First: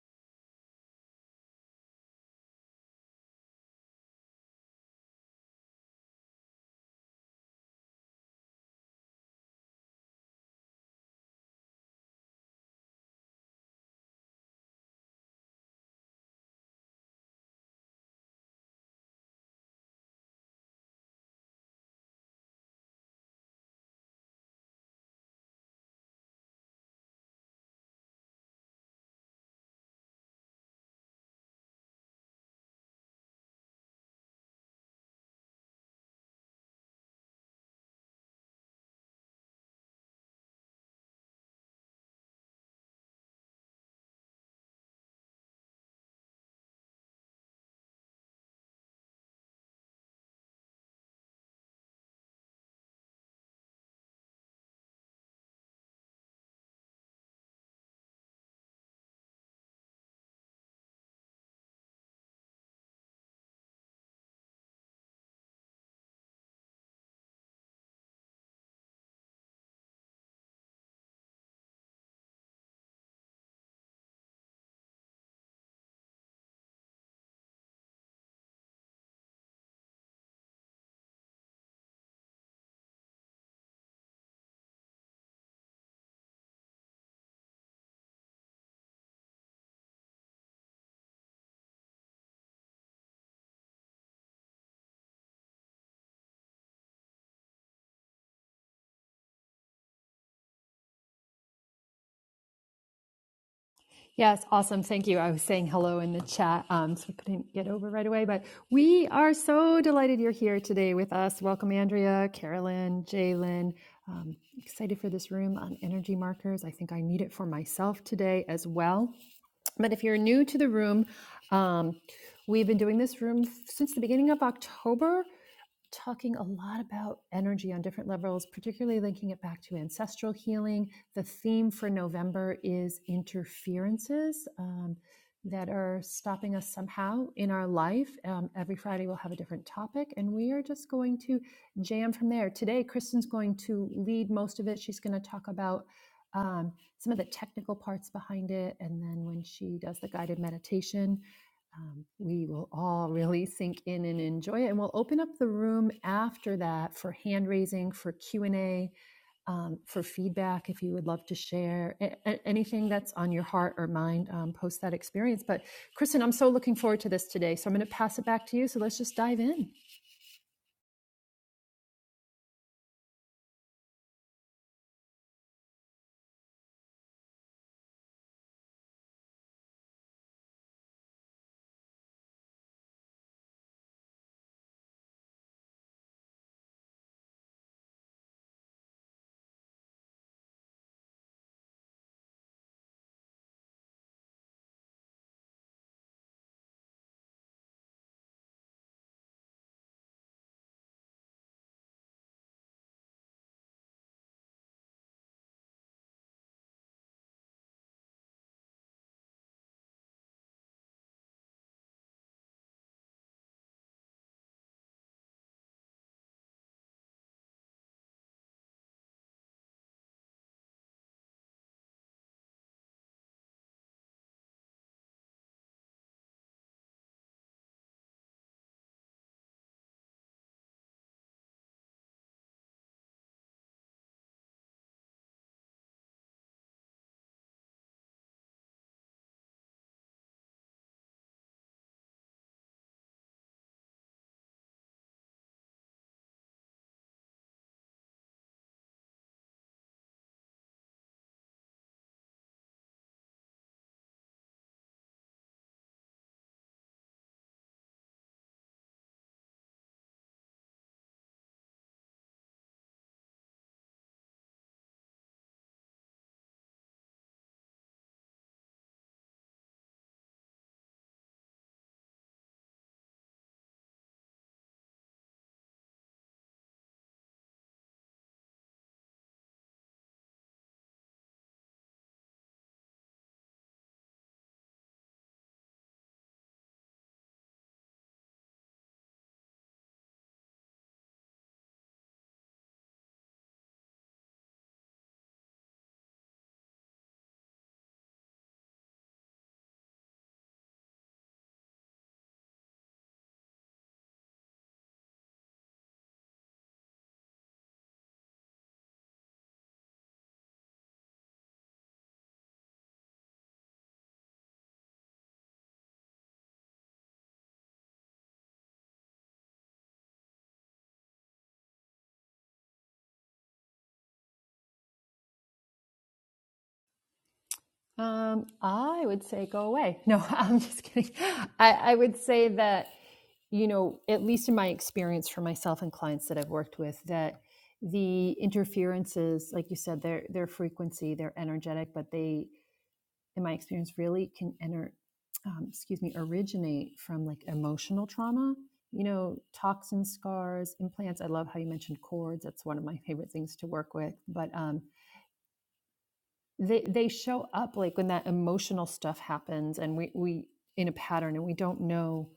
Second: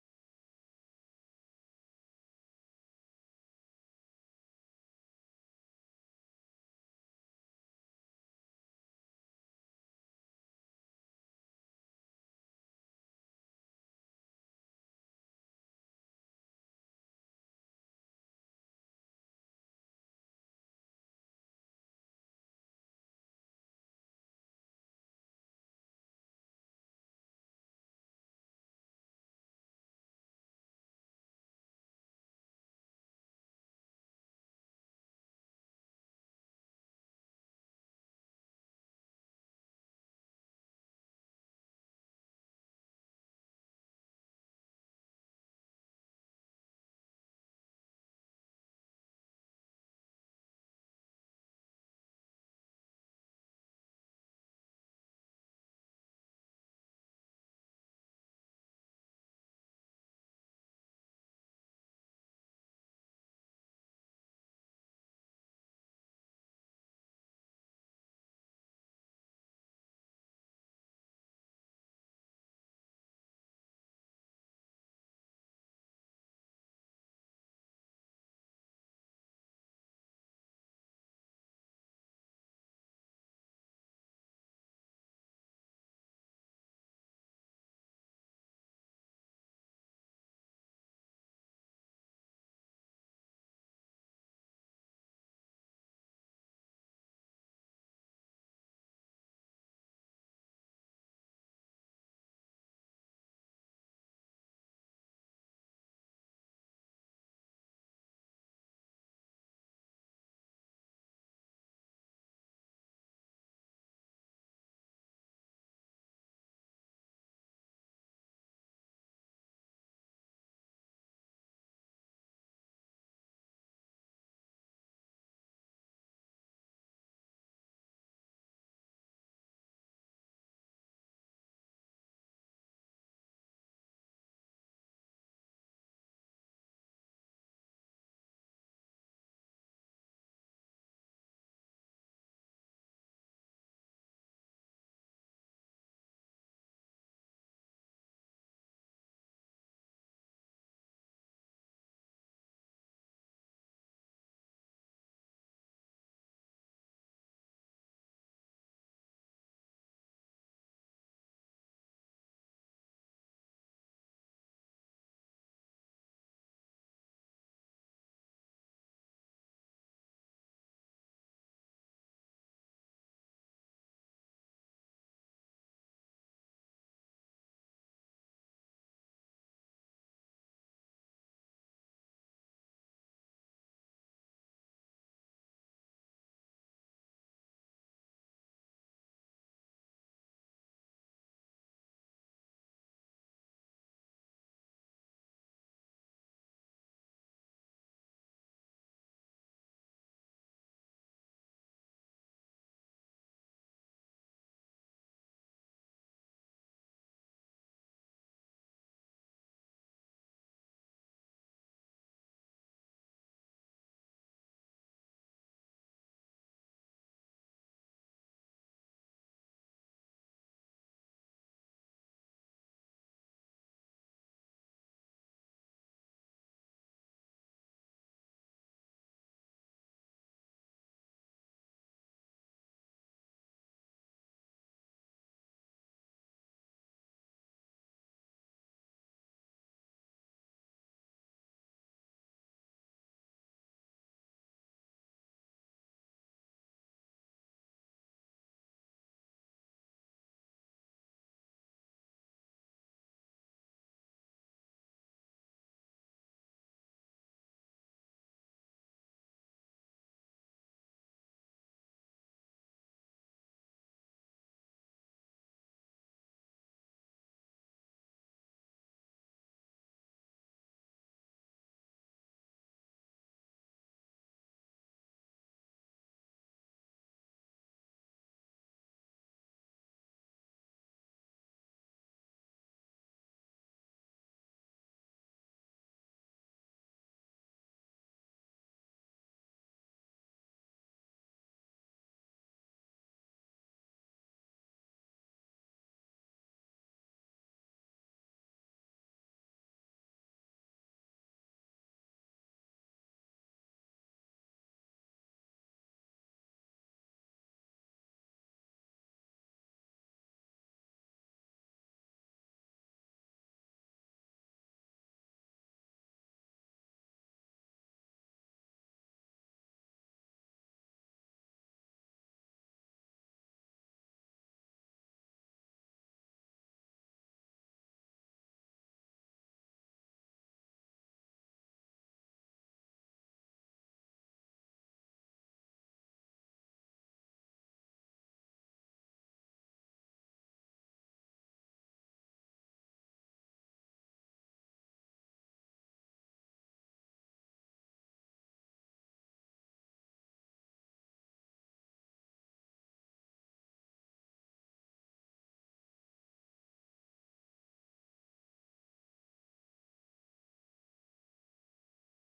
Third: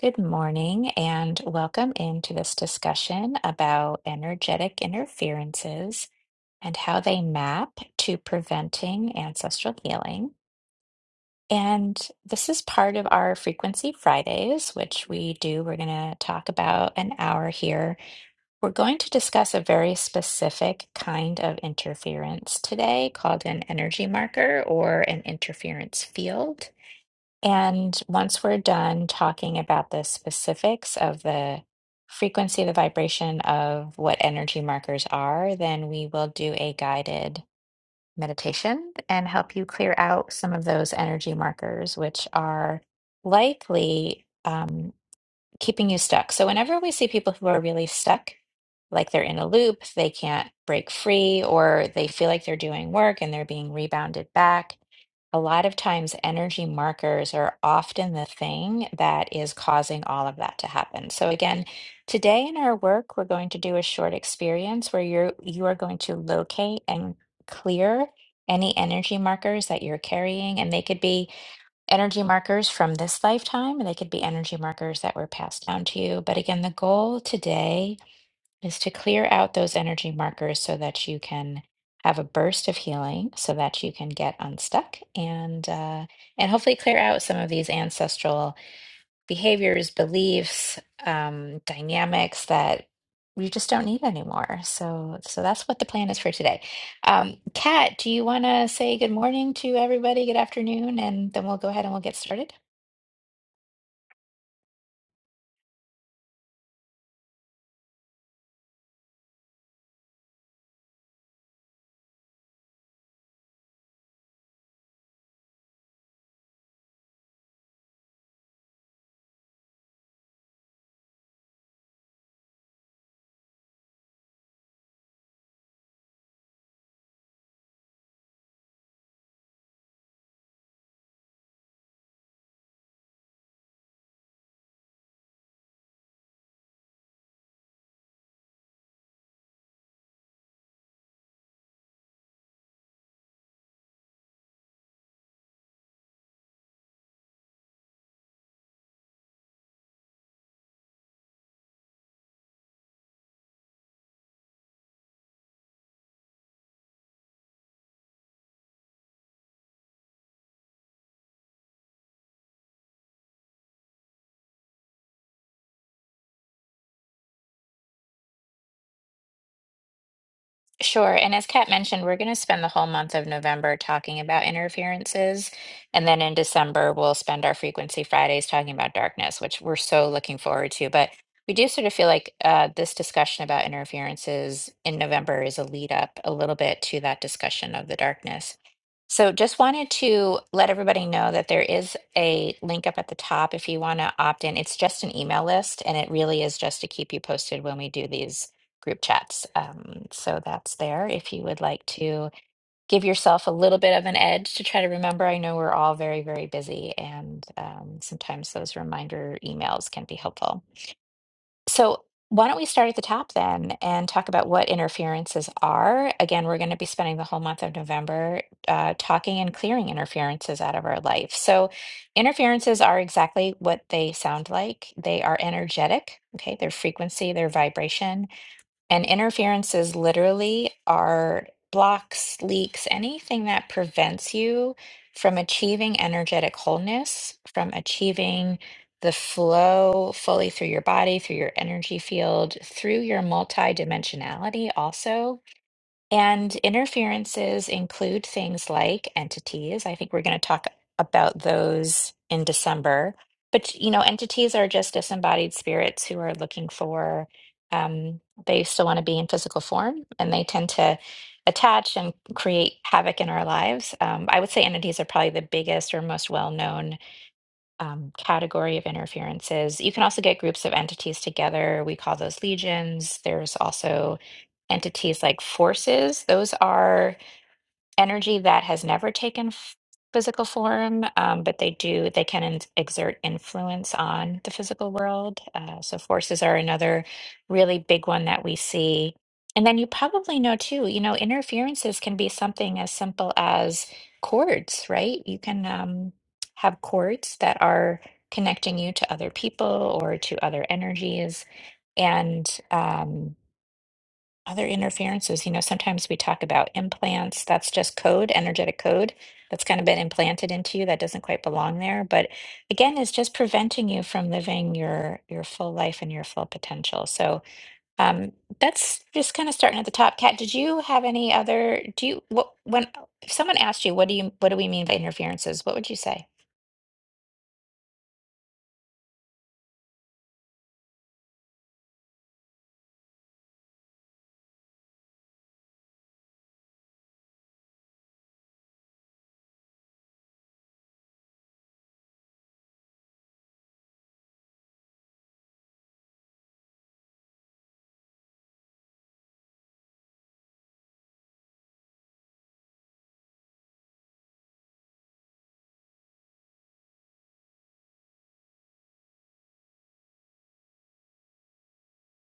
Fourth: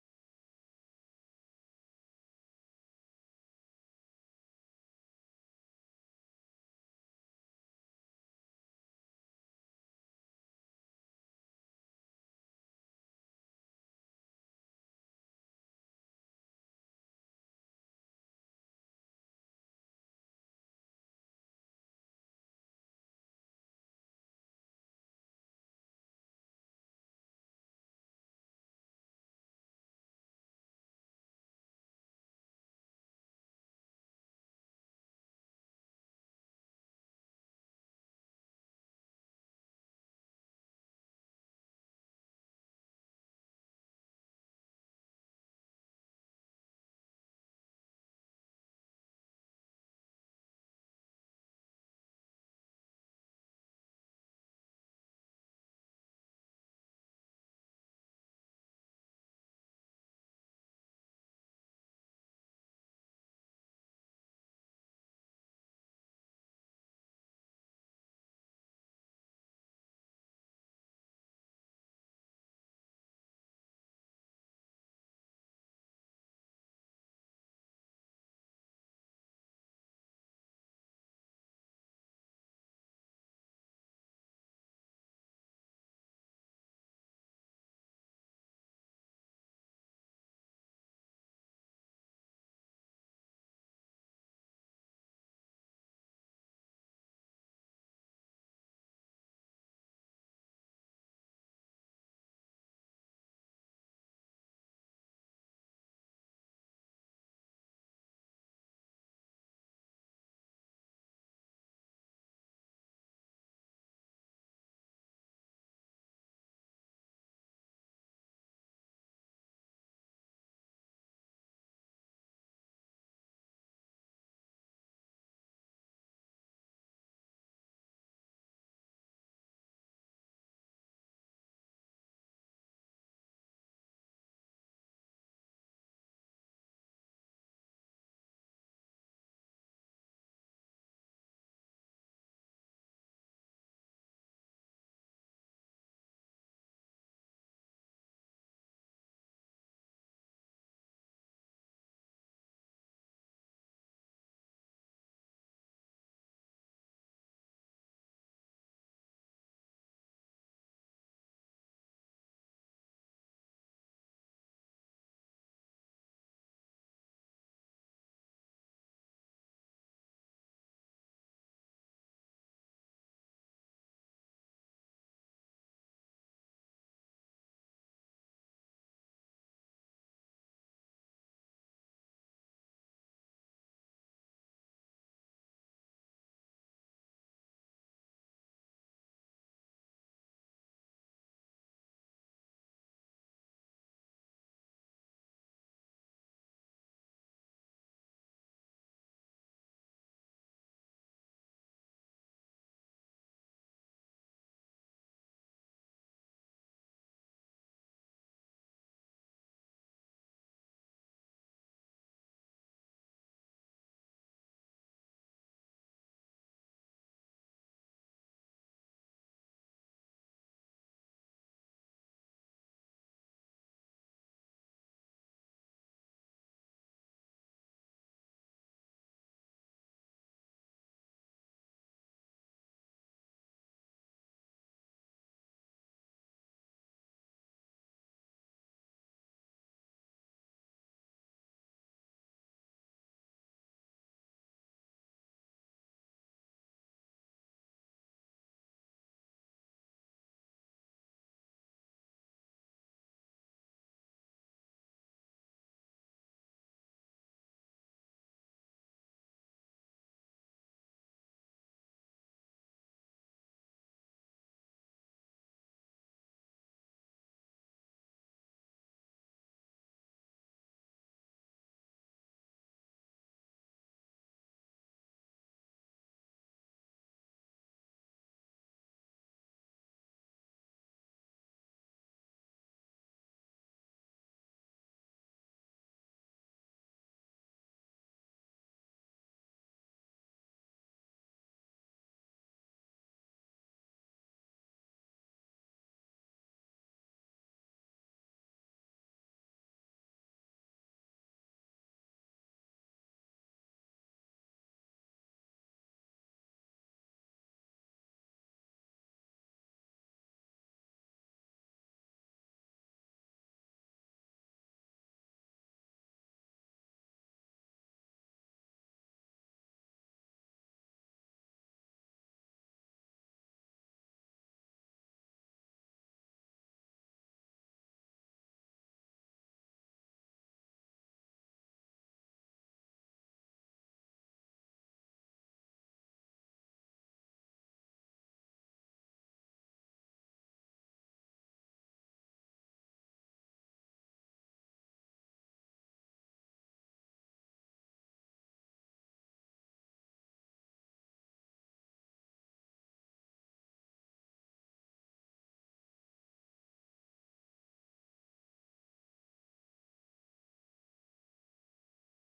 Good morning and welcome into this discussion about energetic interferences and how they map to preventing ancestral healing. And this is part of our Frequency Fridays, which we do. We're going to talk about an hour here. We're going to discuss a very specific kind of interference today called an energy marker or an interference field. And once we're done talking about the specifics of the frequency, the vibration of what energy markers are, then we will do a guided meditation and help you clear out some of those energy markers, which are likely um, keeping you stuck. So, whenever we see people who are really stuck, like they're in a loop, they can't break free, or they feel like they're doing work and they're being rebounded back a lot of times energy markers are often the thing that is causing all of that to happen. So again, today in our work, we're going to do a short experience where you're you are going to locate and clear any energy markers that you're carrying. And they could be energy markers from this lifetime, and they could be energy markers that were passed down to you. But again, the goal today is to clear out those energy markers so that you can have a burst of healing so that you can get unstuck and uh, and hopefully clear out some of these ancestral behaviors beliefs um, dynamics that you just don't need anymore so so that's what the plan is for today um, Kat do you want to say good morning to everybody good afternoon and then we'll go ahead and we'll get started Yes, awesome. Thank you. I was saying hello in the chat, um, so I couldn't get over right away. But we are so delighted you're here today with us. Welcome, Andrea, Carolyn, Jalen. Um, excited for this room on energy markers. I think I need it for myself today as well. But if you're new to the room, um, we've been doing this room since the beginning of October talking a lot about energy on different levels, particularly linking it back to ancestral healing. The theme for November is interferences um, that are stopping us somehow in our life. Um, every Friday, we'll have a different topic, and we are just going to jam from there. Today, Kristen's going to lead most of it. She's going to talk about um, some of the technical parts behind it, and then when she does the guided meditation, um, we will all really sink in and enjoy it and we'll open up the room after that for hand raising for q&a um, for feedback if you would love to share a- a- anything that's on your heart or mind um, post that experience but kristen i'm so looking forward to this today so i'm going to pass it back to you so let's just dive in Sure. And as Kat mentioned, we're going to spend the whole month of November talking about interferences. And then in December, we'll spend our Frequency Fridays talking about darkness, which we're so looking forward to. But we do sort of feel like uh, this discussion about interferences in November is a lead up a little bit to that discussion of the darkness. So just wanted to let everybody know that there is a link up at the top if you want to opt in. It's just an email list, and it really is just to keep you posted when we do these group chats. Um, so that's there if you would like to give yourself a little bit of an edge to try to remember. I know we're all very, very busy, and um, sometimes those reminder emails can be helpful. So, why don't we start at the top then and talk about what interferences are? Again, we're going to be spending the whole month of November uh, talking and clearing interferences out of our life. So, interferences are exactly what they sound like they are energetic, okay, their frequency, their vibration and interferences literally are blocks, leaks, anything that prevents you from achieving energetic wholeness, from achieving the flow fully through your body, through your energy field, through your multidimensionality also and interferences include things like entities. I think we're going to talk about those in December. But, you know, entities are just disembodied spirits who are looking for, um, they still want to be in physical form and they tend to attach and create havoc in our lives. Um, I would say entities are probably the biggest or most well known um, category of interferences. You can also get groups of entities together. We call those legions. There's also entities like forces. Those are energy that has never taken f- physical form, um, but they do, they can in- exert influence on the physical world. Uh, so forces are another really big one that we see. And then you probably know too, you know, interferences can be something as simple as cords, right? You can um, have cords that are connecting you to other people or to other energies. And um, other interferences, you know, sometimes we talk about implants. That's just code, energetic code that's kind of been implanted into you that doesn't quite belong there. But again, it's just preventing you from living your your full life and your full potential. So um, that's just kind of starting at the top. Kat, did you have any other? Do you what when if someone asked you what do you what do we mean by interferences? What would you say? um, i would say go away no i'm just kidding i, I would say that you know, at least in my experience for myself and clients that I've worked with, that the interferences, like you said, their their frequency, they're energetic, but they, in my experience, really can enter, um, excuse me, originate from like emotional trauma. You know, toxin scars, implants. I love how you mentioned cords. That's one of my favorite things to work with. But um, they they show up like when that emotional stuff happens and we we in a pattern and we don't know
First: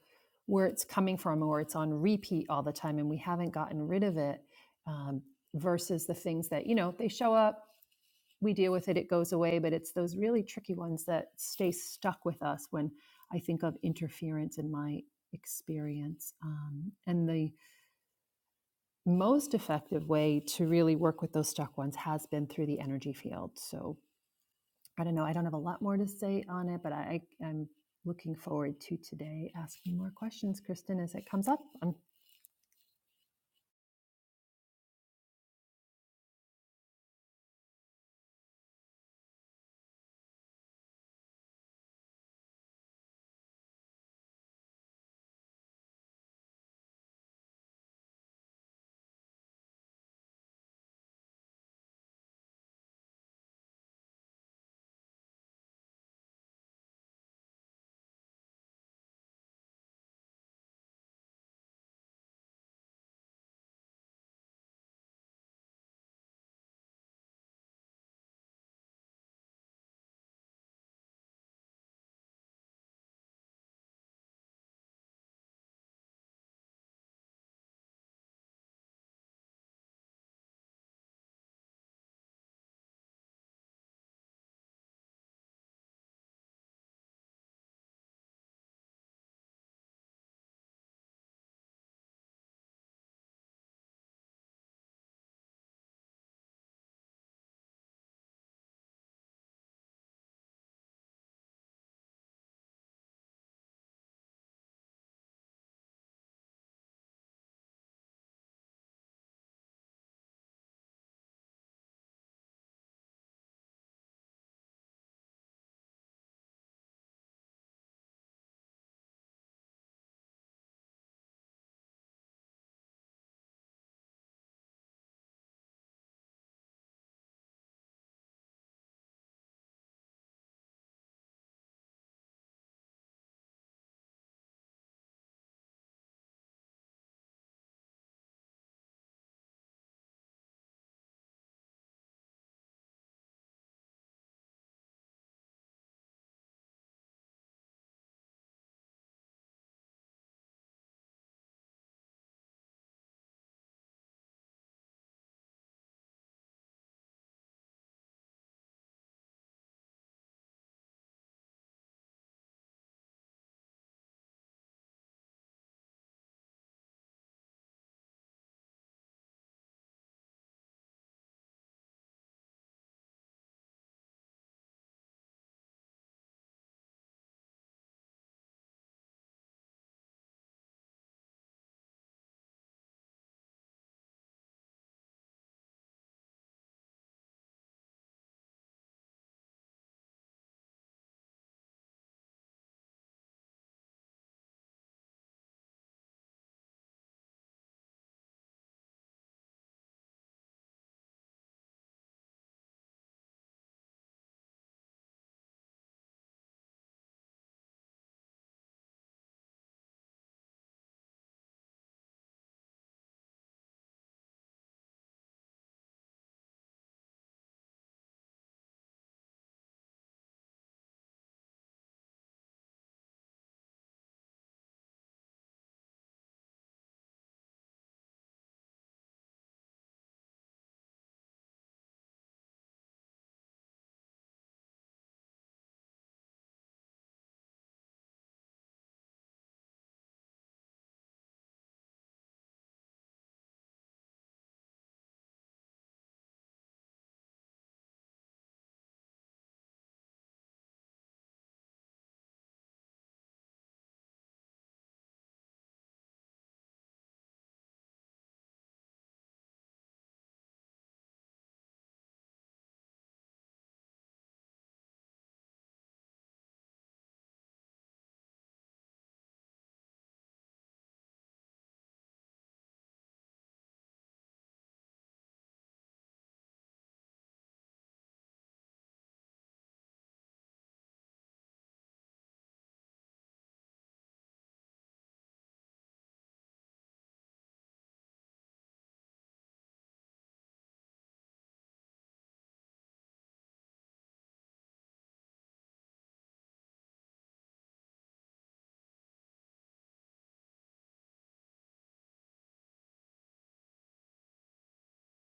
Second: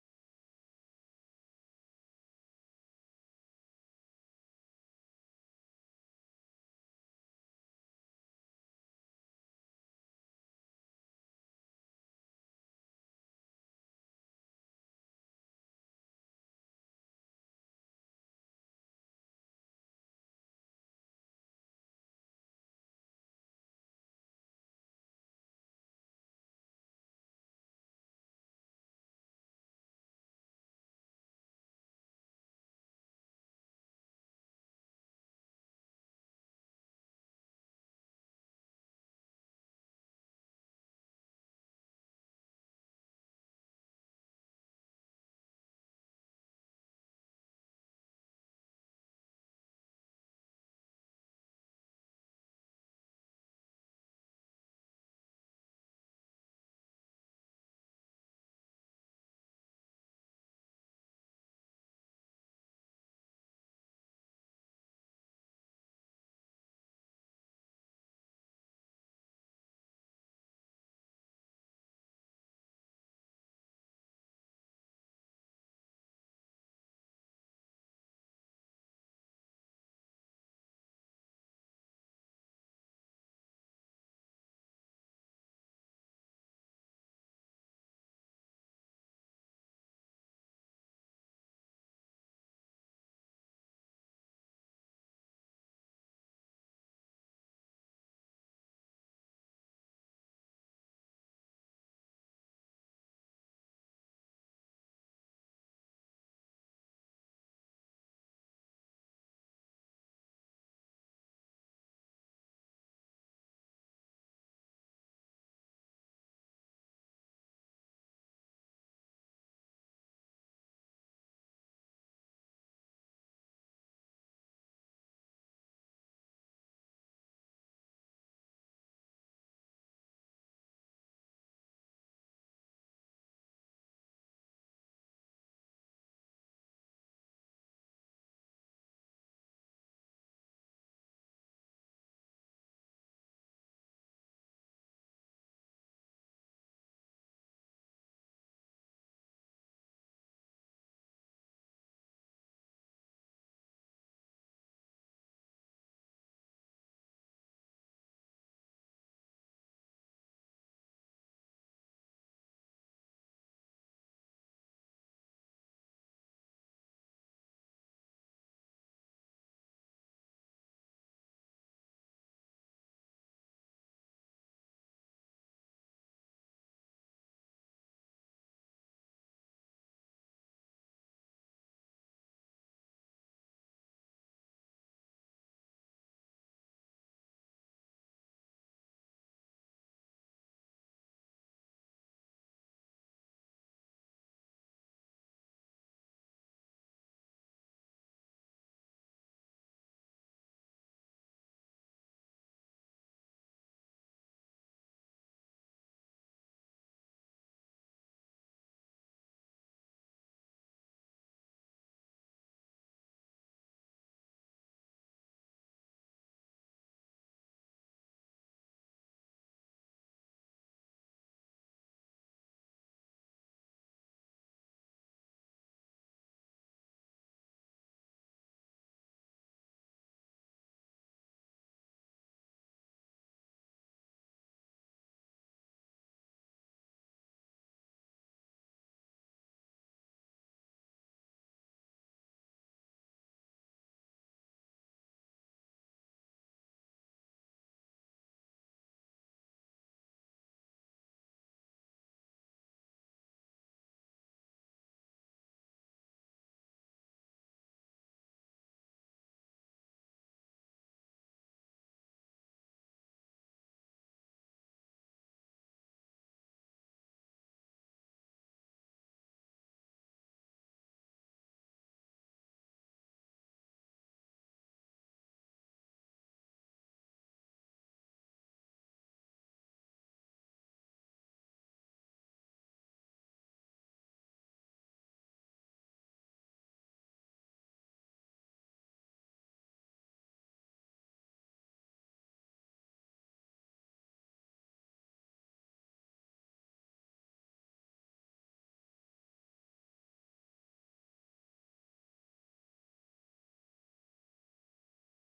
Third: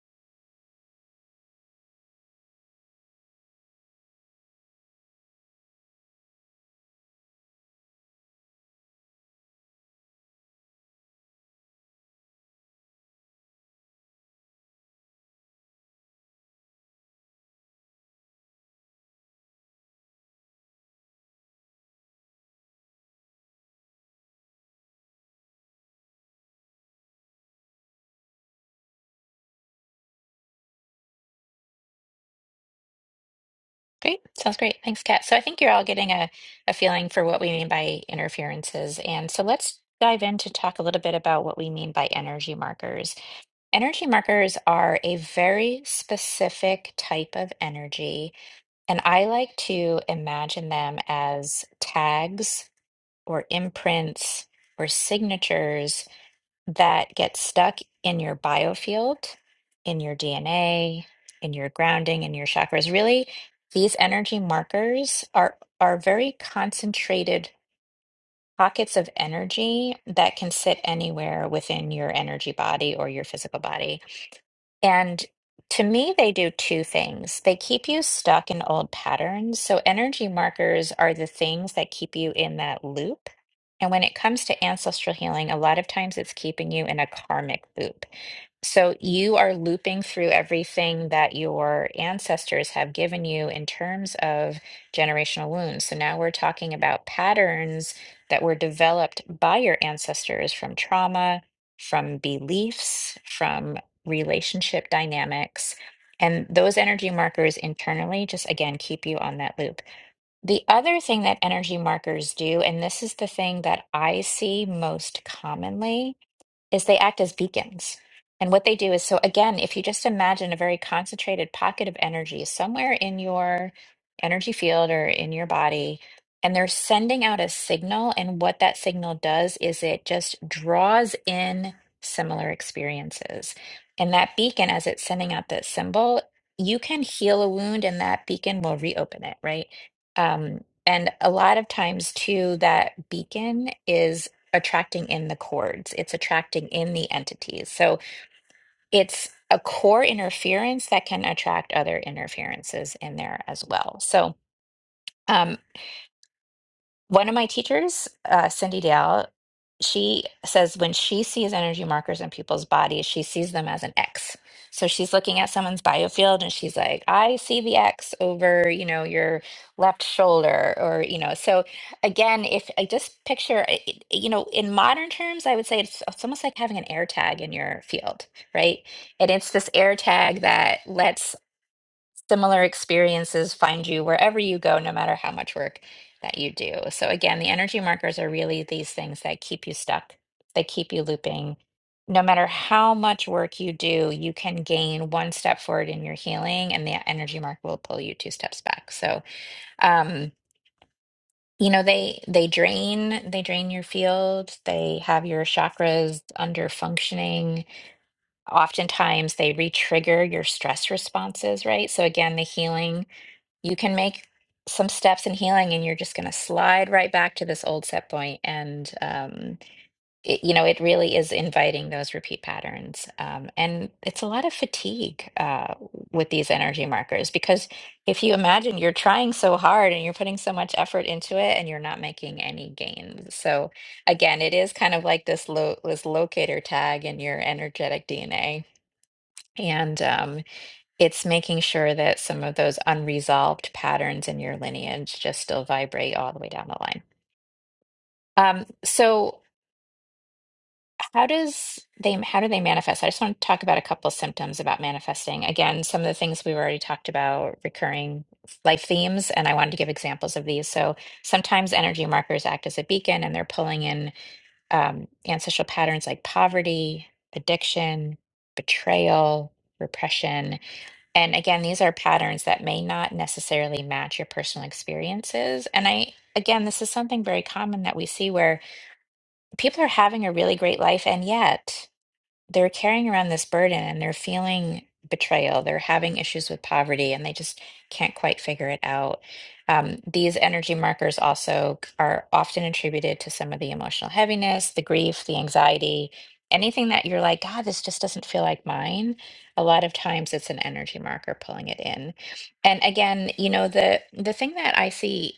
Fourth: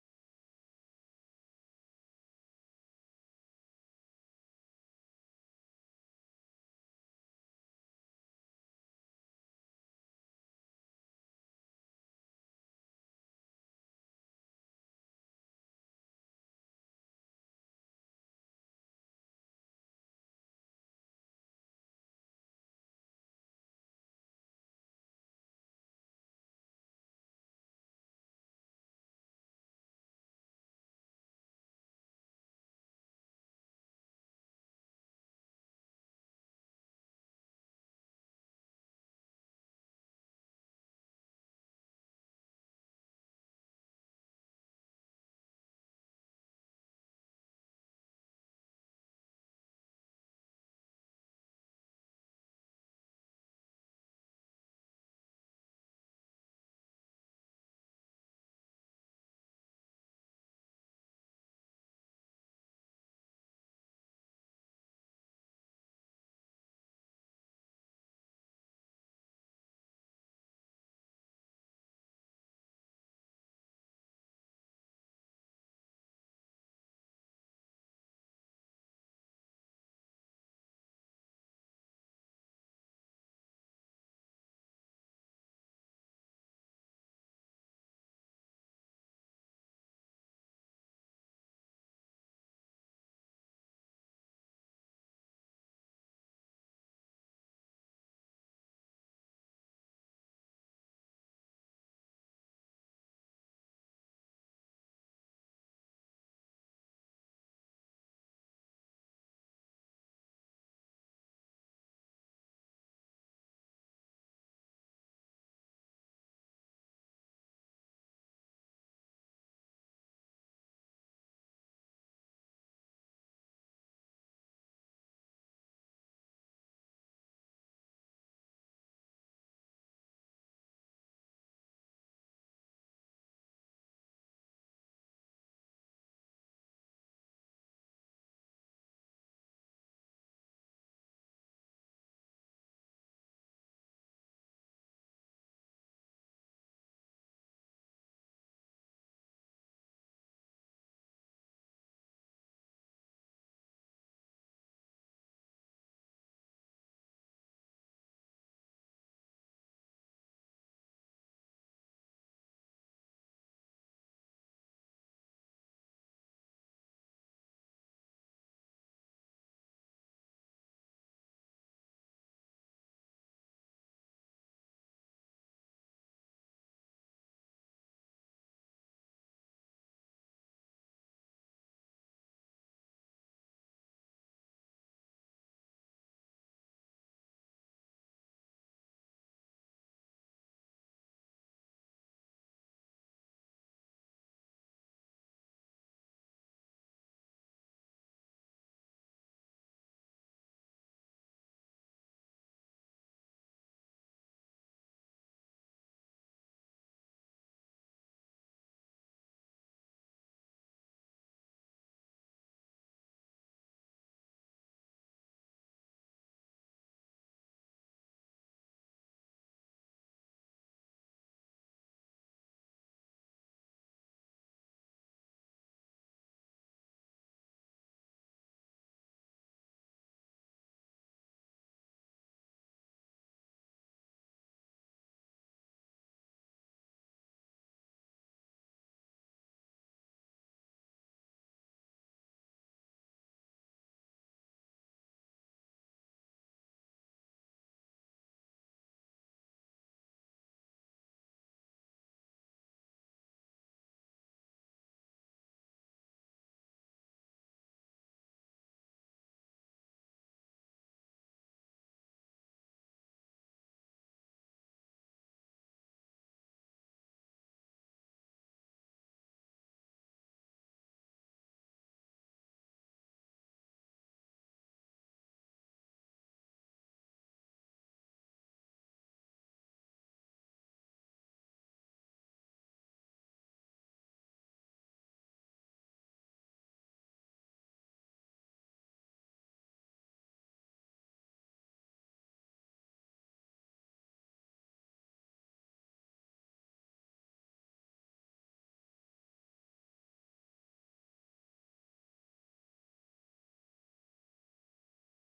where it's coming from or it's on repeat all the time and we haven't gotten rid of it um, versus the things that you know they show up we deal with it it goes away but it's those really tricky ones that stay stuck with us when i think of interference in my experience um, and the most effective way to really work with those stuck ones has been through the energy field so I don't know. I don't have a lot more to say on it, but I, I'm looking forward to today asking more questions, Kristen, as it comes up. I'm Great. Sounds great. Thanks, Kat. So I think you're all getting a, a feeling for what we mean by interferences. And so let's dive in to talk a little bit about what we mean by energy markers. Energy markers are a very specific type of energy, and I like to imagine them as tags or imprints or signatures that get stuck in your biofield, in your DNA, in your grounding, in your chakras. Really, these energy markers are are very concentrated pockets of energy that can sit anywhere within your energy body or your physical body. And to me, they do two things. They keep you stuck in old patterns. So, energy markers are the things that keep you in that loop. And when it comes to ancestral healing, a lot of times it's keeping you in a karmic loop. So you are looping through everything that your ancestors have given you in terms of generational wounds. So now we're talking about patterns that were developed by your ancestors from trauma, from beliefs, from relationship dynamics. And those energy markers internally just again keep you on that loop. The other thing that energy markers do, and this is the thing that I see most commonly is they act as beacons. And what they do is so, again, if you just imagine a very concentrated pocket of energy somewhere in your energy field or in your body, and they're sending out a signal. And what that signal does is it just draws in similar experiences. And that beacon, as it's sending out that symbol, you can heal a wound and that beacon will reopen it, right? Um, and a lot of times, too, that beacon is attracting in the cords, it's attracting in the entities. So it's a core interference that can attract other interferences in there as well. So, um, one of my teachers, uh, Cindy Dale, she says when she sees energy markers in people's bodies, she sees them as an X. So she's looking at someone's biofield and she's like, I see the X over, you know, your left shoulder or, you know, so again, if I just picture, I- I- you know, in modern terms, I would say it's, it's almost like having an air tag in your field, right? And it's this air tag that lets similar experiences find you wherever you go, no matter how much work that you do. So, again, the energy markers are really these things that keep you stuck, they keep you looping. No matter how much work you do, you can gain one step forward in your healing, and the energy mark will pull you two steps back. So, um, you know they they drain they drain your field they have your chakras under functioning oftentimes they re-trigger your stress responses right so again the healing you can make some steps in healing and you're just going to slide right back to this old set point point. and um, it, you know it really is inviting those repeat patterns um, and it's a lot of fatigue uh, with these energy markers because if you imagine you're trying so hard and you're putting so much effort into it and you're not making any gains so again it is kind of like this lo- this locator tag in your energetic dna and um, it's making sure that some of those unresolved patterns in your lineage just still vibrate all the way down the line. Um, so how does they how do they manifest? I just want to talk about a couple symptoms about manifesting. Again, some of the things we've already talked about, recurring life themes, and I wanted to give examples of these. So sometimes energy markers act as a beacon and they're pulling in um, ancestral patterns like poverty, addiction, betrayal, repression And again, these are patterns that may not necessarily match your personal experiences. And I, again, this is something very common that we see where people are having a really great life, and yet they're carrying around this burden and they're feeling betrayal. They're having issues with poverty and they just can't quite figure it out. Um, these energy markers also c- are often attributed to some of the emotional heaviness, the grief, the anxiety, anything that you're like, God, this just doesn't feel like mine. A lot of times it's an energy marker pulling it in. And again, you know, the the thing that I see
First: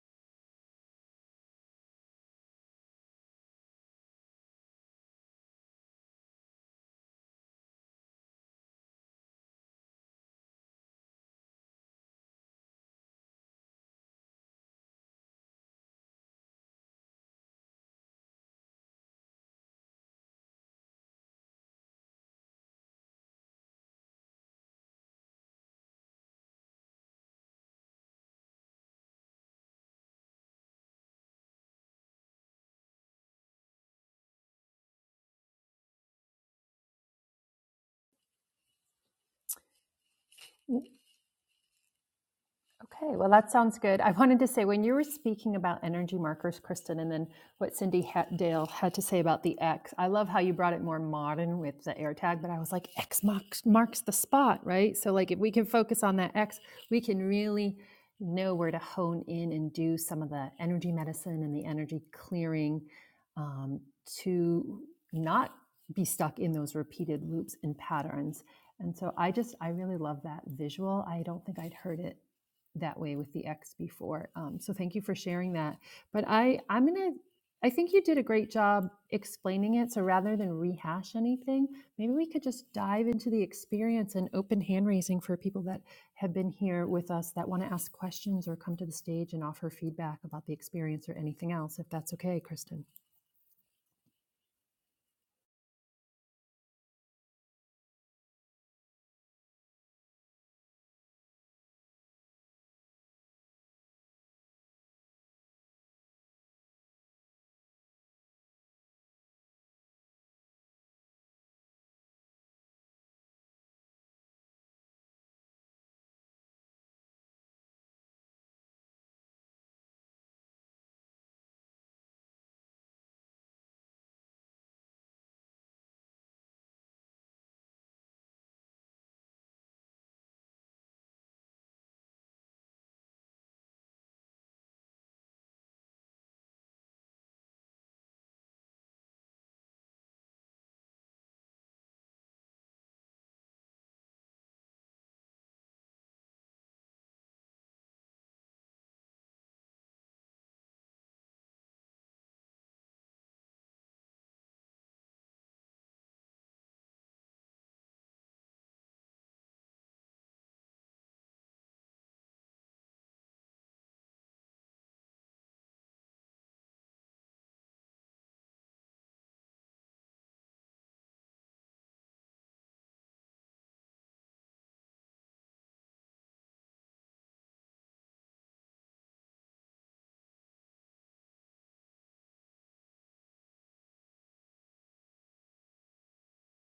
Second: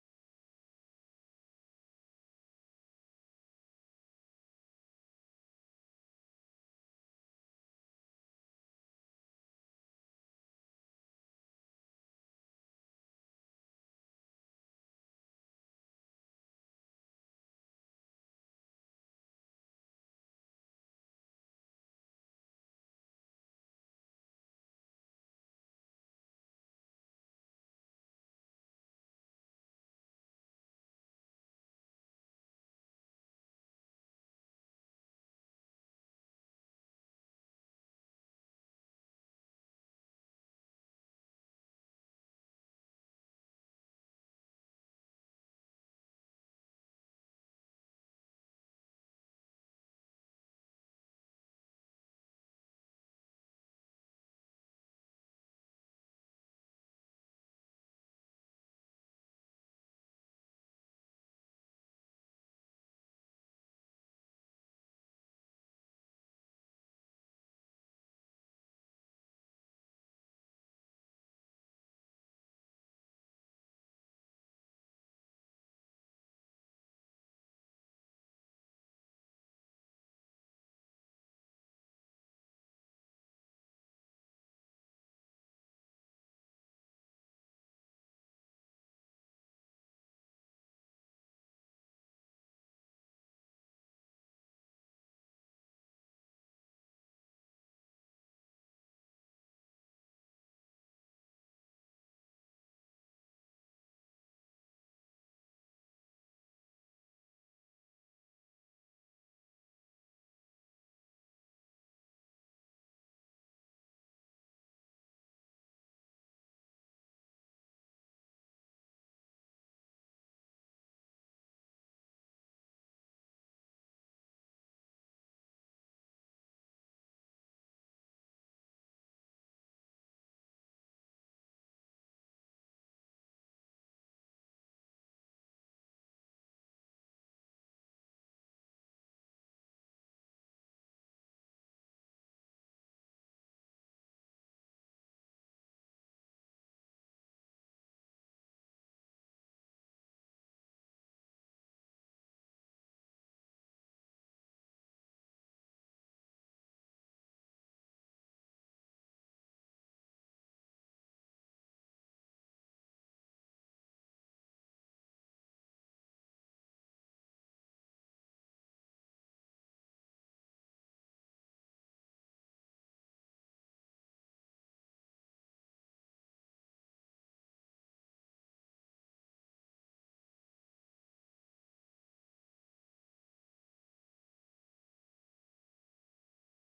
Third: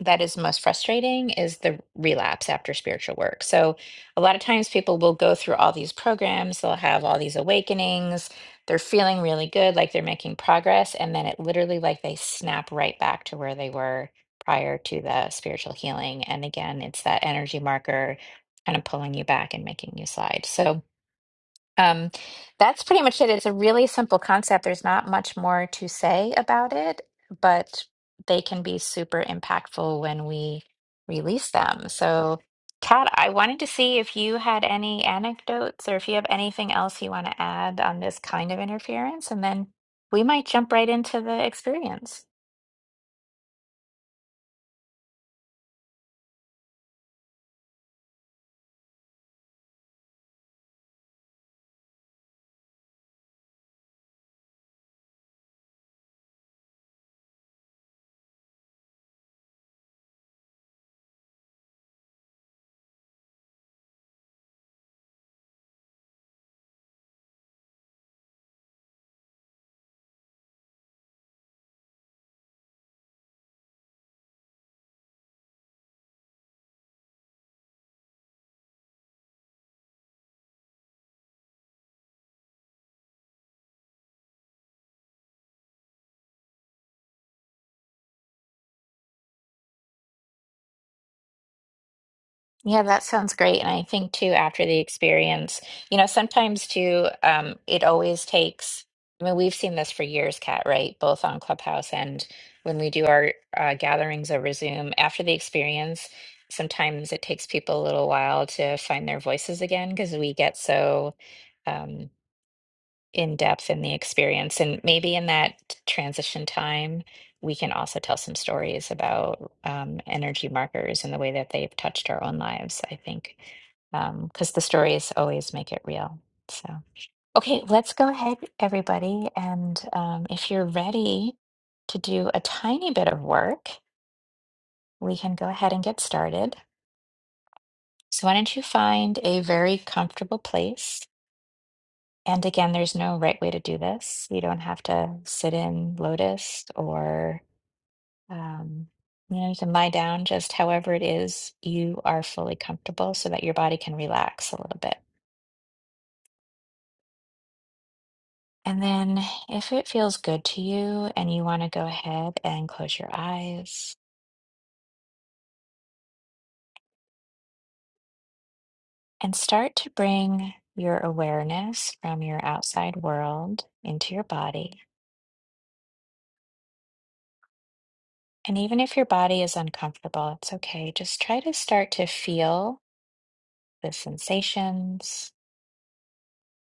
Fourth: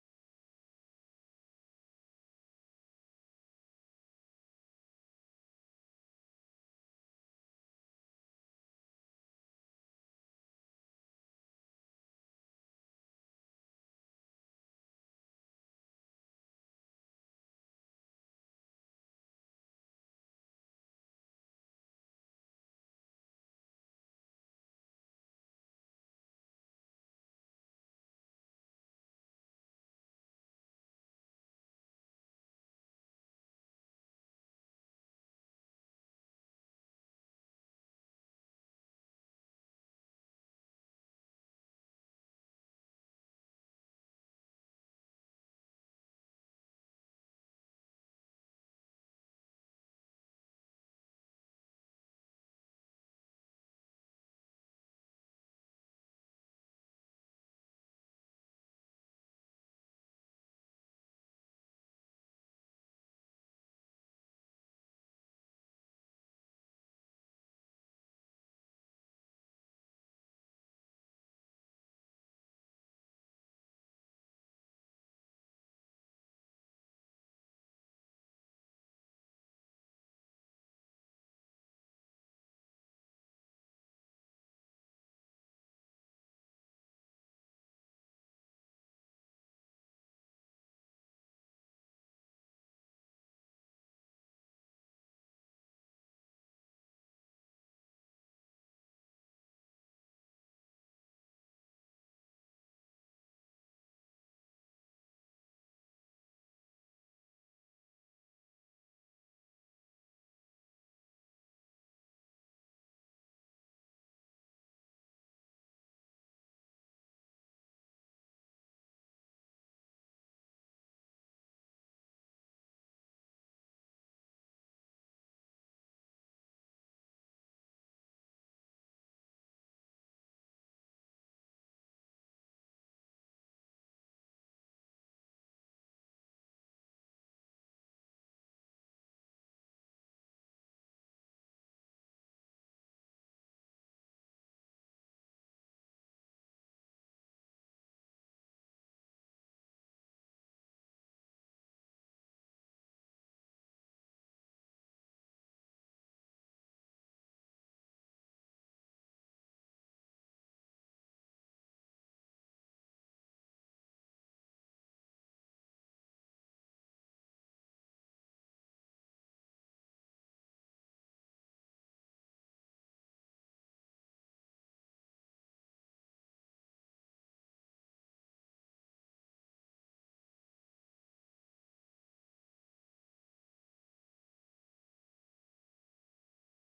that is most frustrating is the relapse after spiritual work. So a lot of times people will go through all these programs, they'll have all these awakenings, they're feeling really good, like they're making progress, and then it literally like they snap right back to where they were prior to the spiritual healing. And again, it's that energy marker kind of pulling you back and making you slide. So um, that's pretty much it. It's a really simple concept. There's not much more to say about it, but they can be super impactful when we release them. So, Kat, I wanted to see if you had any anecdotes or if you have anything else you want to add on this kind of interference, and then we might jump right into the experience. Okay, well, that sounds good. I wanted to say when you were speaking about energy markers, Kristen, and then what Cindy Hat- Dale had to say about the X, I love how you brought it more modern with the AirTag, but I was like, X marks, marks the spot, right? So, like, if we can focus on that X, we can really know where to hone in and do some of the energy medicine and the energy clearing um, to not be stuck in those repeated loops and patterns. And so I just, I really love that visual. I don't think I'd heard it that way with the X before. Um, so thank you for sharing that. But I, I'm gonna, I think you did a great job explaining it. So rather than rehash anything, maybe we could just dive into the experience and open hand raising for people that have been here with us that want to ask questions or come to the stage and offer feedback about the experience or anything else, if that's okay, Kristen. Yeah, that sounds great. And I think too, after the experience, you know, sometimes too, um, it always takes, I mean, we've seen this for years, Kat, right? Both on Clubhouse and when we do our uh, gatherings over Zoom, after the experience, sometimes it takes people a little while to find their voices again because we get so. um, in depth in the experience. And maybe in that transition time, we can also tell some stories about um, energy markers and the way that they've touched our own lives, I think, because the stories always make it real. So, okay, let's go ahead, everybody. And um, if you're ready to do a tiny bit of work, we can go ahead and get started. So, why don't you find a very comfortable place? And again, there's no right way to do this. You don't have to sit in lotus or, um, you know, you can lie down just however it is you are fully comfortable so that your body can relax a little bit. And then if it feels good to you and you want to go ahead and close your eyes and start to bring your awareness from your outside world into your body. And even if your body is uncomfortable, it's okay. Just try to start to feel. the sensations.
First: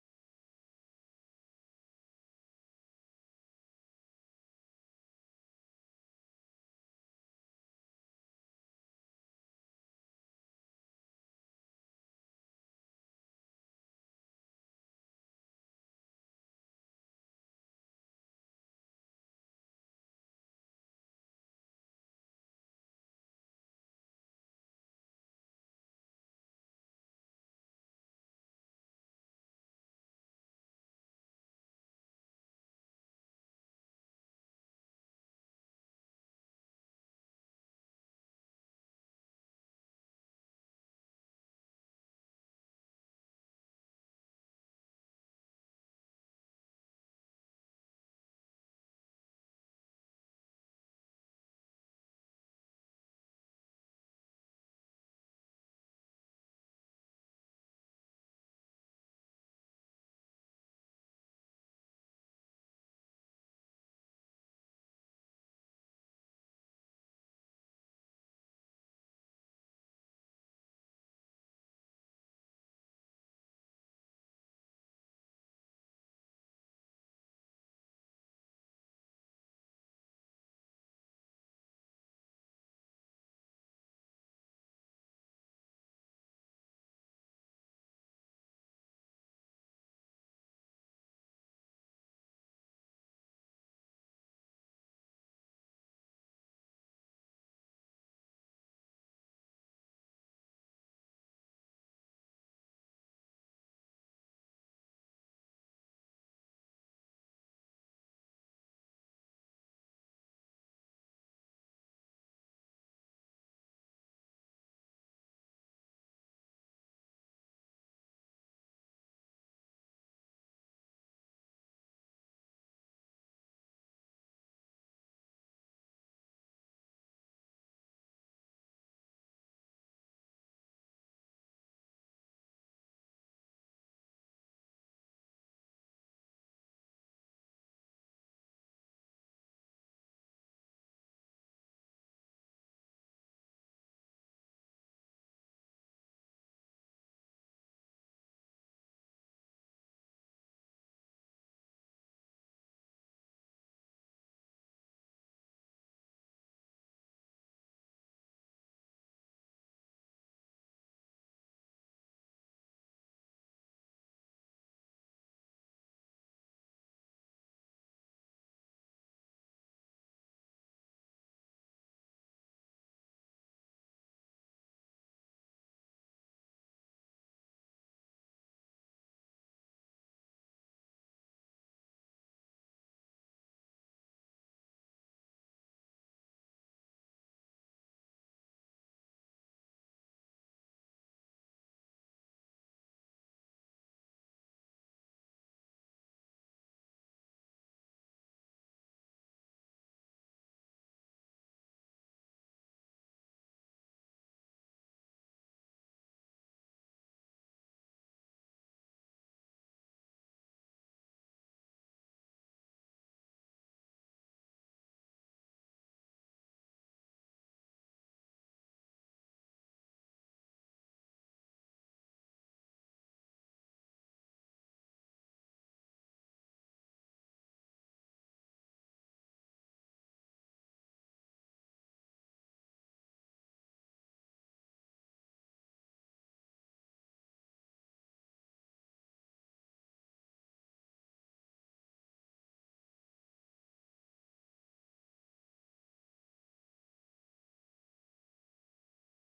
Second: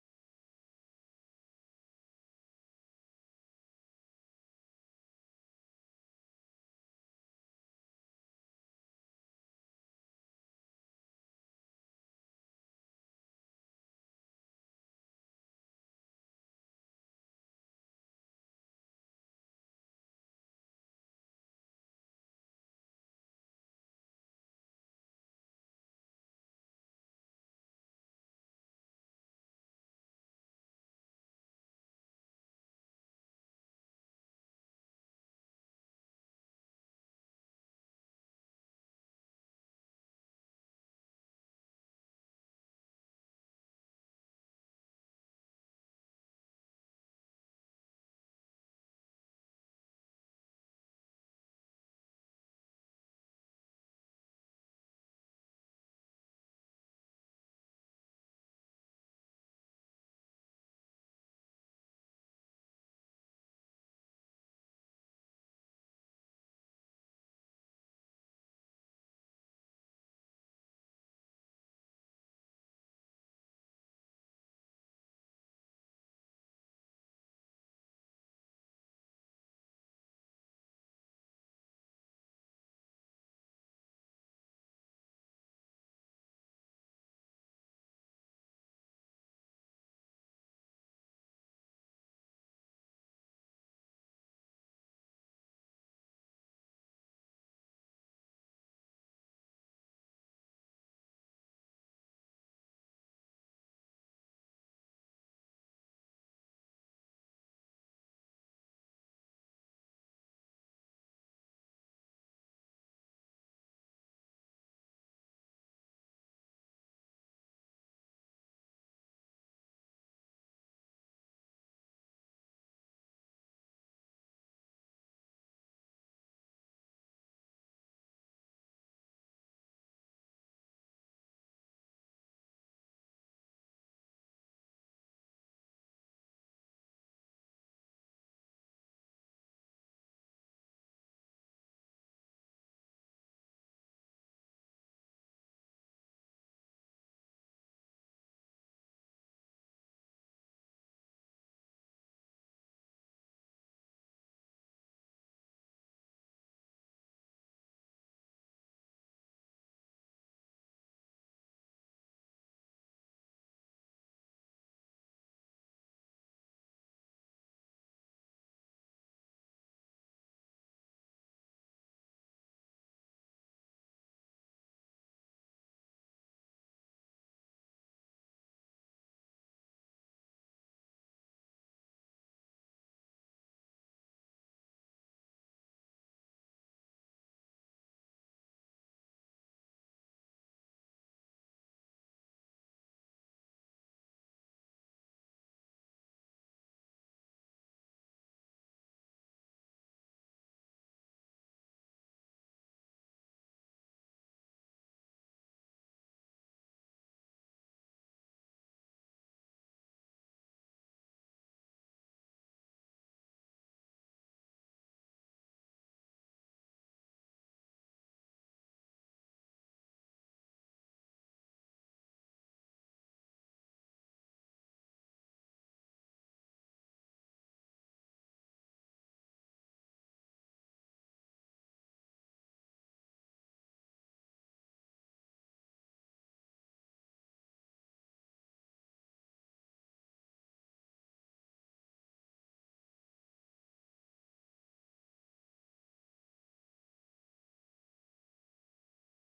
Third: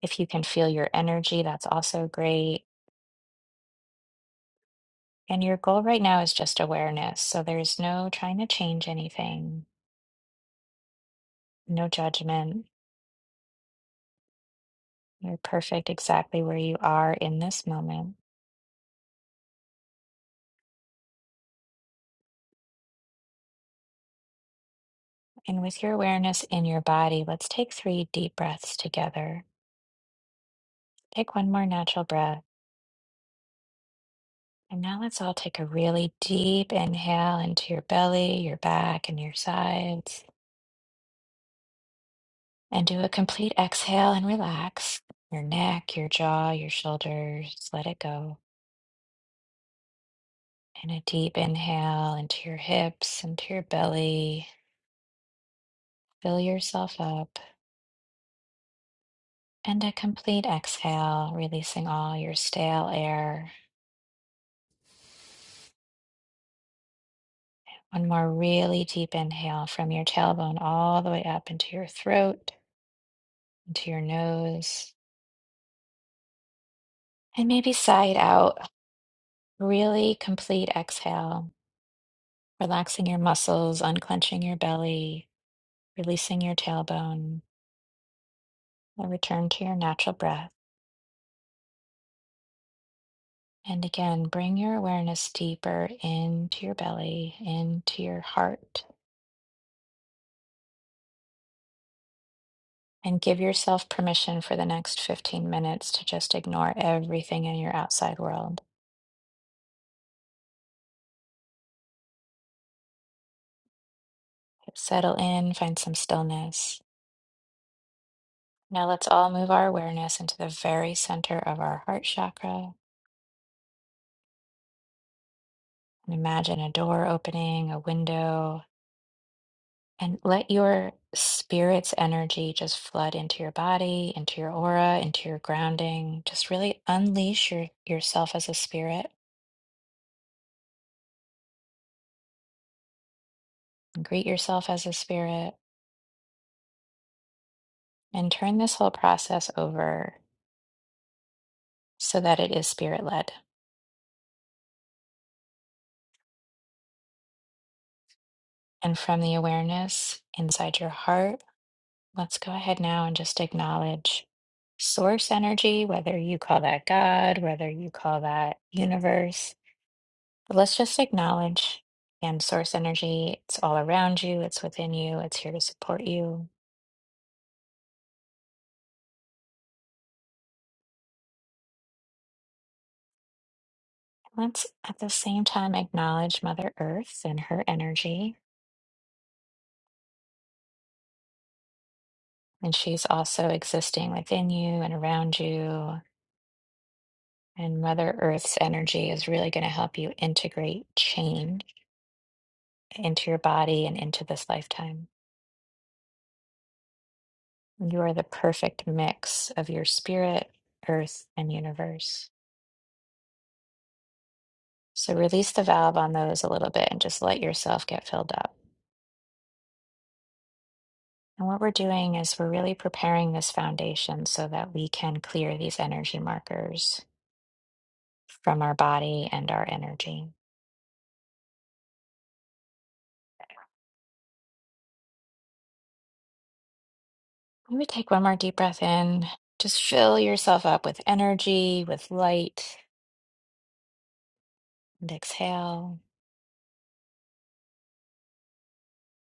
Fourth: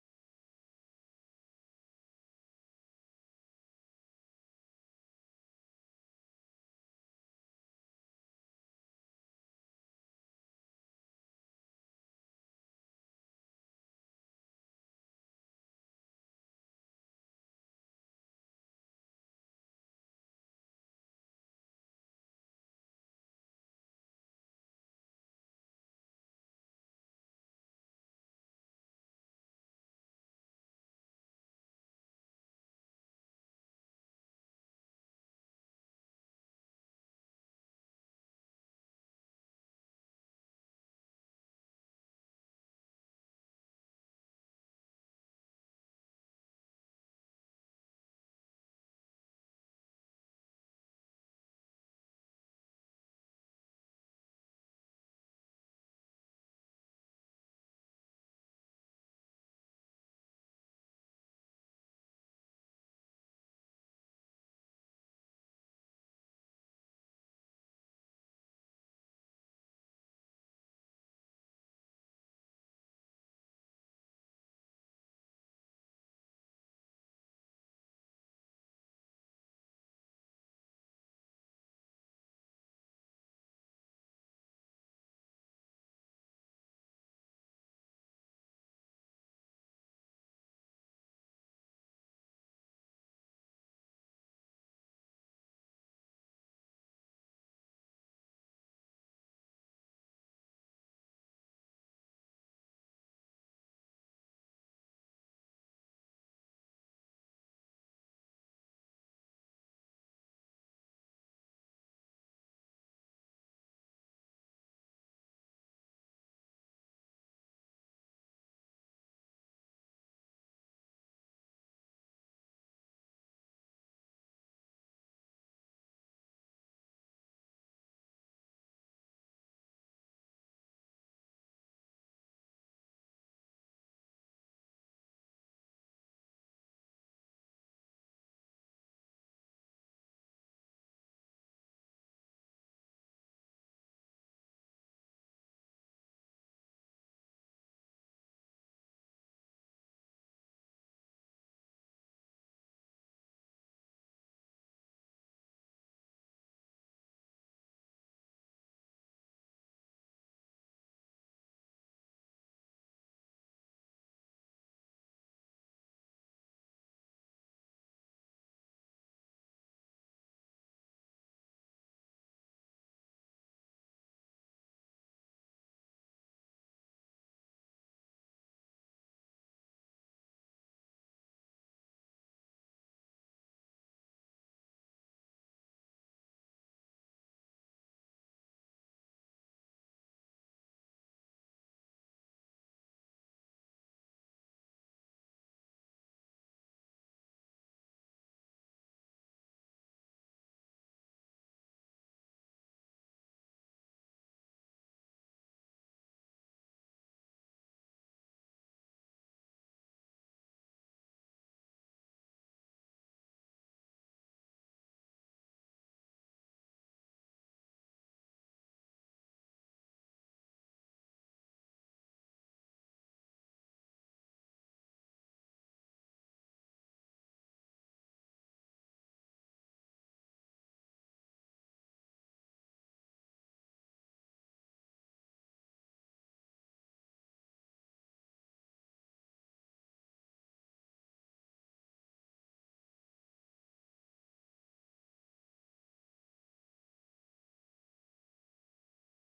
If you can feel your energy, that's also great. And your goal right now is just awareness. So there's no trying to change anything, no judgment. You're perfect exactly where you are in this moment. And with your awareness in your body, let's take three deep breaths together. Take one more natural breath. And now let's all take a really deep inhale into your belly, your back, and your sides. And do a complete exhale and relax your neck, your jaw, your shoulders. Let it go. And a deep inhale into your hips, into your belly. Fill yourself up. And a complete exhale, releasing all your stale air. One more really deep inhale from your tailbone all the way up into your throat, into your nose. And maybe side out. Really complete exhale, relaxing your muscles, unclenching your belly releasing your tailbone, a return to your natural breath. And again, bring your awareness deeper into your belly, into your heart, and give yourself permission for the next 15 minutes to just ignore everything in your outside world. Settle in, find some stillness. Now let's all move our awareness into the very center of our heart chakra and imagine a door opening, a window, And let your spirit's energy just flood into your body, into your aura, into your grounding. Just really unleash your, yourself as a spirit, greet yourself as a spirit, and turn this whole process over so that it is spirit led. And from the awareness inside your heart, let's go ahead now and just acknowledge source energy, whether you call that God, whether you call that universe But let's just acknowledge and source energy, it's all around you, it's within you, it's here to support you. Let's at the same time acknowledge Mother Earth and her energy. And she's also existing within you and around you. And Mother Earth's energy is really going to help you integrate change into your body and into this lifetime. You are the perfect mix of your spirit, earth, and universe. So release the valve on those a little bit and just let yourself get filled up. And what we're doing is we're really preparing this foundation so that we can clear these energy markers from our body and our energy. Maybe take one more deep breath in. Just fill yourself up with energy, with light, and exhale.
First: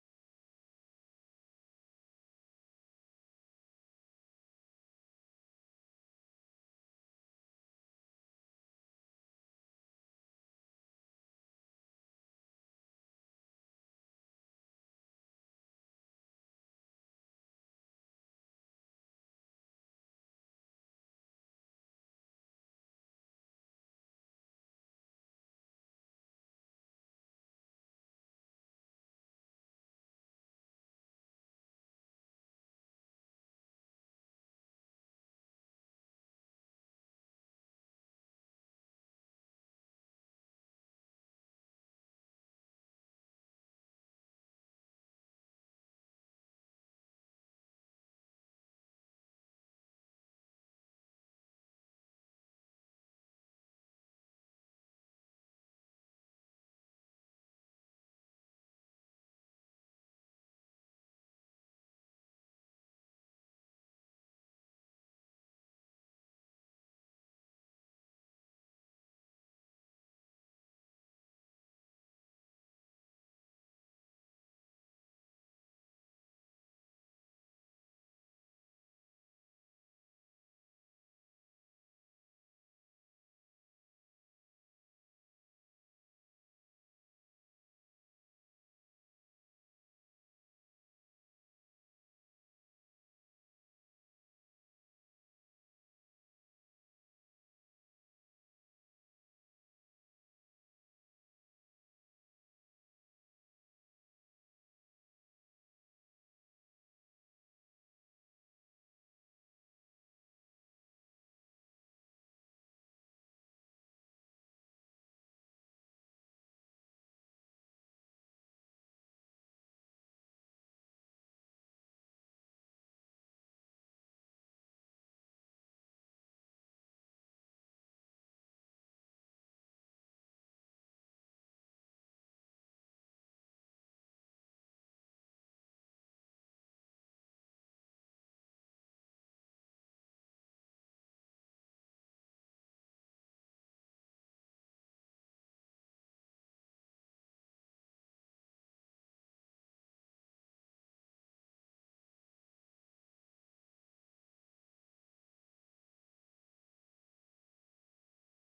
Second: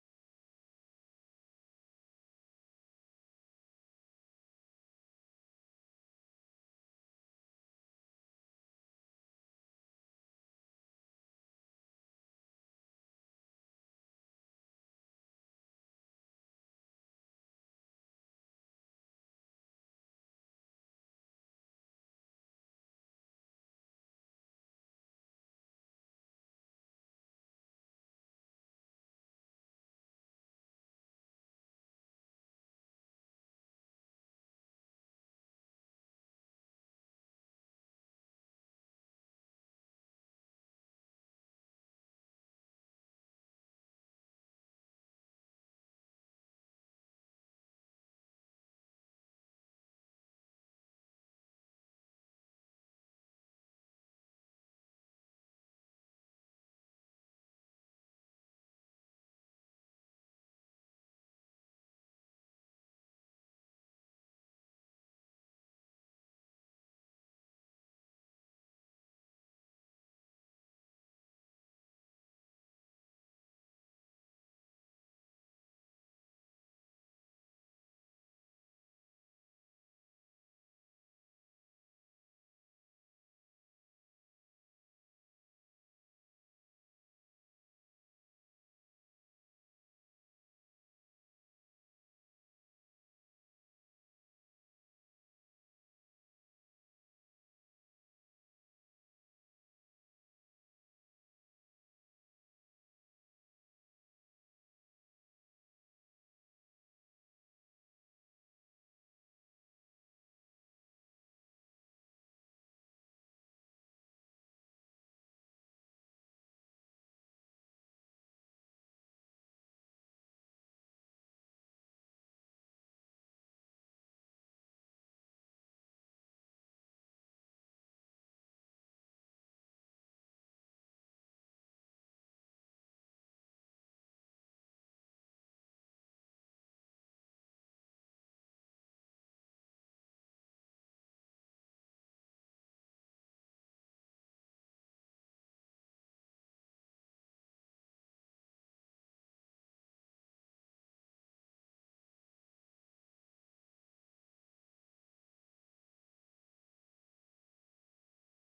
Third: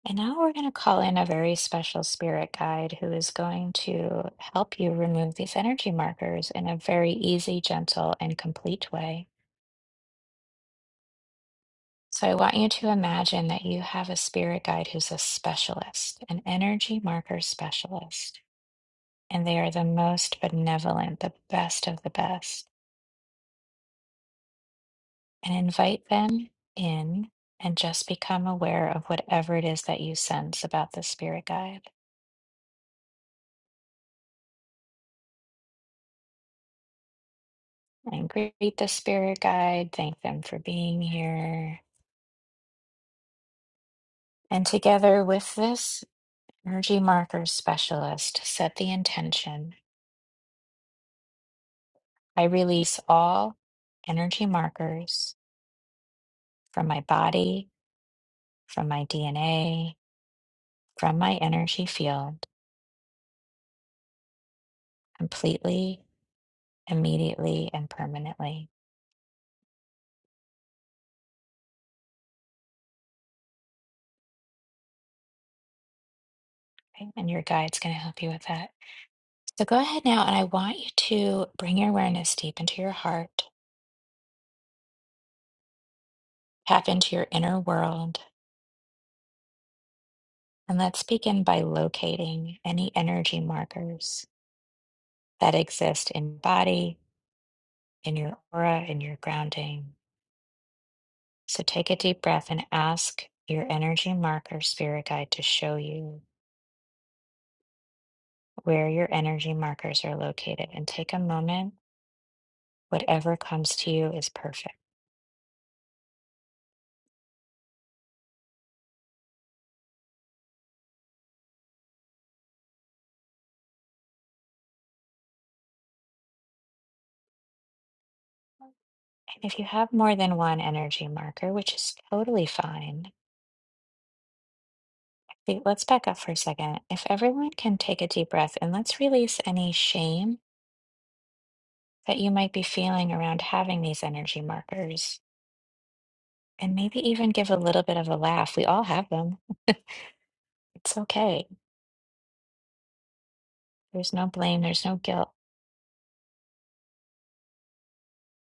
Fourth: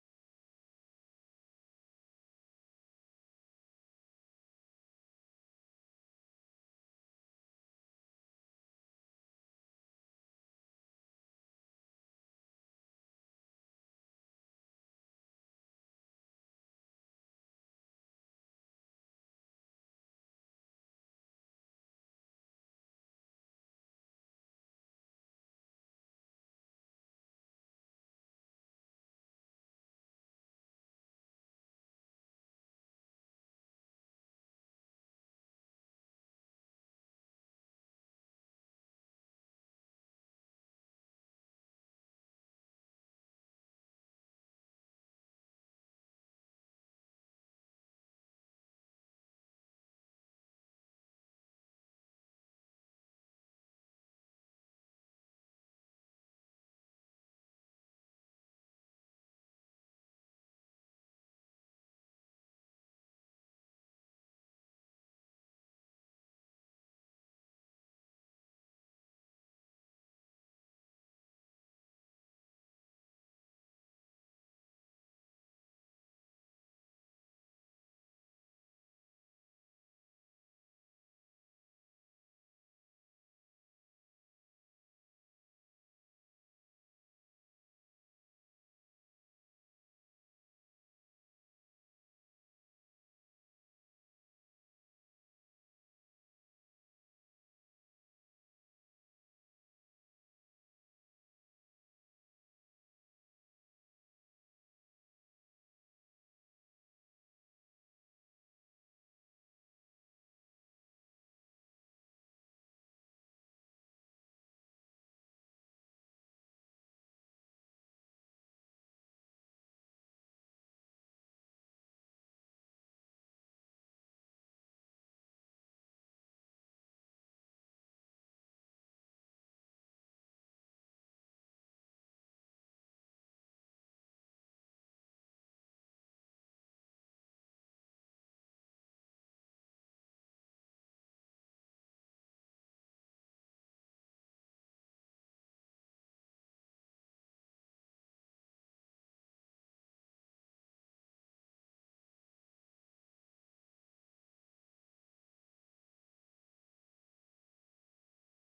And now we're going to call in a very special spirit guide who is going to help you remove these energy markers in a very easy, gentle, and complete way. So I want you to imagine that you have a spirit guide who's a specialist, an energy marker specialist, and they are the most benevolent, the best of the best. And invite them in and just become aware of whatever it is that you sense about the spirit guide. And greet the spirit guide, thank them for being here. And together with this energy marker specialist, set the intention I release all energy markers from my body, from my DNA, from my energy field, completely, immediately, and permanently. Okay, And your guide's going to help you with that. So go ahead now, and I want you to bring your awareness deep into your heart, tap into your inner world, and let's begin by locating any energy markers that exist in your body, in your aura, in your grounding. So take a deep breath and ask your energy marker spirit guide to show you where your energy markers are located and take a moment. Whatever comes to you is perfect. And if you have more than one energy marker, which is totally fine, wait, let's back up for a second. If everyone can take a deep breath and let's release any shame that you might be feeling around having these energy markers, and maybe even give a little bit of a laugh. We all have them. It's okay. There's no blame, there's no guilt.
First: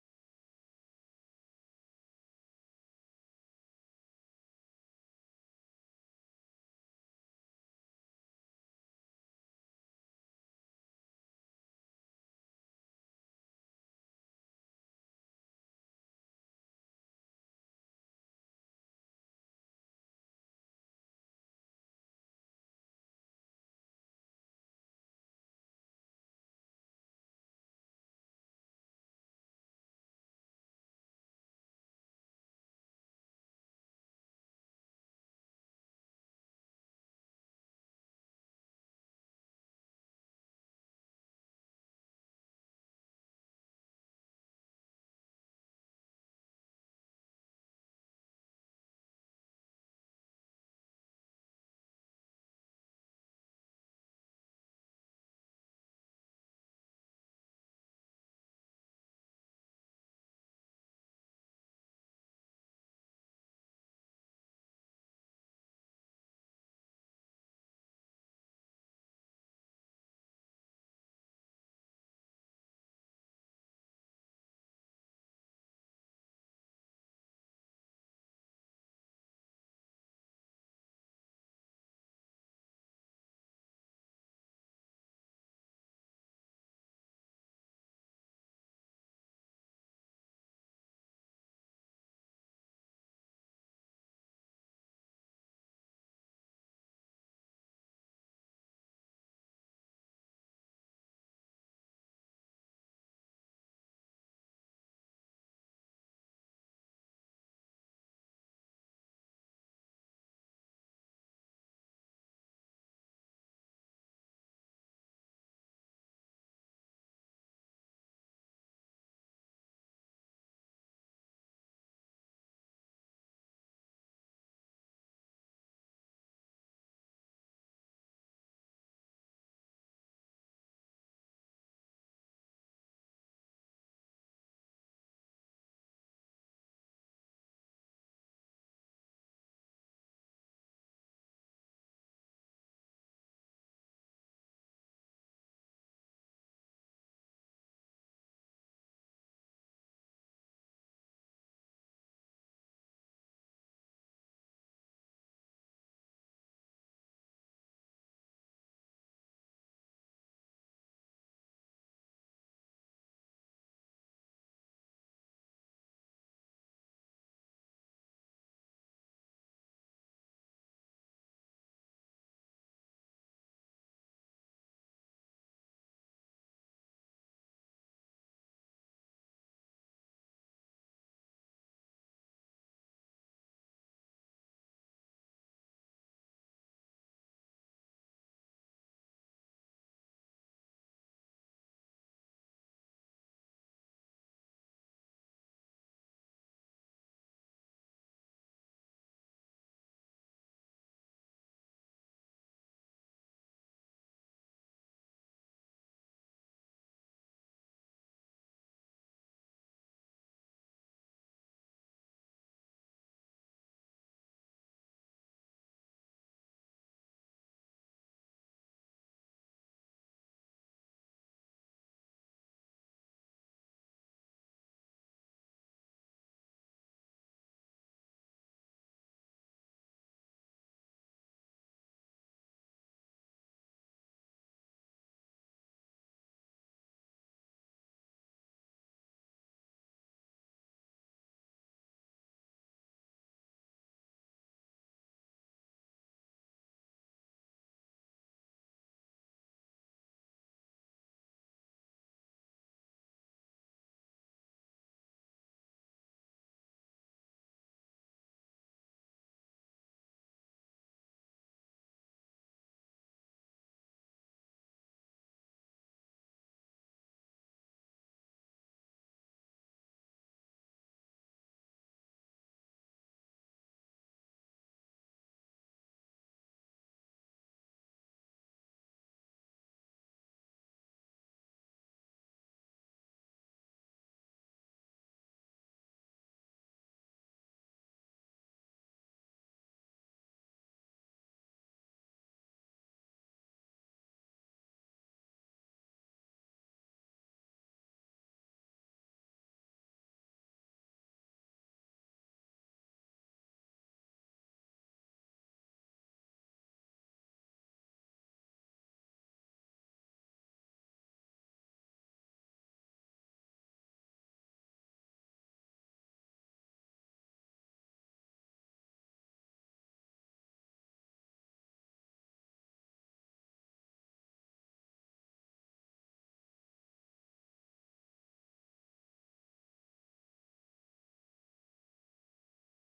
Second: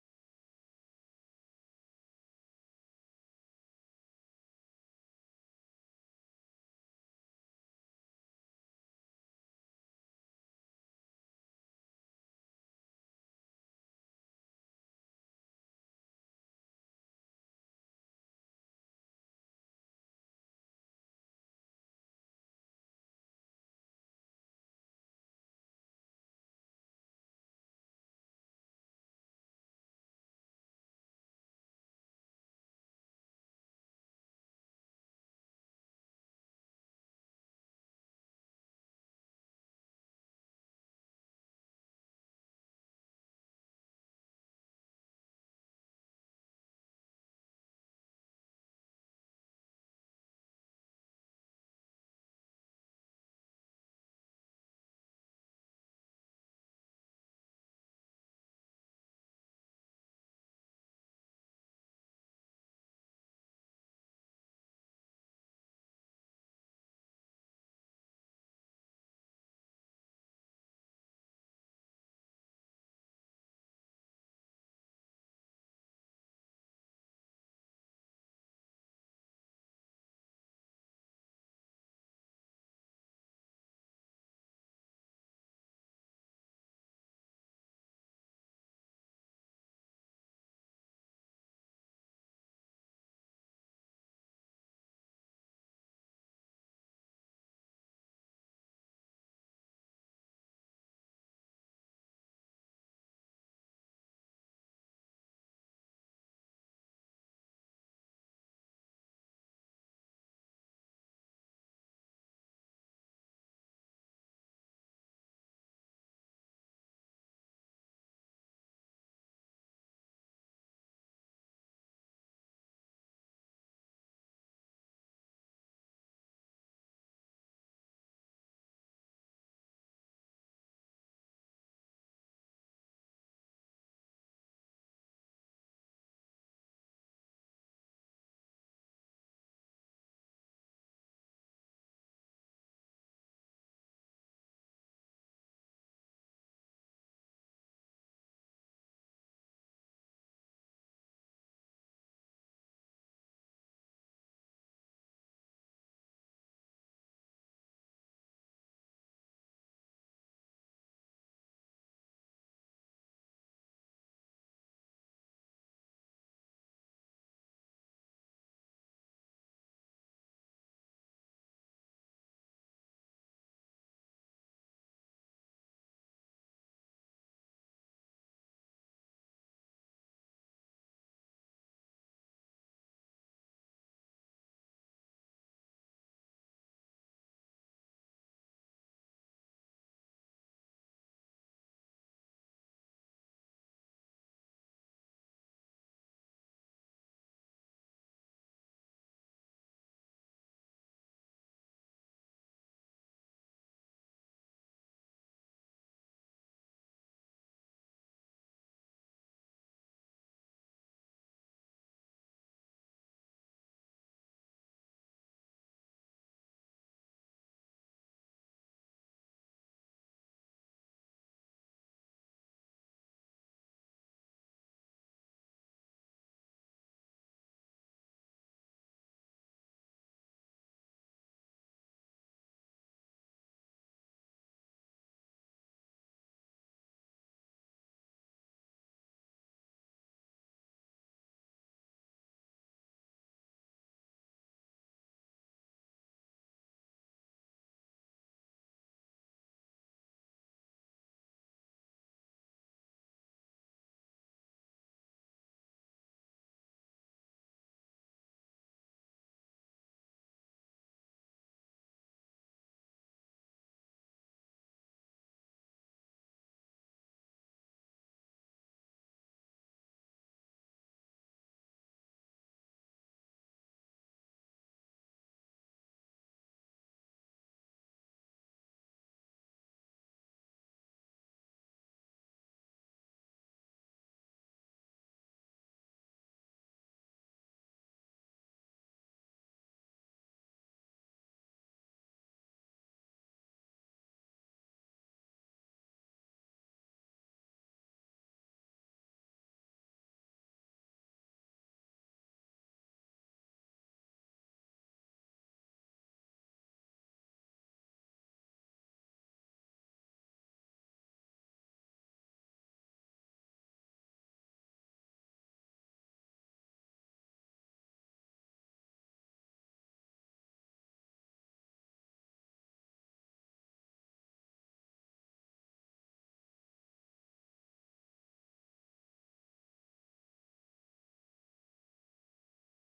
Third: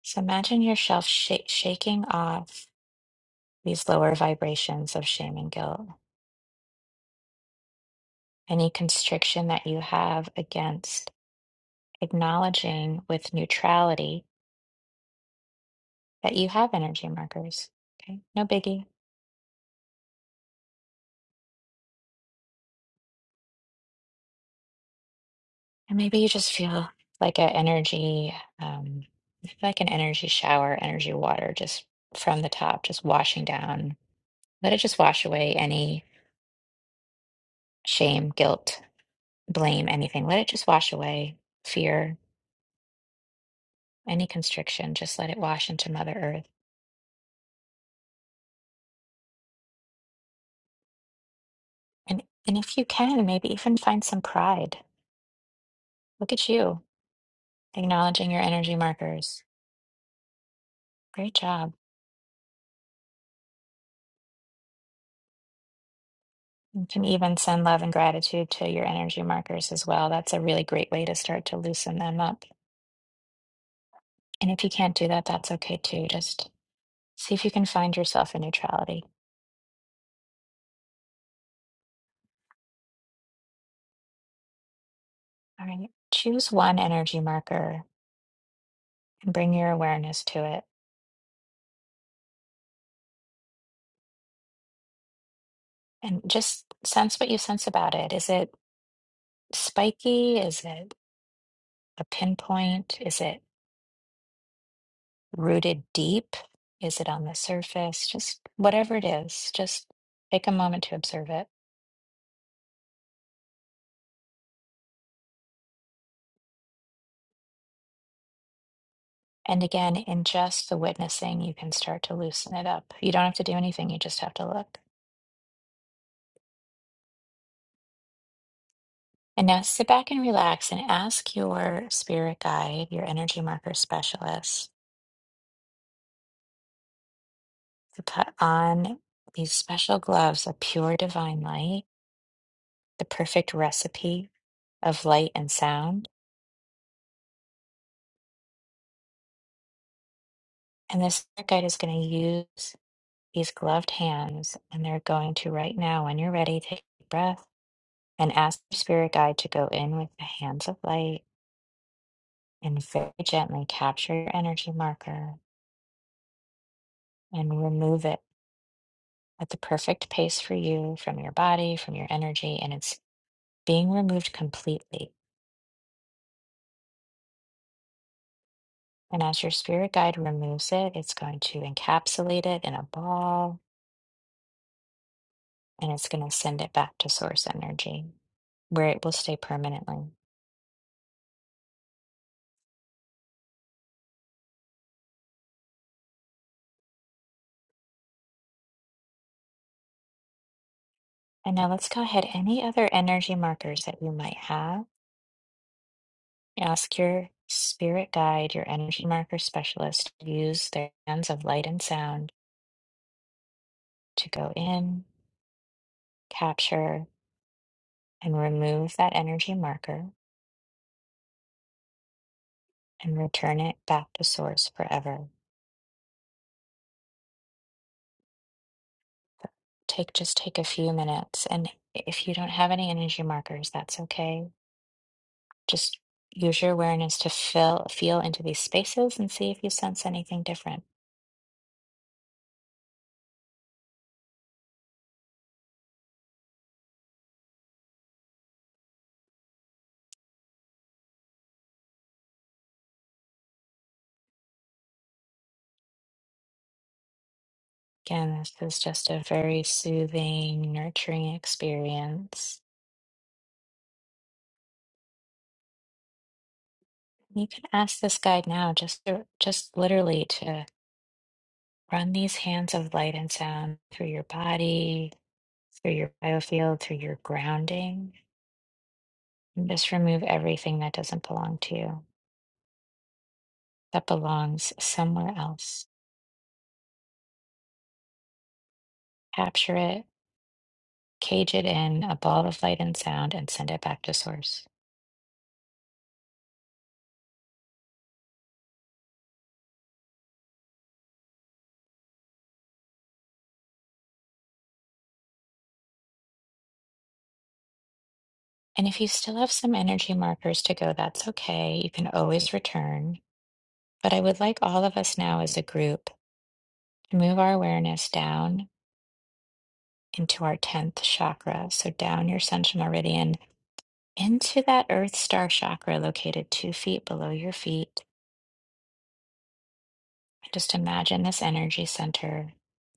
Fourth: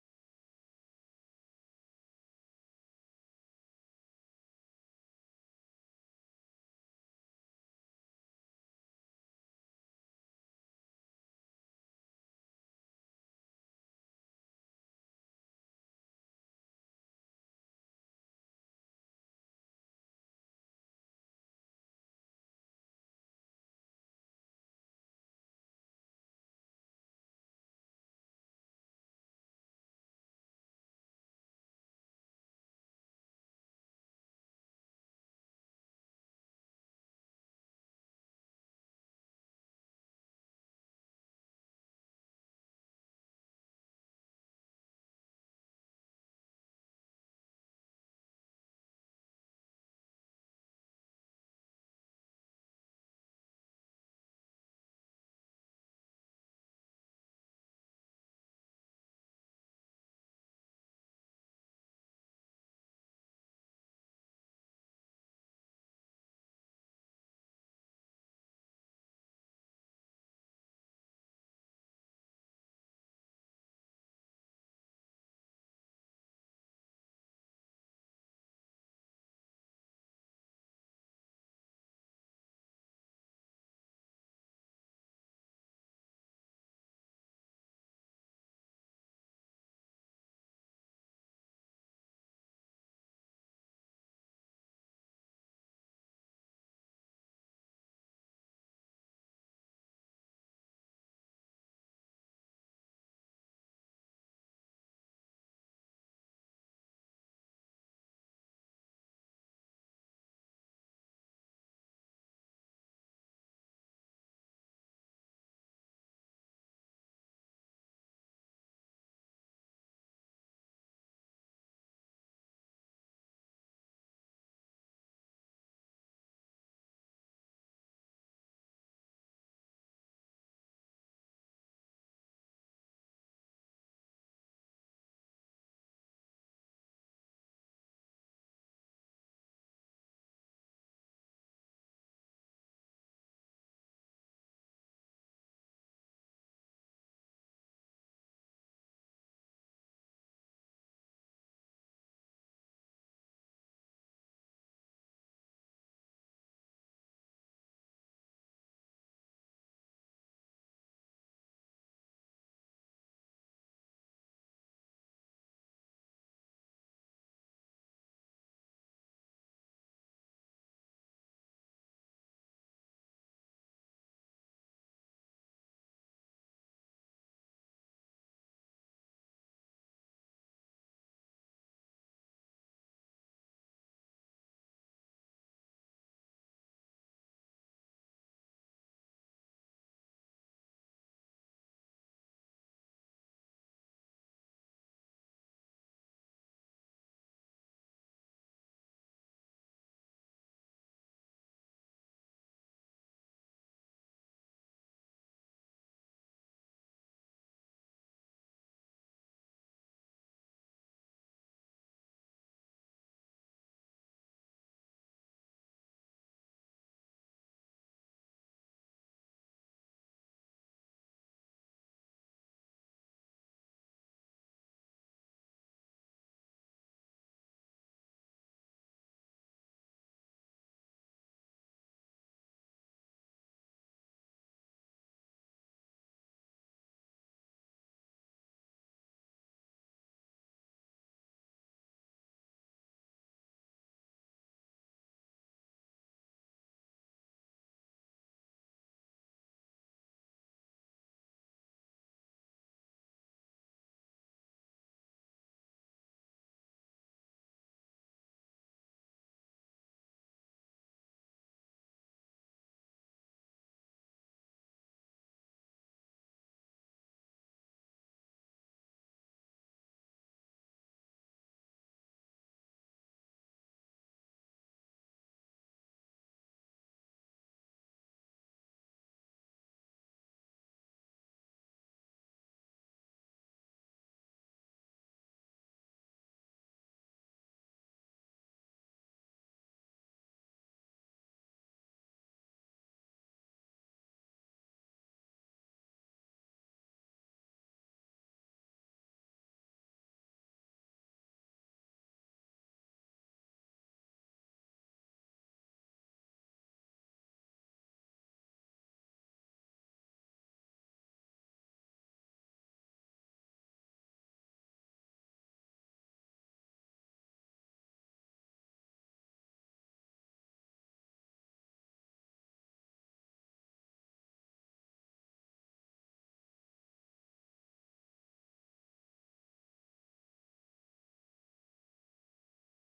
So imagine yourself sh- shaking off these lower vibrations of shame and guilt any constriction that you have against acknowledging with neutrality that you have energy markers. Okay, no biggie. And maybe you just feel like an energy, um, like an energy shower, energy water, just from the top, just washing down. Let it just wash away any shame, guilt, blame, anything. Let it just wash away fear, any constriction. Just let it wash into Mother Earth. And and if you can, maybe even find some pride. Look at you acknowledging your energy markers. Great job. You can even send love and gratitude to your energy markers as well. That's a really great way to start to loosen them up. And if you can't do that, that's okay too. Just see if you can find yourself in neutrality. All right. Choose one energy marker and bring your awareness to it and just sense what you sense about it. Is it spiky? Is it a pinpoint? Is it rooted deep? Is it on the surface? Just whatever it is, just take a moment to observe it. And again, in just the witnessing, you can start to loosen it up. You don't have to do anything, you just have to look. And now sit back and relax and ask your spirit guide, your energy marker specialist, to put on these special gloves of pure divine light, the perfect recipe of light and sound. And this spirit guide is going to use these gloved hands, and they're going to right now, when you're ready, take a deep breath and ask your spirit guide to go in with the hands of light and very gently capture your energy marker and remove it at the perfect pace for you from your body, from your energy, and it's being removed completely. And as your spirit guide removes it, it's going to encapsulate it in a ball and it's going to send it back to source energy where it will stay permanently. And now let's go ahead. Any other energy markers that you might have, ask your spirit guide, your energy marker specialist, to use their hands of light and sound to go in, capture, and remove that energy marker and return it back to source forever. Take just take a few minutes and if you don't have any energy markers, that's okay. Just use your awareness to feel feel into these spaces and see if you sense anything different. Again, this is just a very soothing, nurturing experience. You can ask this guide now just to, just literally to run these hands of light and sound through your body, through your biofield, through your grounding. And just remove everything that doesn't belong to you, that belongs somewhere else. Capture it, cage it in a ball of light and sound, and send it back to source. And if you still have some energy markers to go, that's okay. You can always return. But I would like all of us now as a group to move our awareness down into our 10th chakra. So down your central meridian into that earth star chakra located two feet below your feet Just imagine this energy center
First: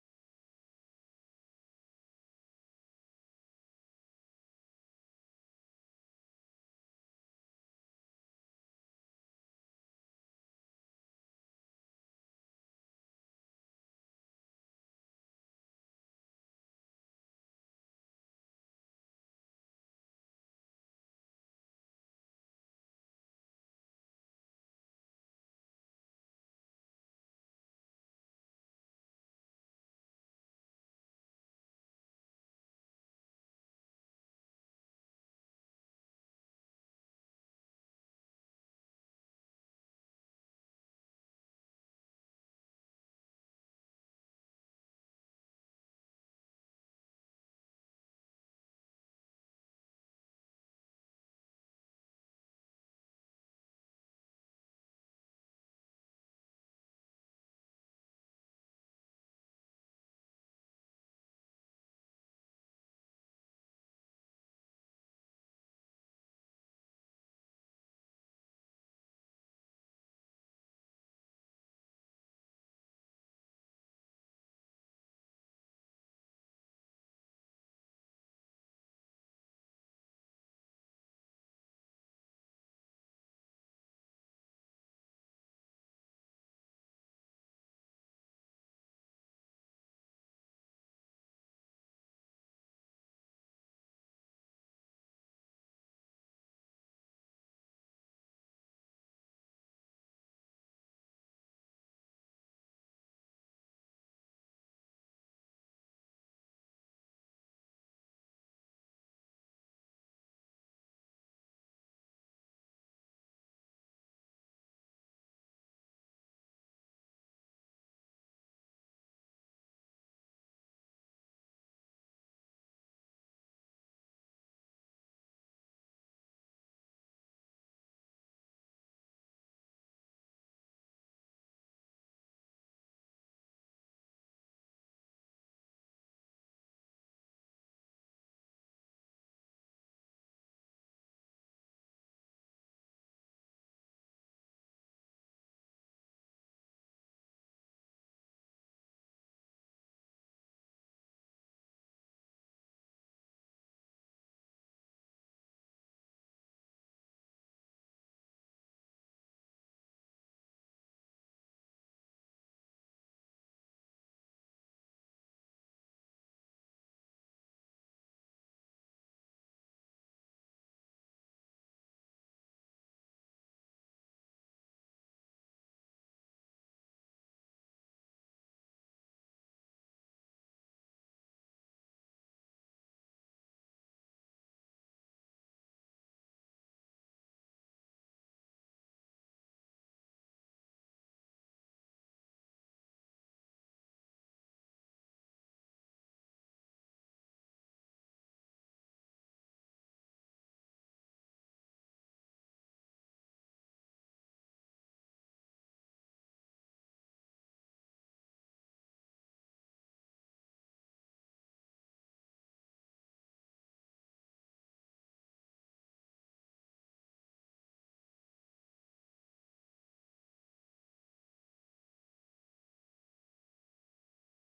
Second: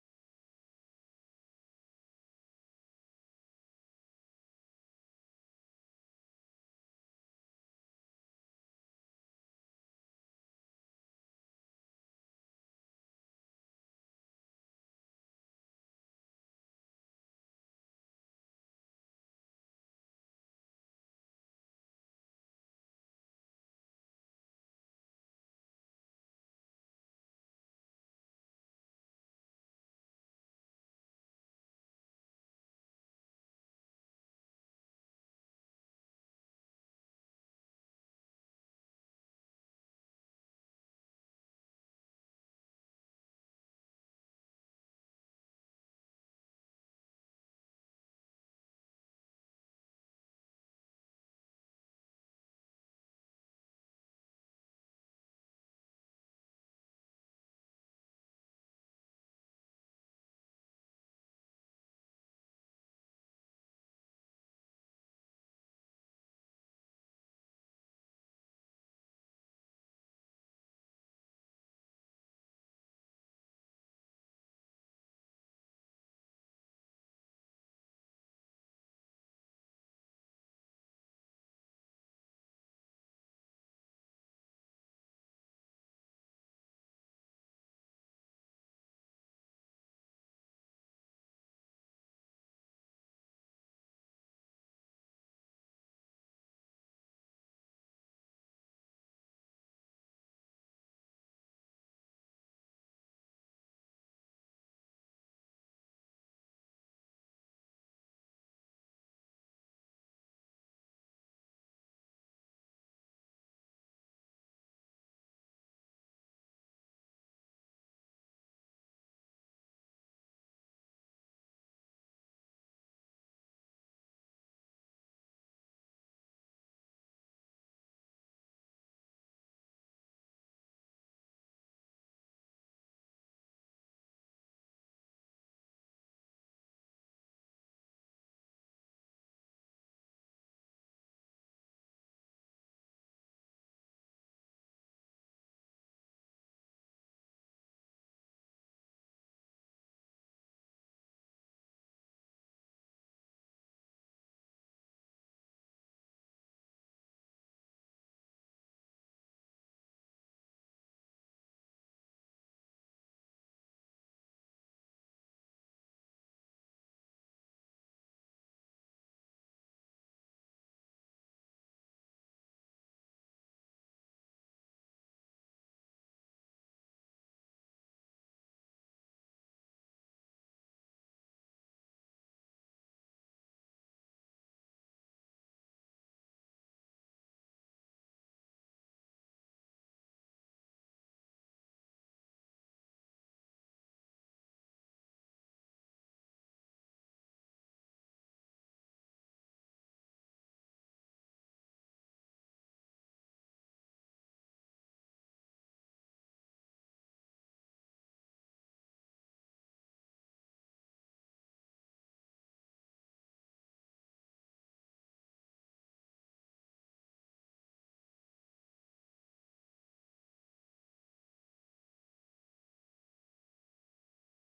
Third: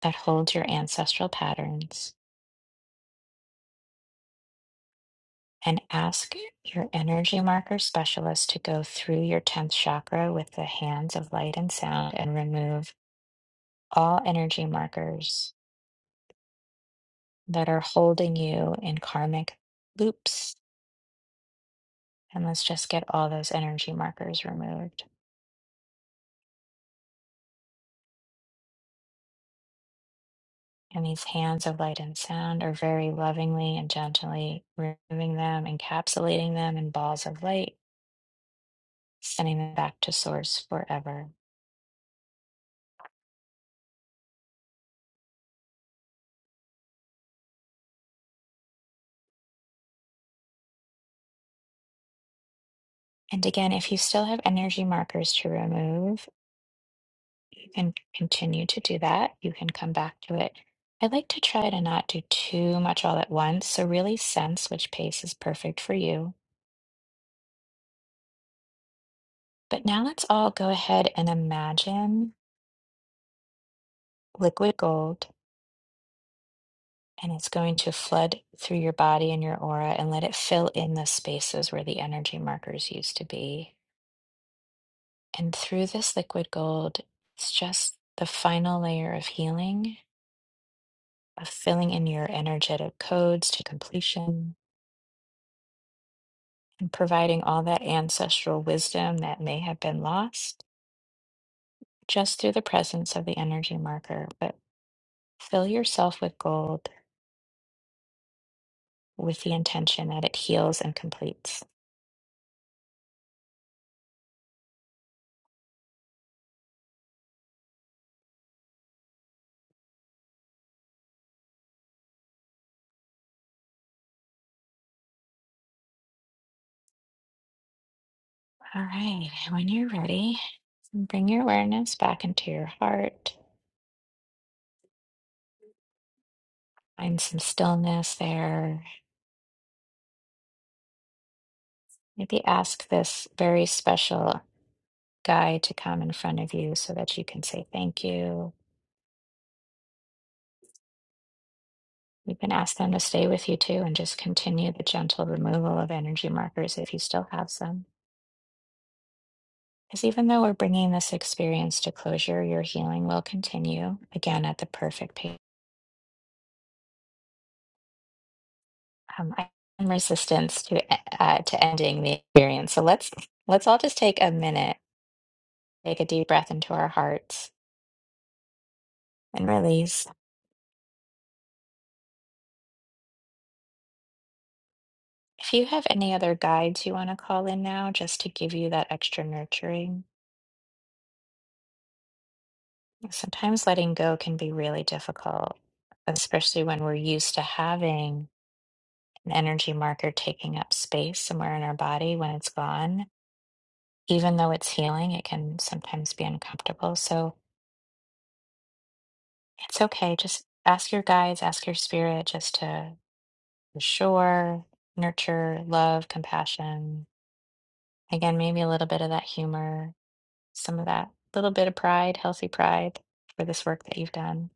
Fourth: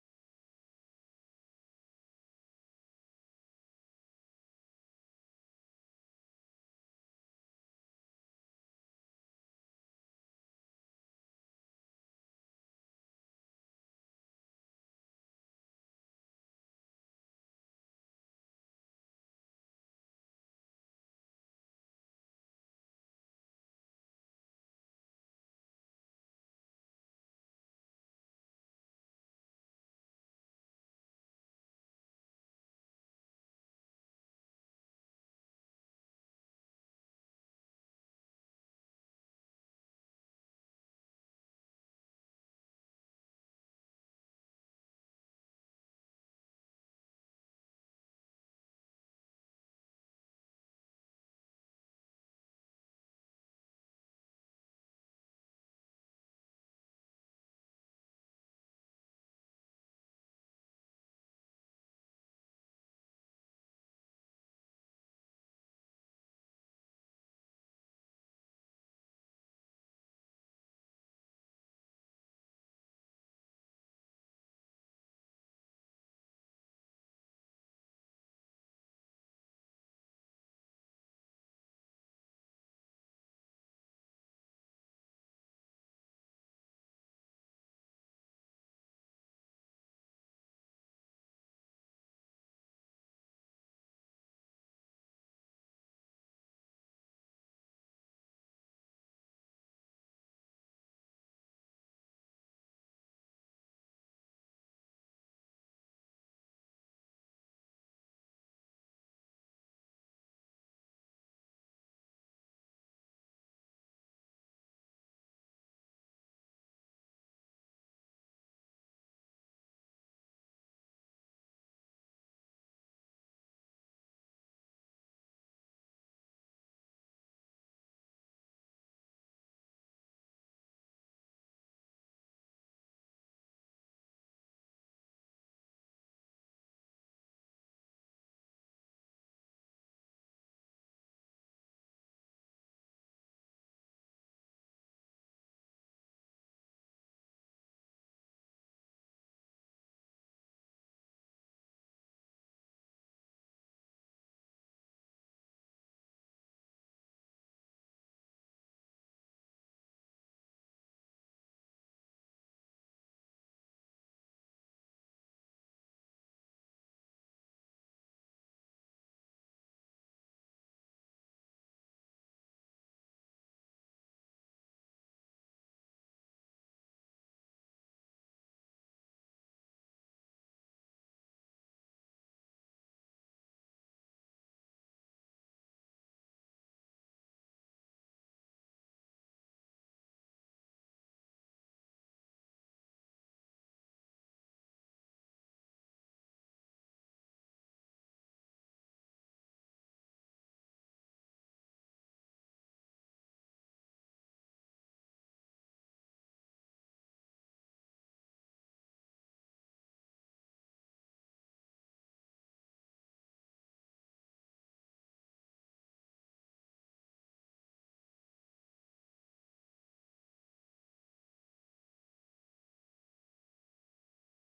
that holds your ancestral patterns and ask your energy marker specialist to go through your 10th chakra with the hands of light and sound and remove all energy markers that are holding you in karmic loops. And let's just get all those energy markers removed. And these hands of light and sound are very lovingly and gently removing them, encapsulating them in balls of light sending them back to source forever. And again, if you still have energy markers to remove, you can continue to do that. You can come back to it. I like to try to not do too much all at once, so really sense which pace is perfect for you. But now let's all go ahead and imagine liquid gold, and it's going to flood through your body and your aura and let it fill in the spaces where the energy markers used to be. And through this liquid gold, it's just the final layer of healing, of filling in your energetic codes to completion and providing all that ancestral wisdom that may have been lost just through the presence of the energy marker. But fill yourself with gold with the intention that it heals and completes. All right, when you're ready, bring your awareness back into your heart. Find some stillness there. Maybe ask this very special Guy to come in front of you so that you can say thank you. You can ask them to stay with you too and just continue the gentle removal of energy markers if you still have some. Because even though we're bringing this experience to closure, your healing will continue again at the perfect pace. Um, I am resistance to uh, to ending the experience, so let's let's all just take a minute, take a deep breath into our hearts, and release. If you have any other guides you want to call in now, just to give you that extra nurturing, Sometimes letting go can be really difficult, especially when we're used to having an energy marker taking up space somewhere in our body when it's gone. Even though it's healing, it can sometimes be uncomfortable. So it's okay. Just ask your guides, ask your spirit just to ensure, nurture, love, compassion. Again, maybe a little bit of that humor, some of that little bit of pride, healthy pride for this work that you've done.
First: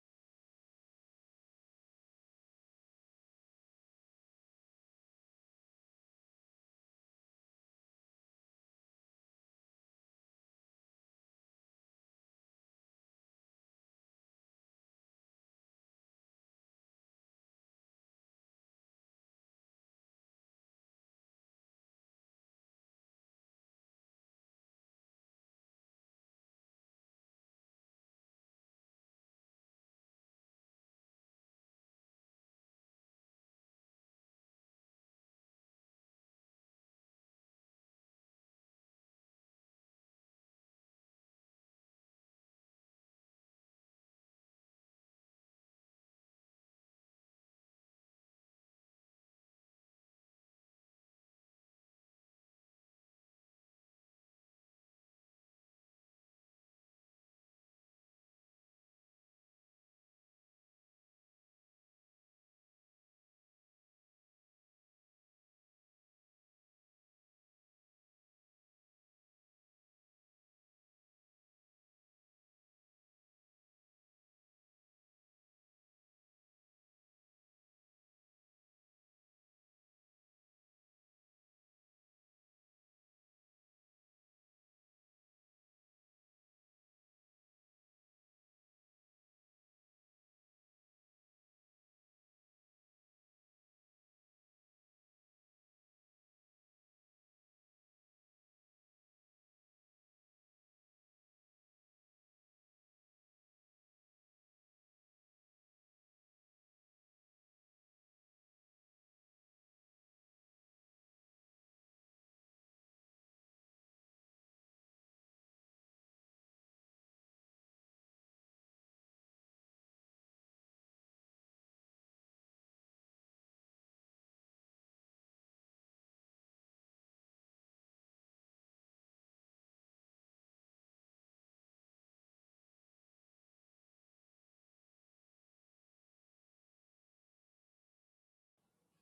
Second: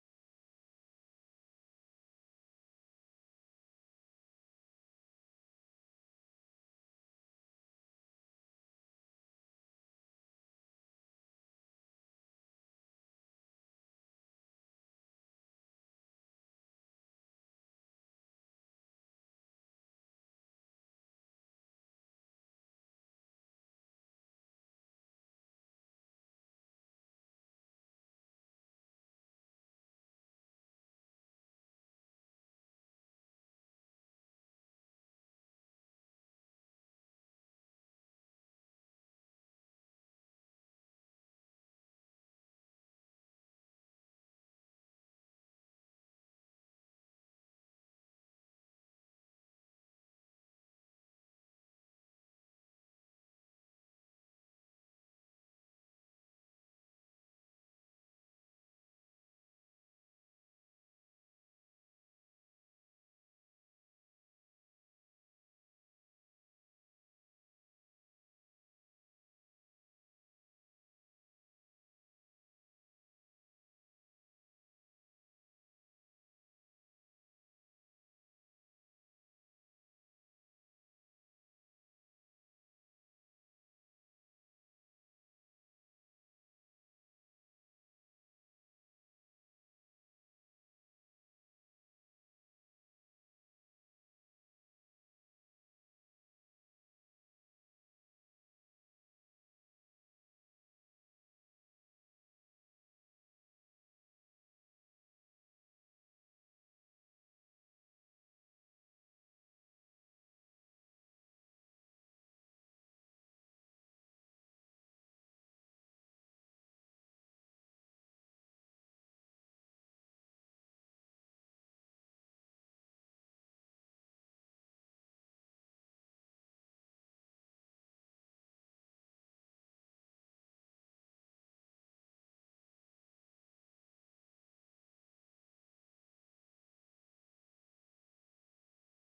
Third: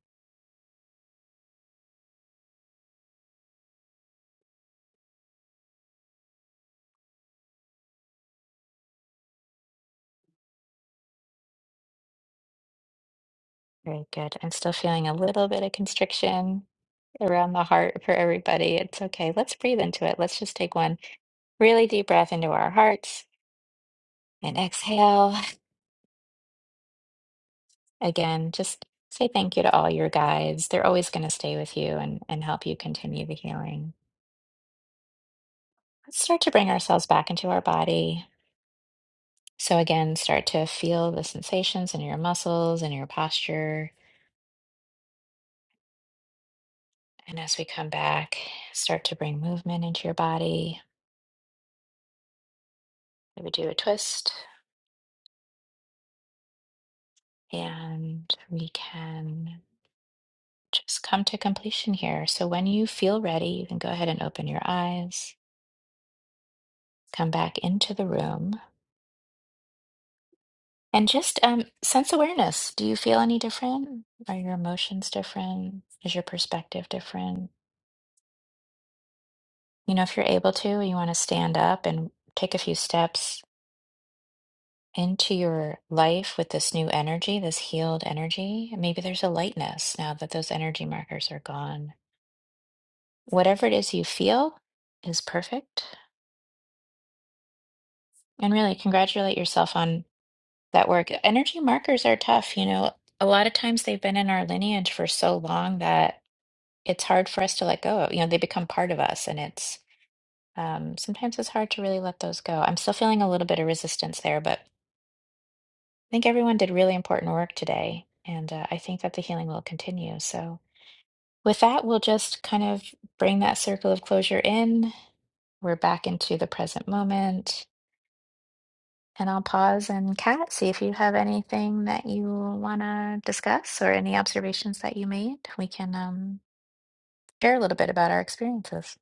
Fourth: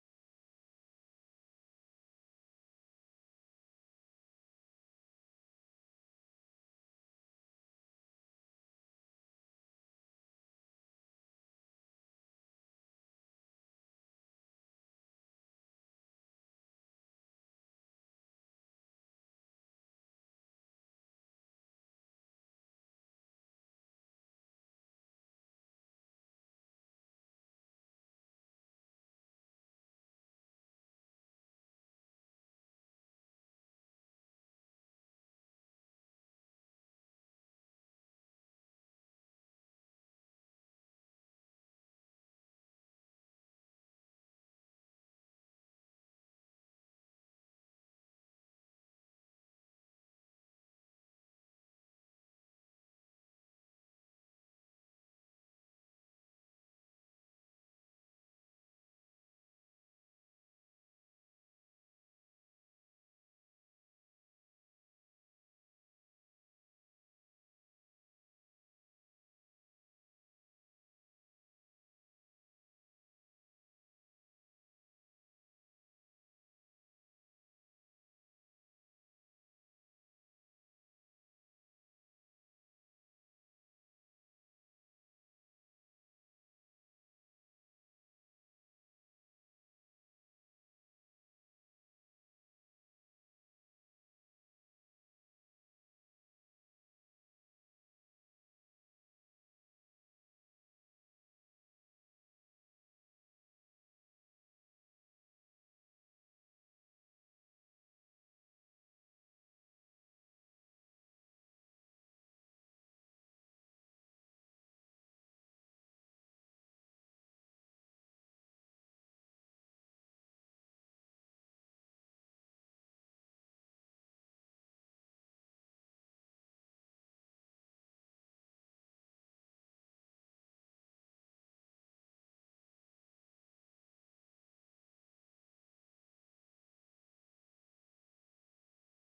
Very good. I'm still feeling a little bit of constriction around the heart for everybody. It's okay. Let's breathe into it. Let's just take one really deep breath into our hearts and exhale. Again, just say thank you to all your guides. They're always going to stay with you and, and help you continue the healing. Let's start to bring ourselves back into our body. So, again, start to feel the sensations in your muscles and your posture. And as we come back, start to bring movement into your body. Maybe do a twist and we can. just come to completion here. So when you feel ready, you can go ahead and open your eyes, come back into the room, and just um, sense awareness. Do you feel any different? Are your emotions different? Is your perspective different? You know, if you're able to, you want to stand up and take a few steps into your life with this new energy, this healed energy. Maybe there's a lightness now that those energy markers are gone. Whatever it is you feel is perfect. And really congratulate yourself on that work. Energy markers are tough, you know. A lot of times they've been in our lineage for so long that it's hard for us to let go. You know, they become part of us, and it's um, sometimes it's hard to really let those go. I'm still feeling a little bit of resistance there, but I think everyone did really important work today, and uh, I think that the healing will continue. So, with that, we'll just kind of bring that circle of closure in. We're back into the present moment. And I'll pause and Kat, see if you have anything that you want to discuss or any observations that you made. We can um, share a little bit about our experiences.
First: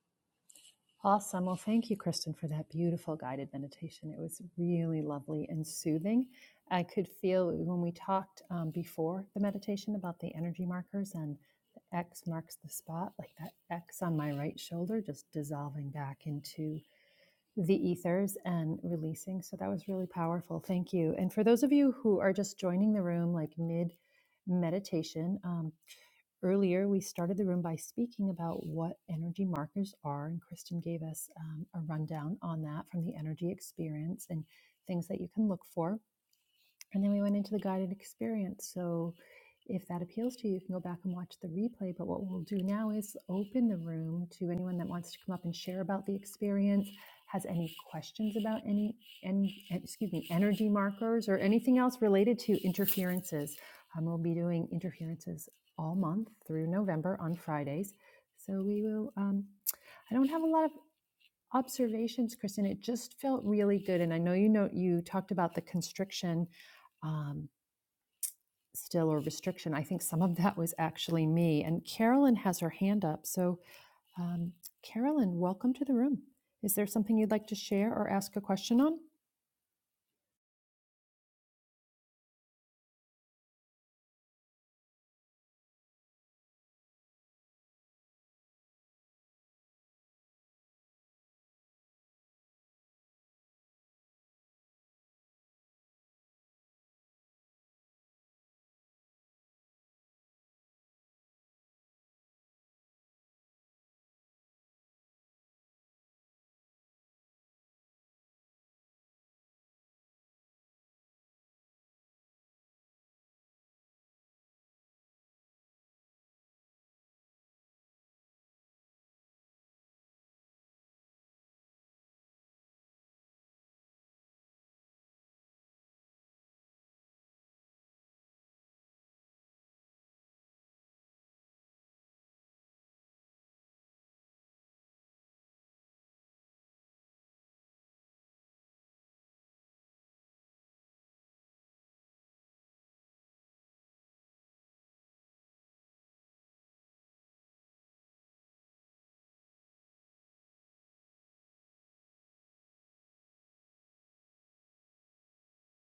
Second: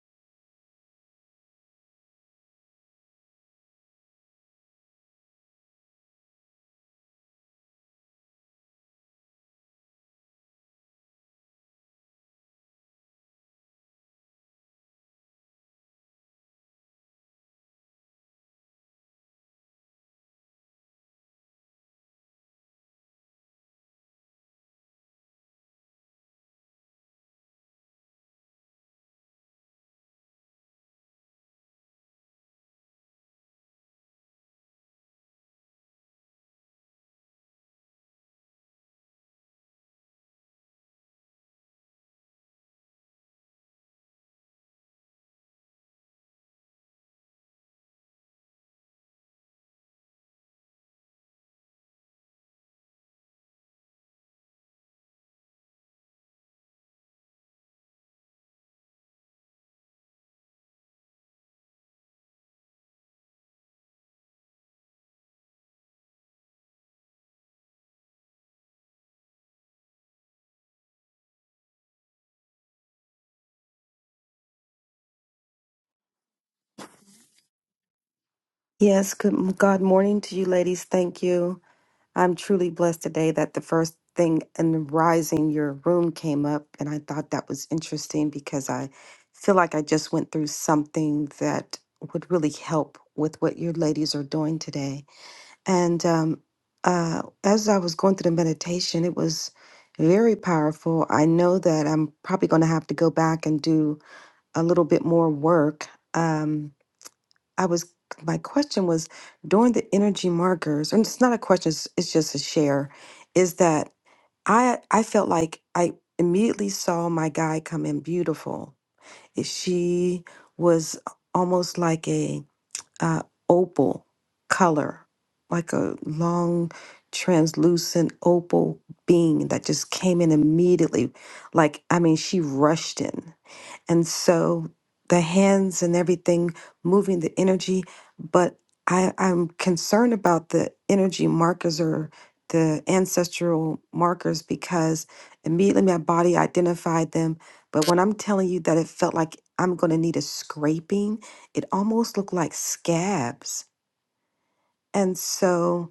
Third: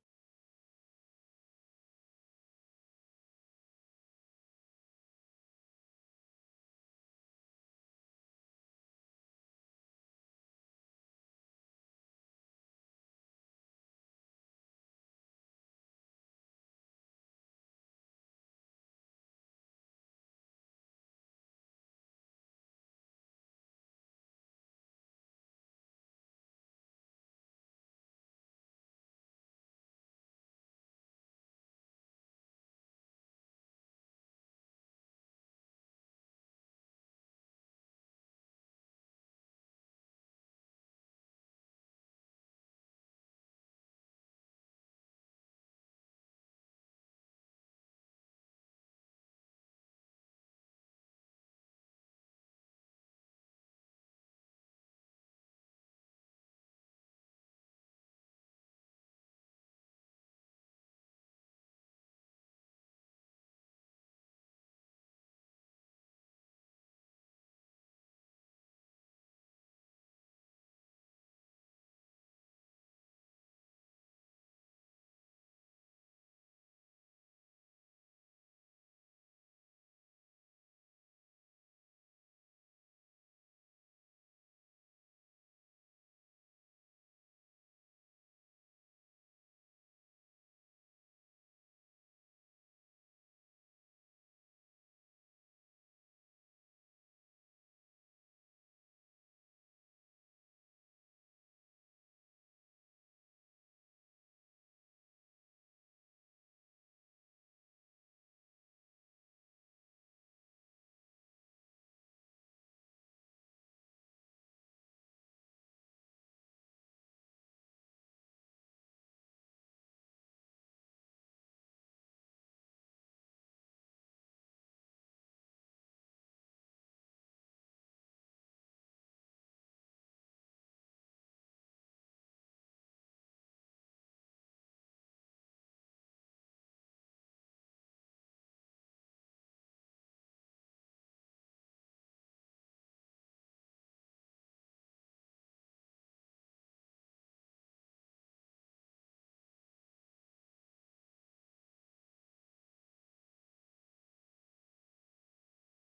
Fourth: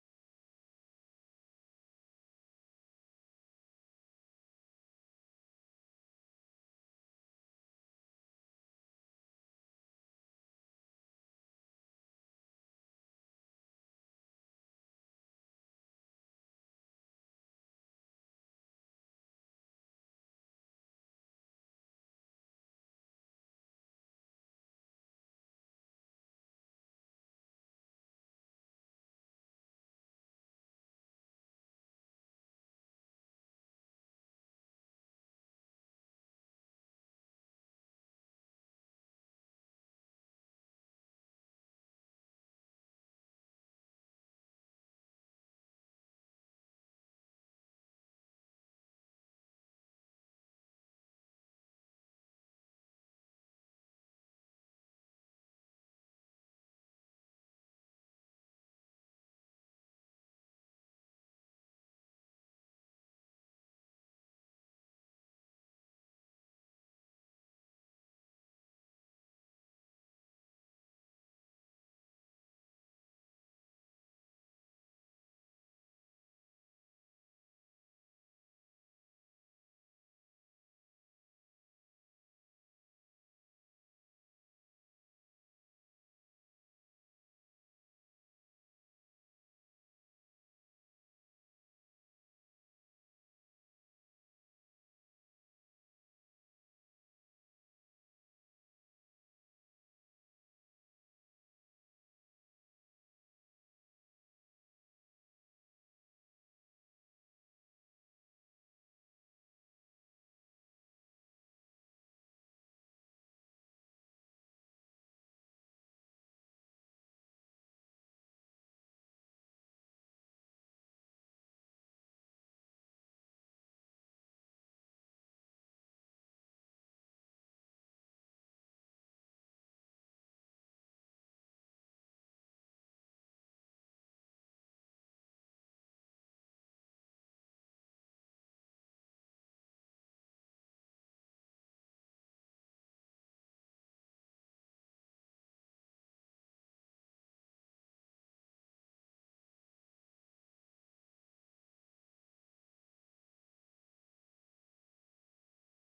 Awesome. Well, thank you, Kristen, for that beautiful guided meditation. It was really lovely and soothing. I could feel when we talked um, before the meditation about the energy markers and the X marks the spot, like that X on my right shoulder just dissolving back into the ethers and releasing. So that was really powerful. Thank you. And for those of you who are just joining the room, like mid meditation, um, Earlier, we started the room by speaking about what energy markers are, and Kristen gave us um, a rundown on that from the energy experience and things that you can look for. And then we went into the guided experience. So if that appeals to you, you can go back and watch the replay. But what we'll do now is open the room to anyone that wants to come up and share about the experience, has any questions about any and excuse me, energy markers or anything else related to interferences. Um, we'll be doing interferences all month through November on Fridays. So we will um, I don't have a lot of observations, Kristen. It just felt really good. And I know you know you talked about the constriction. um, still or restriction. I think some of that was actually me. And Carolyn has her hand up. So, um, Carolyn, welcome to the room. Is there something you'd like to share or ask a question on? Yes, good God morning to you, ladies. Thank you. I'm truly blessed today that the first thing in the rising, your room came up, and I thought that was interesting because I feel like I just went through something that would really help with what your ladies are doing today. And um, uh, as I was going through the meditation, it was very powerful. I know that I'm probably going to have to go back and do a little bit more work. Um, I was my question was during the energy markers, and it's not a question, it's, it's just a share, is that I I felt like I immediately saw my guy come in beautiful. If She was almost like a uh, opal color, like a long translucent opal being that just came in immediately. Like I mean, she rushed in. And so the hands and everything moving the energy, but I, I'm concerned about the energy markers or the ancestral markers because immediately my body identified them. But when I'm telling you that it felt like I'm going to need a scraping, it almost looked like scabs. And so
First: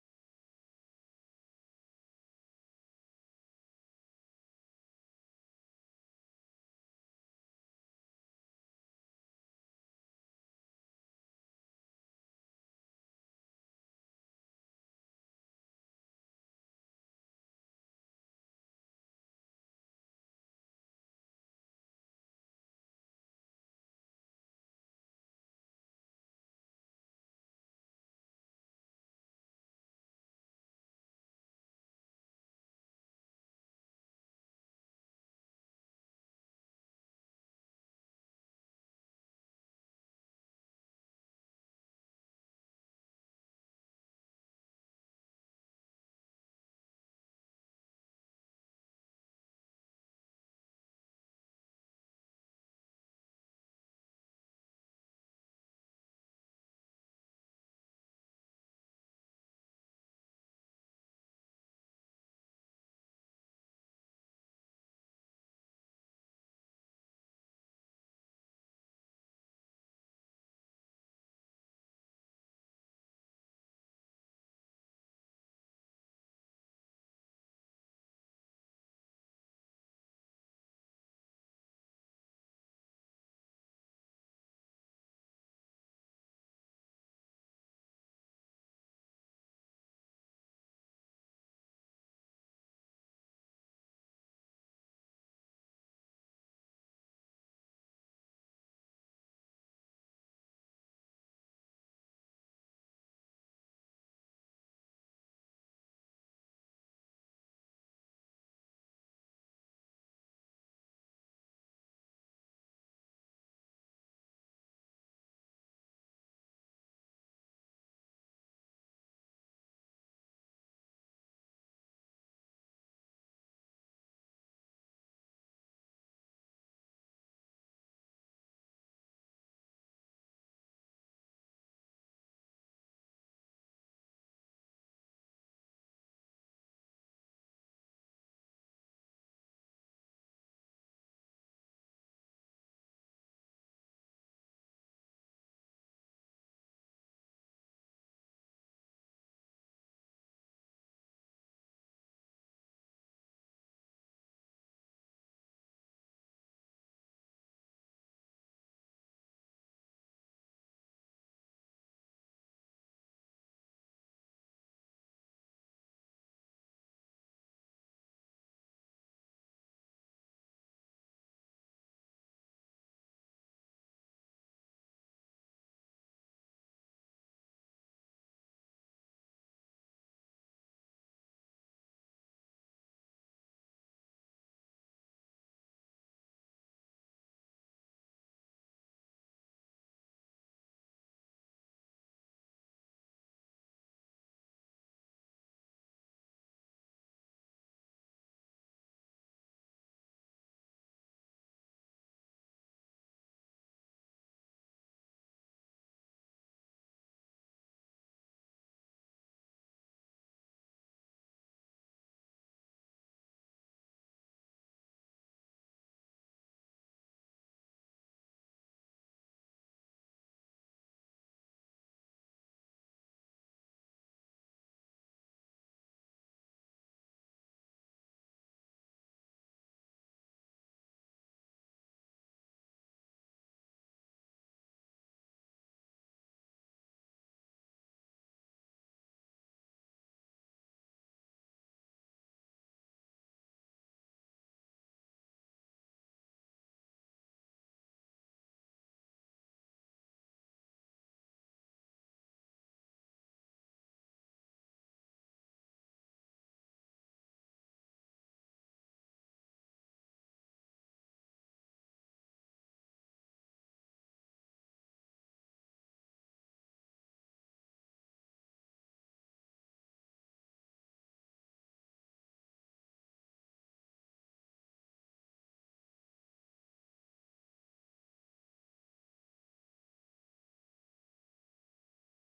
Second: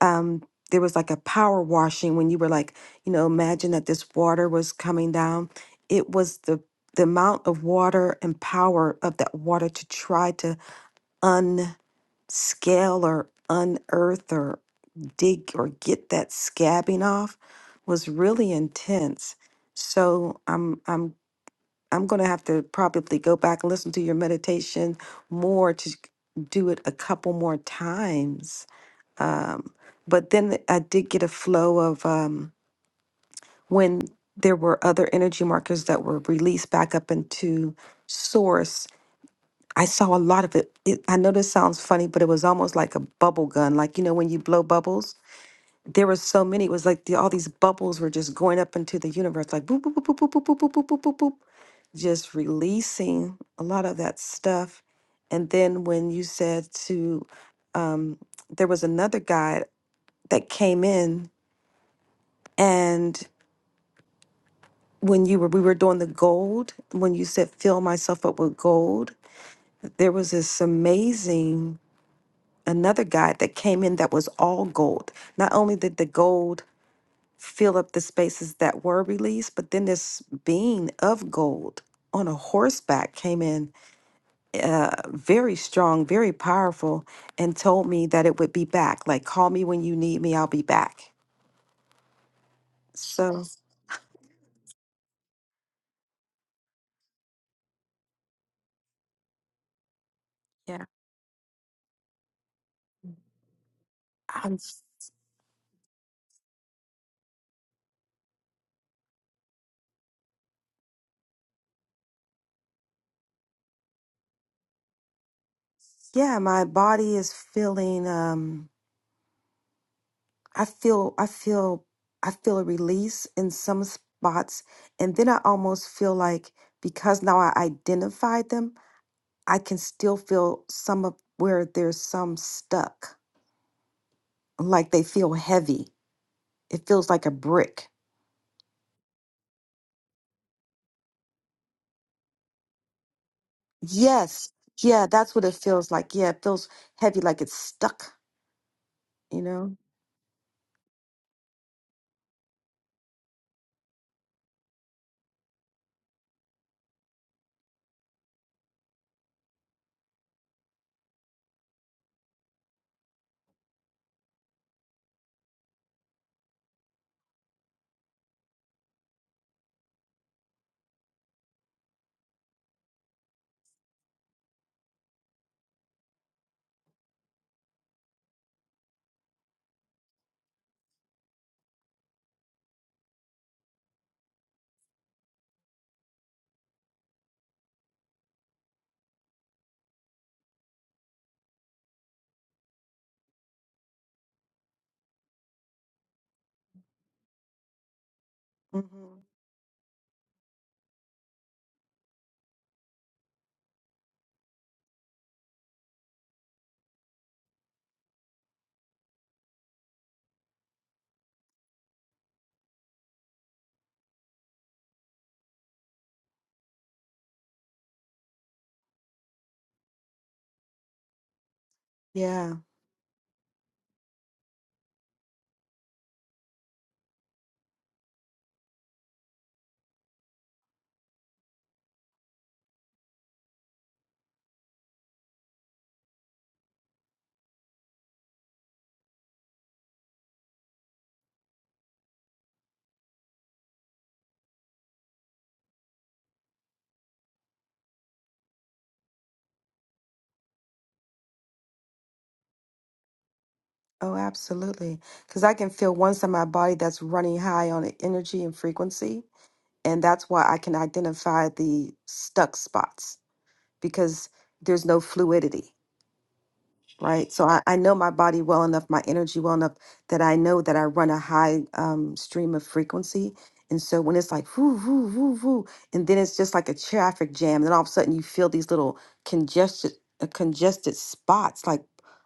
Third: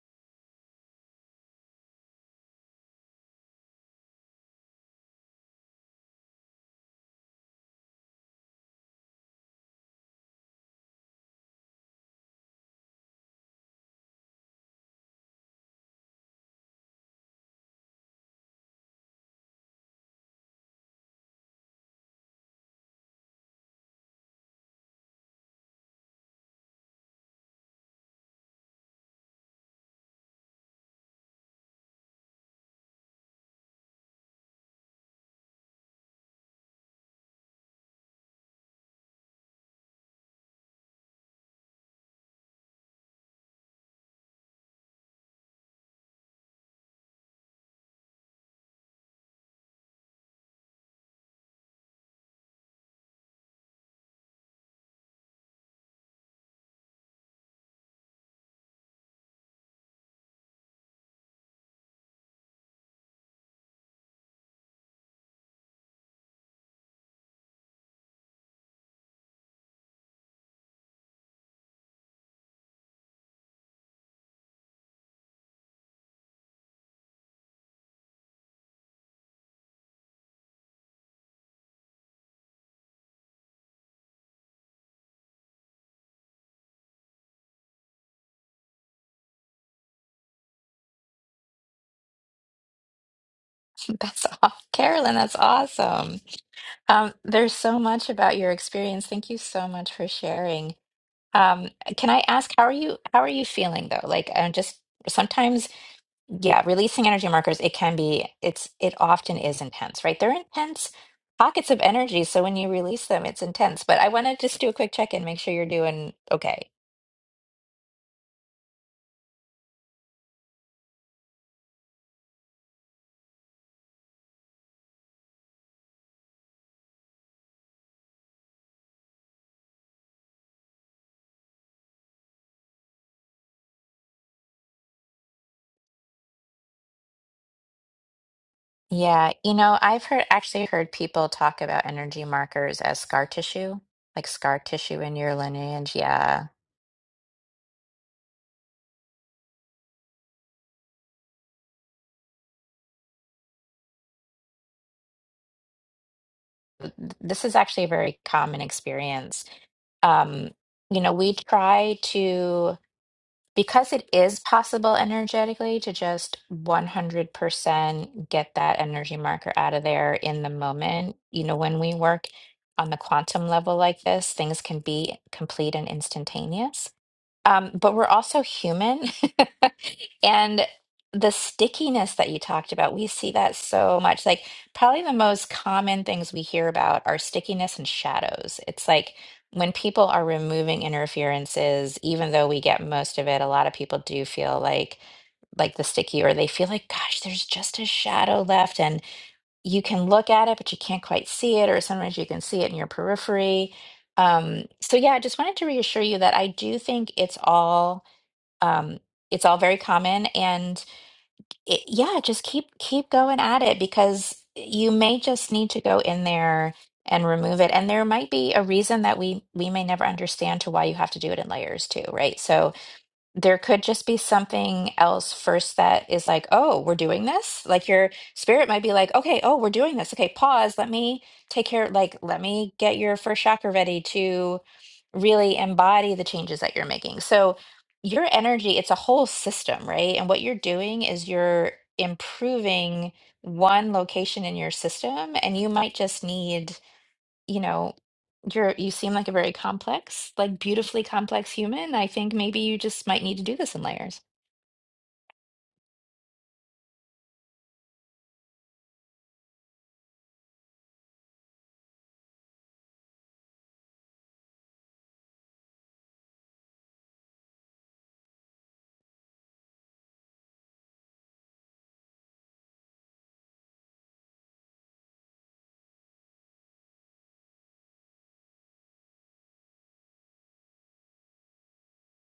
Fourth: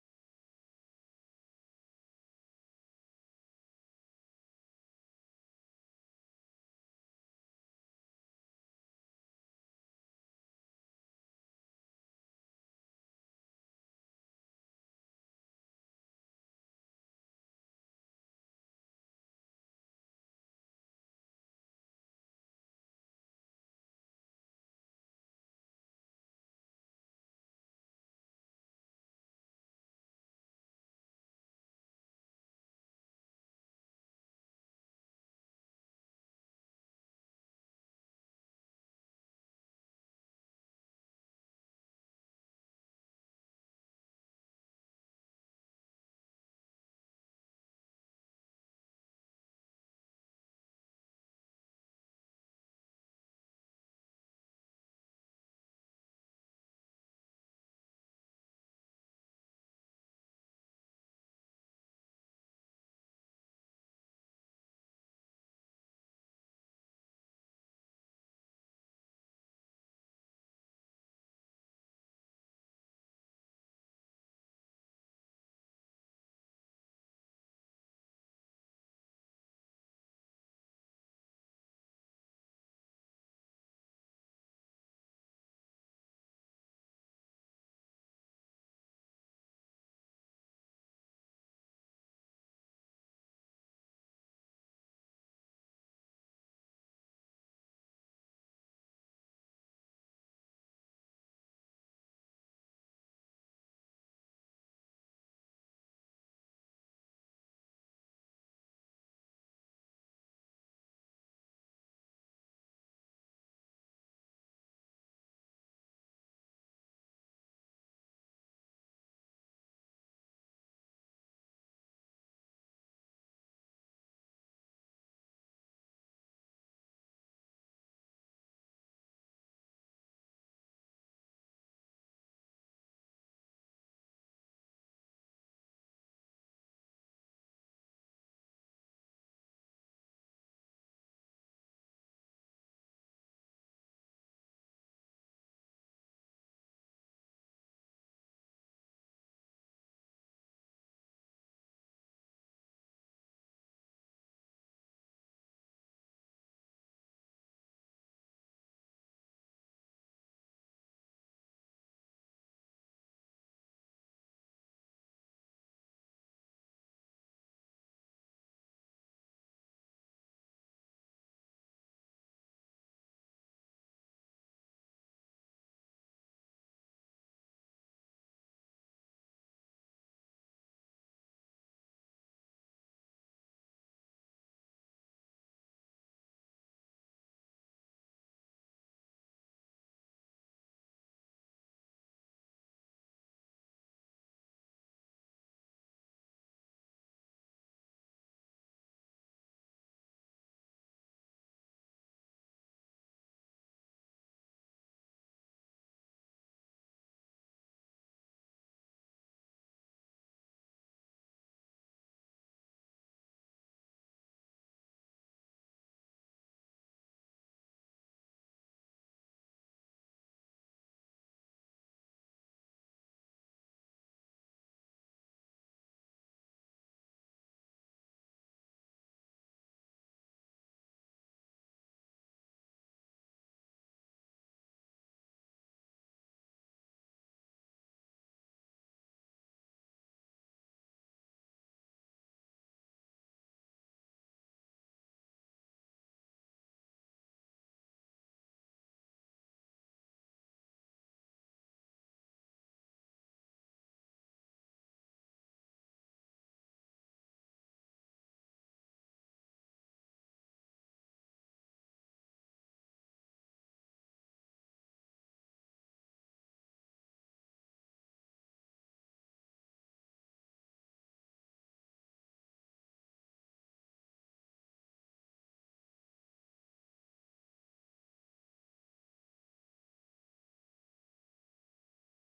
um there was like a power washing when you were like you know imagine that this water was coming down it was the the amount of water and power of that water to try to unscale or unearth or dig or get that scabbing off was really intense so i'm i'm i'm going to have to probably go back and listen to your meditation more to do it a couple more times um, but then I did get a flow of um, when there were other energy markers that were released back up into source. I saw a lot of it. it I know this sounds funny, but it was almost like a bubble gun. Like, you know, when you blow bubbles, there were so many. It was like the, all these bubbles were just going up into the universe, like boop, boop, boop, boop, boop, boop, boop, boop, boop, boop, boop, just releasing a lot of that stuff. And then when you said to, um, there was another guy that came in And when you were we were doing the gold, when you said fill myself up with gold, there was this amazing another guy that came in that was all gold. Not only did the gold fill up the spaces that were released, but then this being of gold on a horseback came in uh, very strong, very powerful, and told me that it would be back. Like, call me when you need me, I'll be back. So, That's aw Carolyn, that's awesome. Um, there's so much about your experience. Thank you so much for sharing. yeah, Um, can I ask, how are you, how are you feeling though? Like, I'm I'm, just sometimes. Yeah, releasing energy markers, it can be, it's it often is intense, right? They're intense pockets of energy, so when you release them, it's intense. But I want to just do a quick check-in, make sure you're doing yeah, my okay. body is feeling. Um, I feel I feel I feel a release in some spots and then I almost feel like because now I identified them, I can still feel some of where there's some stuck, like they feel heavy. It feels like a brick. Yeah, you know, I've heard actually heard people talk about energy markers as scar tissue, like Yes. scar tissue Yeah, in your that's what it feels lineage. like. Yeah, it Yeah. feels heavy like it's stuck, you know? Th- This is actually a very common experience. Um, you know, we try to. because it is possible energetically to just 100% get that energy marker out of there in the moment, you know, when we work on the quantum level like this, things can be complete and instantaneous. Um, but we're also human. And the stickiness that you talked about, we see that so much. Like, probably the most common things we hear about are stickiness and shadows. It's like when people are removing interferences, even though we get most of it, a lot of people do feel like like the sticky or they feel like gosh there's just a shadow left and hmm you can look at it, but you can't quite see it, or sometimes you can see it in your periphery. Um, so yeah, I just wanted to reassure you that I do think it's all um, it's all very common, and it, yeah, just keep keep going at it because you may just need to go in there and remove it, and there might be a reason that we we may never understand to why you have to do it in layers too, right? Yeah. So there could just be something else first that is like, oh, we're doing this. Like your spirit might be like, okay, oh, we're doing this. Okay, pause. Let me take care. Like, let me get your first chakra ready to really embody the changes that you're making. So, your energy, it's a whole system, right? And what you're doing is you're improving one location in your system, and you might just need you know, you're you seem like a very complex, like beautifully complex human. I think maybe you just might need to do this in Oh, layers. absolutely. Because I can feel one side of my body that's running high on energy and frequency And that's why I can identify the stuck spots because there's no fluidity right? So I, I know my body well enough, my energy well enough that I know that I run a high um, stream of frequency. And so when it's like whoo, whoo, whoo, whoo, and then it's just like a traffic jam, and then all of a sudden you feel these little congested, uh, congested spots. Like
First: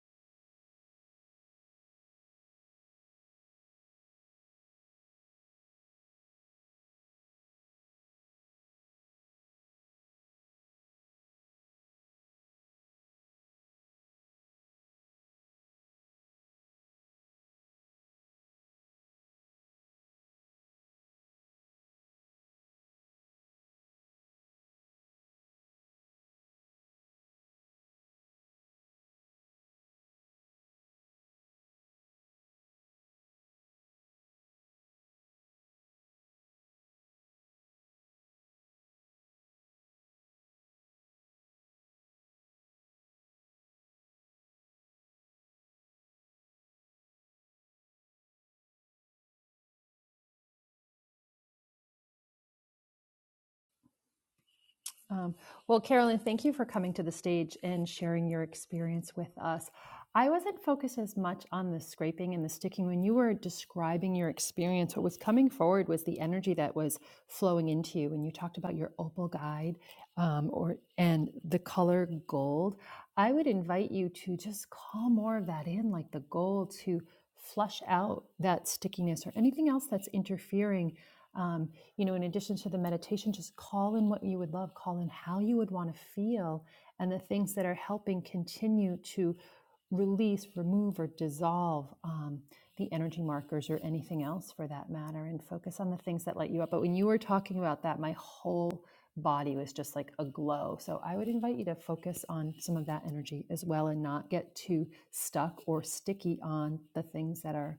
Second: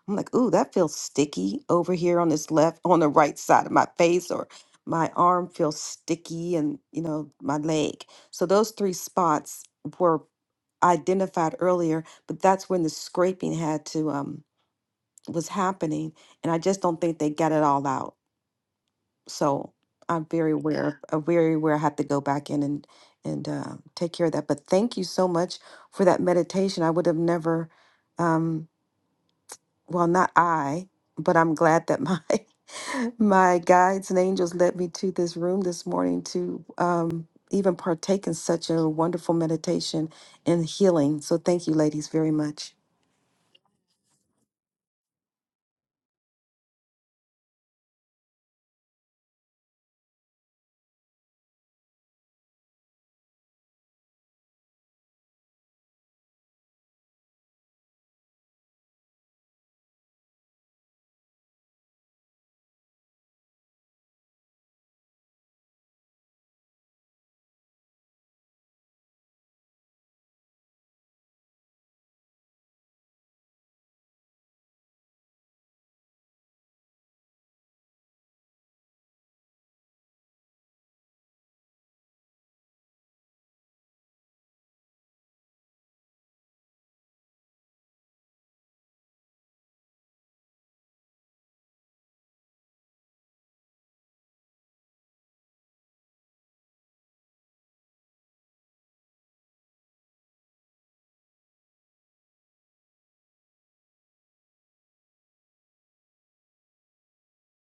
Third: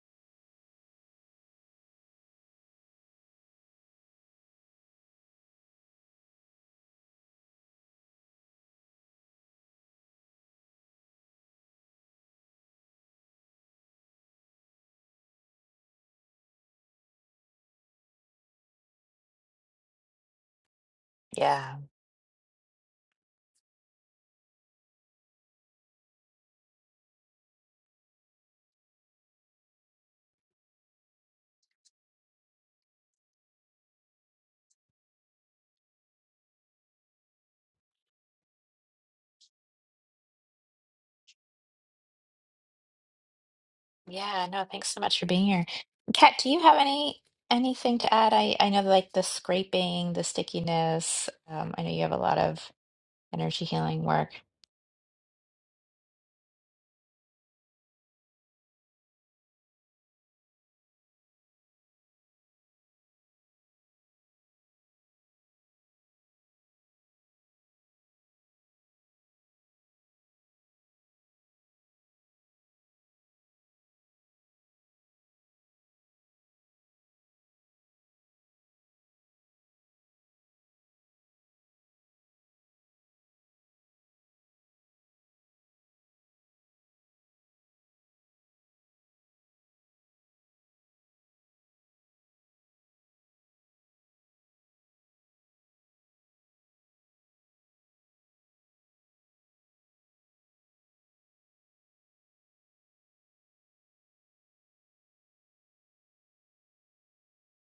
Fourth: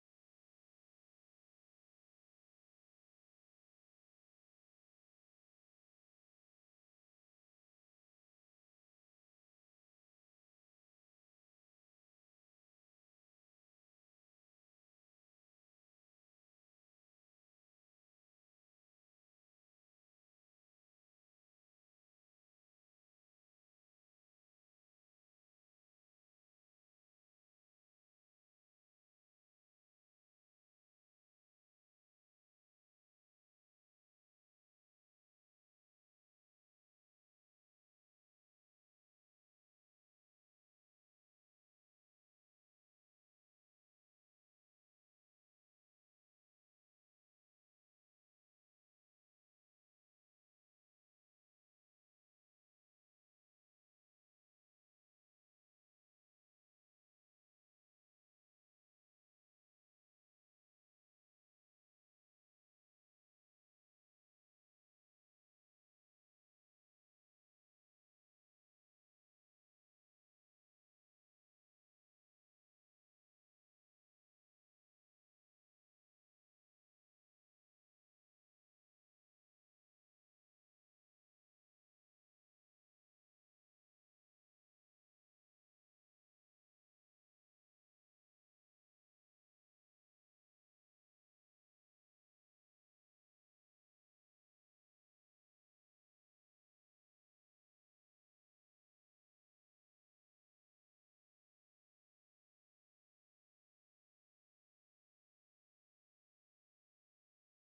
I'm like, ooh, that feels sticky over here on this left, on the right side of my face, or my arm feels sticky, and you know my leg. So those three spots were identified earlier, but that's when the scraping had to um, was happening, and I just don't think they got it all out. So I'm very aware, of- uh, very aware. Yeah. I have to go back in and and uh, take care of that. But thank you so much for that meditation. I would have never, um, well, not I, but I'm glad that my my guides and angels led me to this room this morning to um, even partake in such a wonderful meditation and healing. So thank you, ladies, very much. Yeah, no, thanks so much for being here. Kat, do you have any anything to add? I I know like the scraping, the stickiness. Um, I know you have a lot of energy healing work. Um, well, Carolyn, thank you for coming to the stage and sharing your experience with us. I wasn't focused as much on the scraping and the sticking. When you were describing your experience, what was coming forward was the energy that was flowing into you. When you talked about your opal guide um, or and the color gold, I would invite you to just call more of that in, like the gold, to flush out that stickiness or anything else that's interfering um, you know in addition to the meditation just call in what you would love call in how you would want to feel and the things that are helping continue to release remove or dissolve um, the energy markers or anything else for that matter and focus on the things that light you up but when you were talking about that my whole body was just like aglow. so i would invite you to focus on some of that energy as well and not get too stuck or sticky on the things that are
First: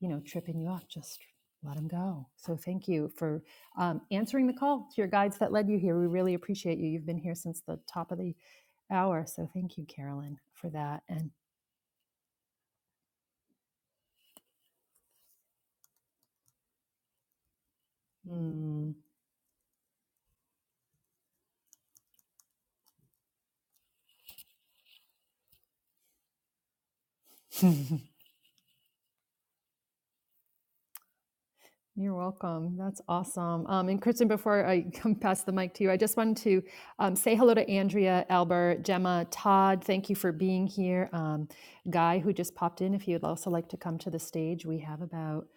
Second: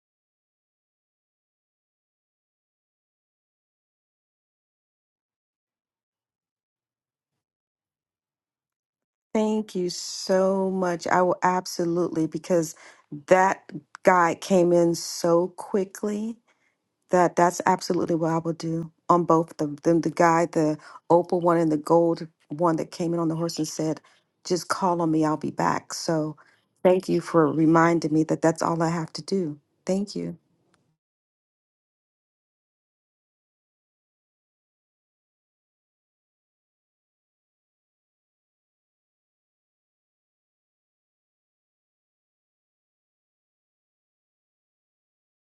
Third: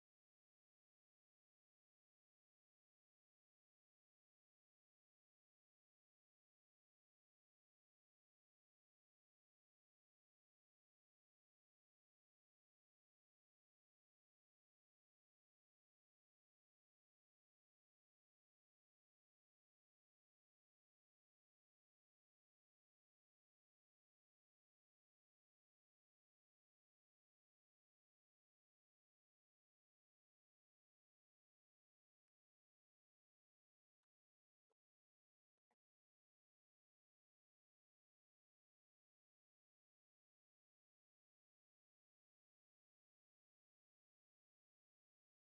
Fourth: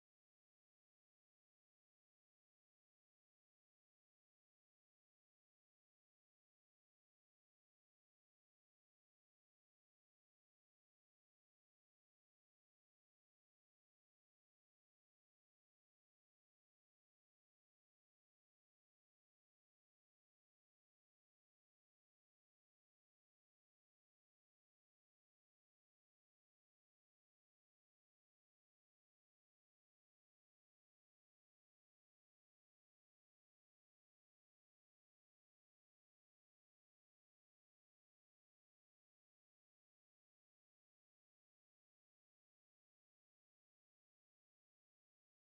you know tripping you up just let them go so thank you for um, answering the call to your guides that led you here we really appreciate you you've been here since the top of the hour so Thank thank you you carolyn for so that much. I and will absolutely because that guy came in so quickly that that's absolutely what I will mm, do on both of them. The guy, the opal one and the gold one that came in on the horse and said, "Just call on me. I'll be back." So, thank you for reminding me that that's all I have to do. Thank you. You're welcome. That's awesome. Um, and Kristen, before I come pass the mic to you, I just wanted to um, say hello to Andrea, Albert, Gemma, Todd. Thank you for being here. Um, Guy, who just popped in, if you'd also like to come to the stage, we have about